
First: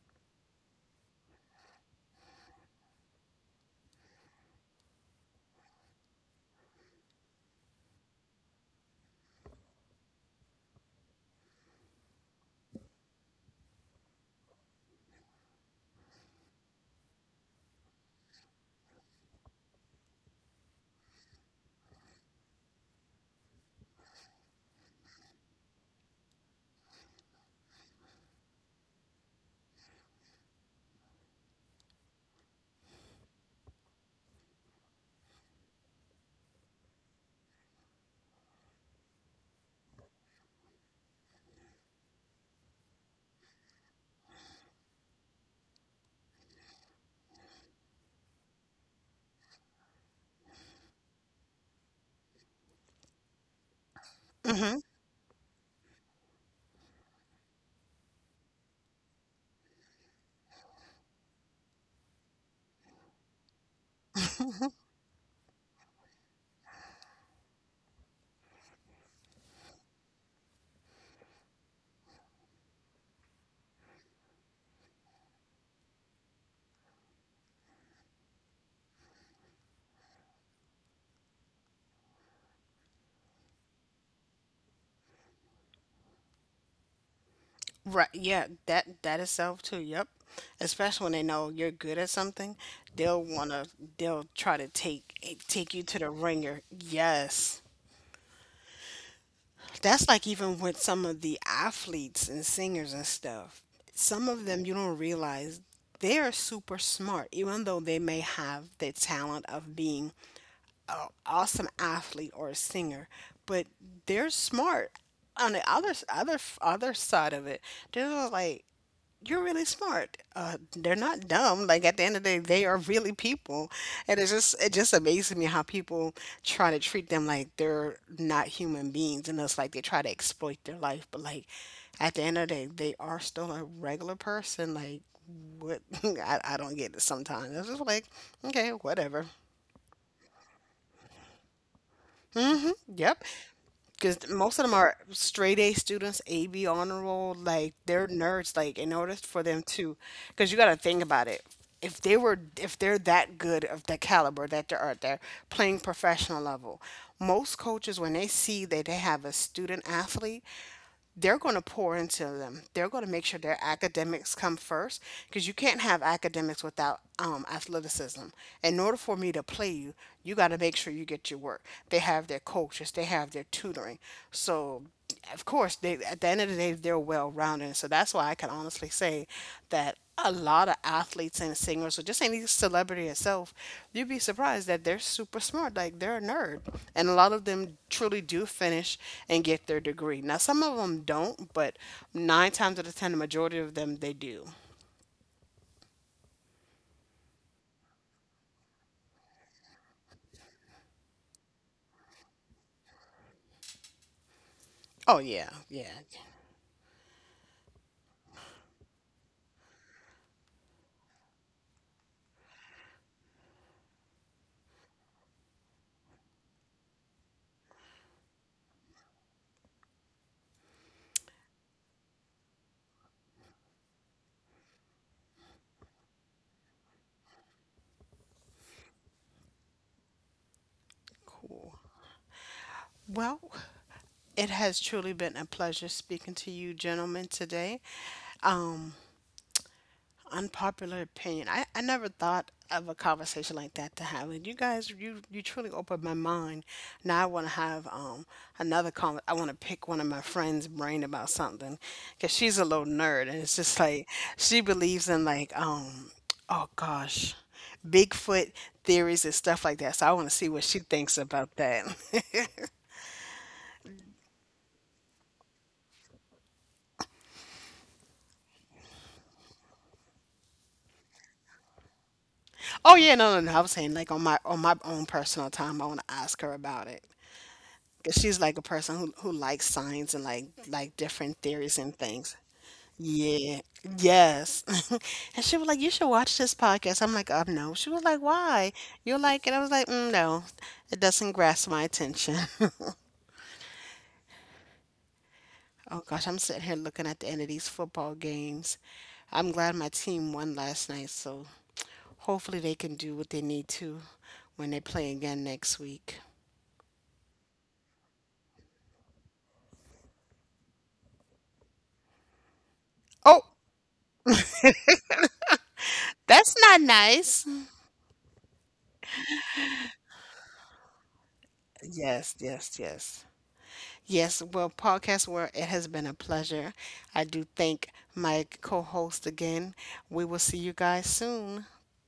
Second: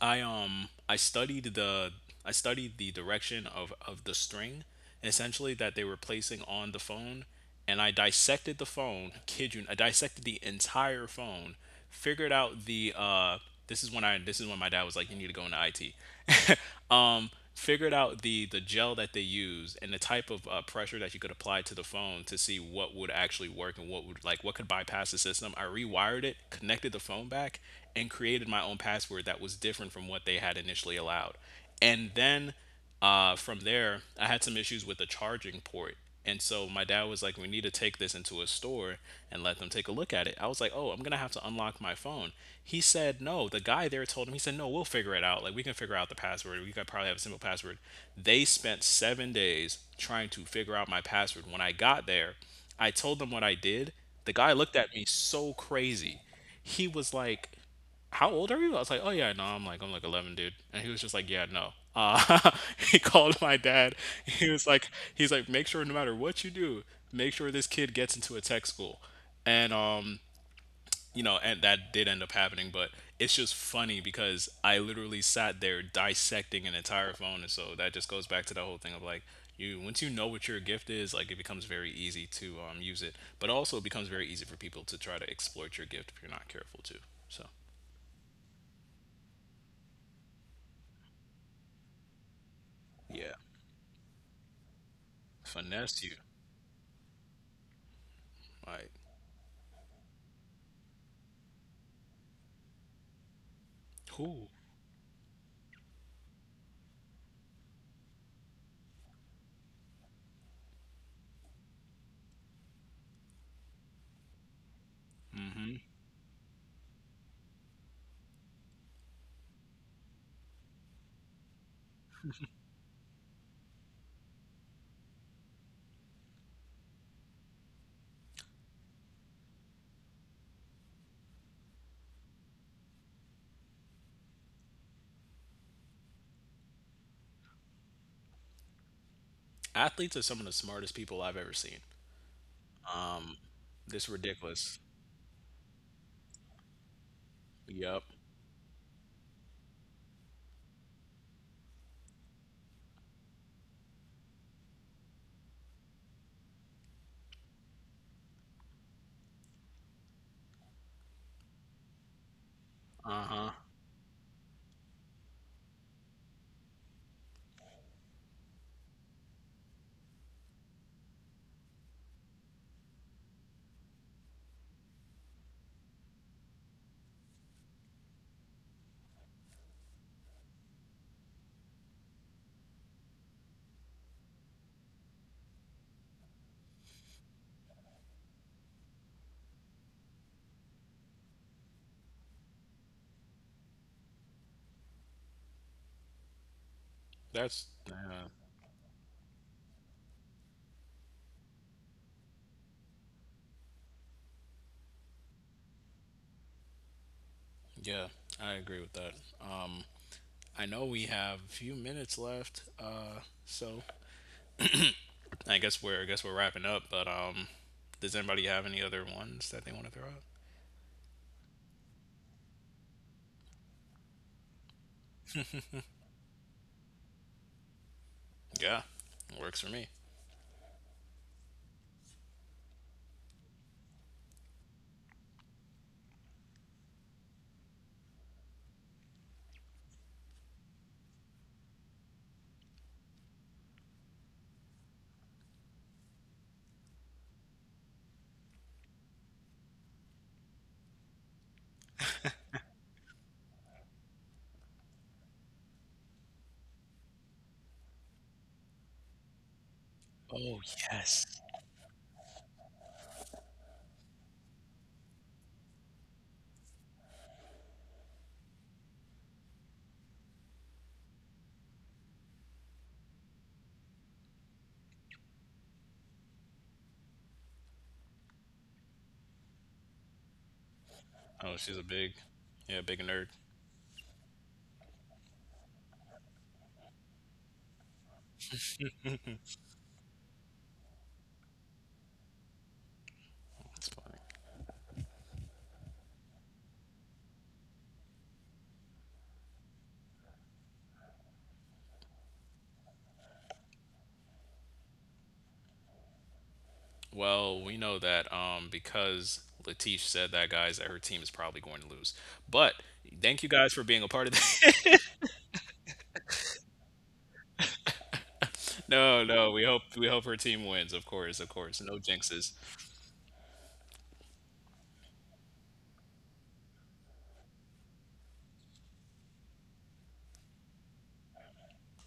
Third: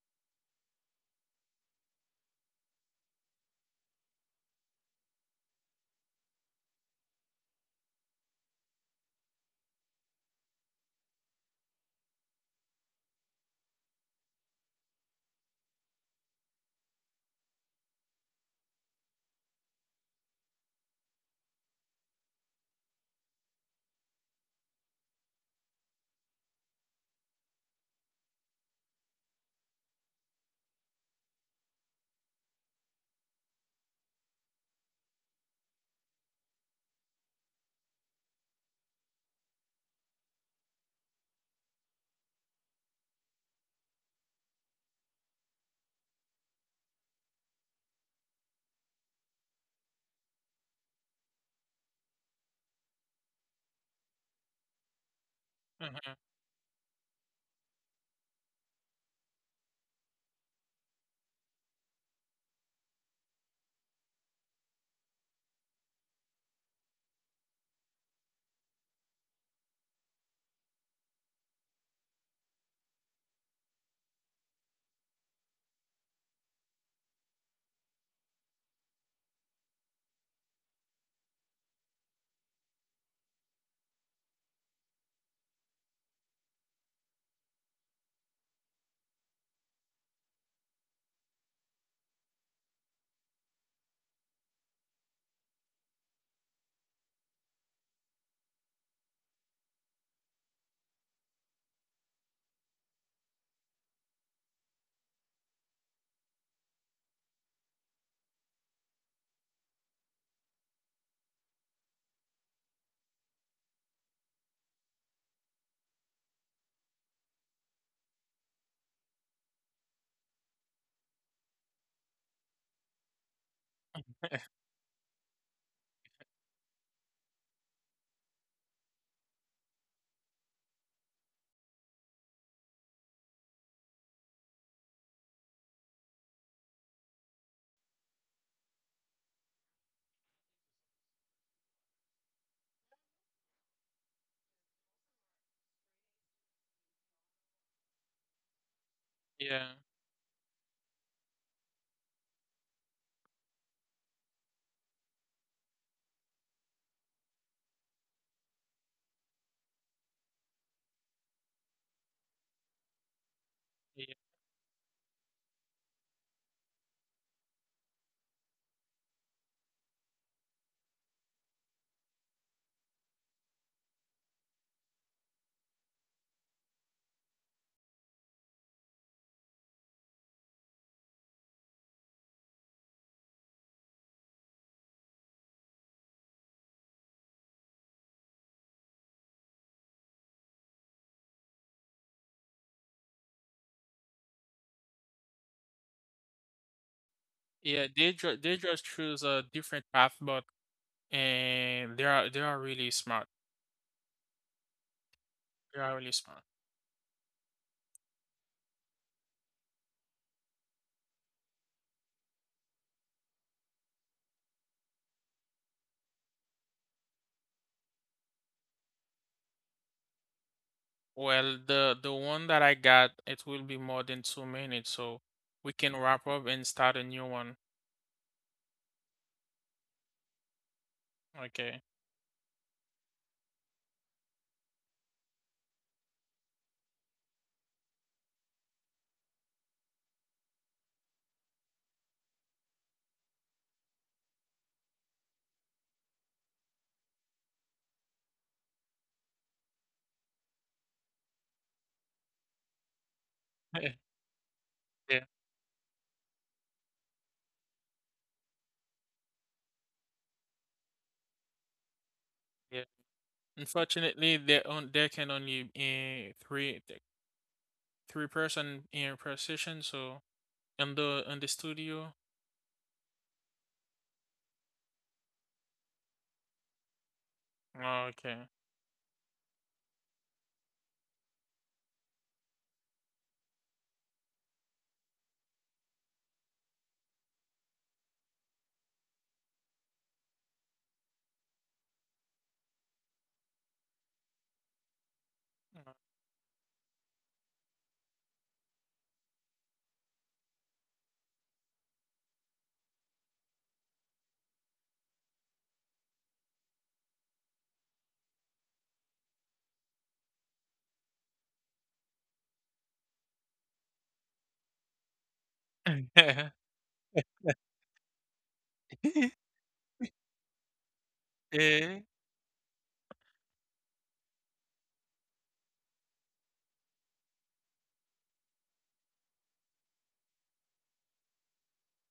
A: I um I studied the I studied the direction of the string, essentially, that they were placing on the phone, and I dissected the phone, kid you, I dissected the entire phone, figured out the this is when my dad was like you need to go into IT. um Figured out the gel that they used and the type of pressure that you could apply to the phone to see what would actually work and what would like what could bypass the system. I rewired it, connected the phone back, and created my own password that was different from what they had initially allowed. And then, from there, I had some issues with the charging port. And so my dad was like, we need to take this into a store and let them take a look at it. I was like, oh, I'm going to have to unlock my phone. He said, no. The guy there told him, he said, no, we'll figure it out. Like, we can figure out the password. We could probably have a simple password. They spent 7 days trying to figure out my password. When I got there, I told them what I did. The guy looked at me so
C: uh
A: crazy. He was like, how old are you? I was like, oh yeah, no, I'm like 11, dude. And he was just like, yeah, no. Uh, he called my dad. He was like, make sure no matter what you do, make sure this kid gets into a tech school. And, you know, and that did end up happening, but it's just funny because I literally sat there dissecting an entire phone. And so that just goes back to the whole thing of like, you, once you know what your gift is, like it becomes very easy to use it, but also it becomes very easy for people to try to exploit your gift if you're not careful too. So,
B: Right, yeah, that itself too. Yep. Especially when they know you're good at something, they'll
A: yeah,
B: wanna they'll try to take take you to
A: finesse
B: the
A: you.
B: ringer. Yes.
A: Like,
B: That's like even with some of the athletes and singers and stuff. Some of
A: who?
B: them you don't realize they're super smart, even though they may have the talent of being an awesome athlete or a singer, but they're smart on the other side of it. They're like you're really smart. They're not dumb. Like at the end of the day, they are really people, and it just amazes me how people try to treat them like they're not human beings, and it's like they try to exploit their life. But like at the end of the day, they are still a regular person. Like what. I don't get it sometimes. It's just like okay, whatever.
A: Athletes are some of the smartest people I've ever seen.
B: Yep.
A: This
B: Because most of them
A: ridiculous.
B: are straight A students, AB honor roll. Like they're
A: Yep.
B: nerds. Like in order for them
C: yeah,
B: to, because you got to think about it. If they're that good of the caliber that they are, they're playing professional level. Most coaches, when they see that they have a student athlete, they're going to pour into them. They're going to make
A: Uh
B: sure
A: huh.
B: their
C: yeah,
B: academics come first because you can't have academics without athleticism. In order for me to play you, you got to make sure you get your work. They have their coaches, they have their tutoring. So, of course, they at the end of the day, they're well rounded, so that's why I can honestly say that a lot of athletes and singers, or just any celebrity itself, you'd be surprised that they're super smart. Like they're a nerd. And a lot of them truly do finish and get their degree. Now, some of them don't, but nine times out of 10, the majority of them, they do.
A: That's
C: yeah. They
A: uh,
C: they just choose a different path, but and they are really smart.
B: Oh, yeah.
C: They
B: Yeah.
C: are really smart.
A: yeah, I agree with that. Um, I know we have a few minutes left. So I guess we're wrapping up. But does anybody have any other ones that they want to throw out?
C: Well, the one that I got, it will be more than 2 minutes, so we can wrap up and start a new one.
A: Yeah, works for me.
B: Cool.
C: Okay.
B: Well, it has truly been a pleasure speaking to you, gentlemen, today. Um, Unpopular opinion. I never thought of a conversation like that to have. And you guys, you truly opened my mind. Now I want to have another con. I want to pick one of my friends' brain about something, cause she's a little nerd, and it's just like she believes
C: Yeah,
B: in like oh gosh, Bigfoot theories and stuff like that. So I want to see
A: Oh
B: what she thinks
A: yes.
B: about that.
C: yeah. Unfortunately, there can only three person in per session, so in the studio.
B: Oh yeah, no, no, no. I was saying like on my own personal time, I want to ask her about it. 'Cause she's
C: Okay.
B: like a person who likes science and like different
A: Oh,
B: theories
A: she's a
B: and
A: big,
B: things.
A: yeah, big nerd.
B: Yeah. Yes. And she was like, "You should watch this podcast." I'm like, no." She was like, "Why? You like it?" I was like, "mm, no, it doesn't grasp my attention."
A: That's funny.
B: Oh gosh, I'm sitting here looking at the end of these football games. I'm glad my team won last night, so hopefully they can do what they need to when they play again next week.
A: Well, we know that because Latif said that, guys, that her team is probably going to lose. But
B: Oh,
A: thank you guys for being a part of that.
B: that's not nice.
A: No, no, we hope her team wins. Of course, no
C: Eh?
B: Yes,
A: jinxes.
B: yes, yes. Yes, well, podcast world, it has been a pleasure. I do thank my co host again. We will see you guys soon.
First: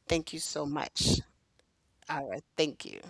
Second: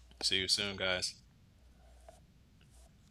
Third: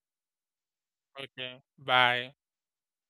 B: Thank
A: See
B: you
A: you
B: so
A: soon, guys.
B: much.
C: Okay.
B: All
C: Bye.
B: right. Thank you.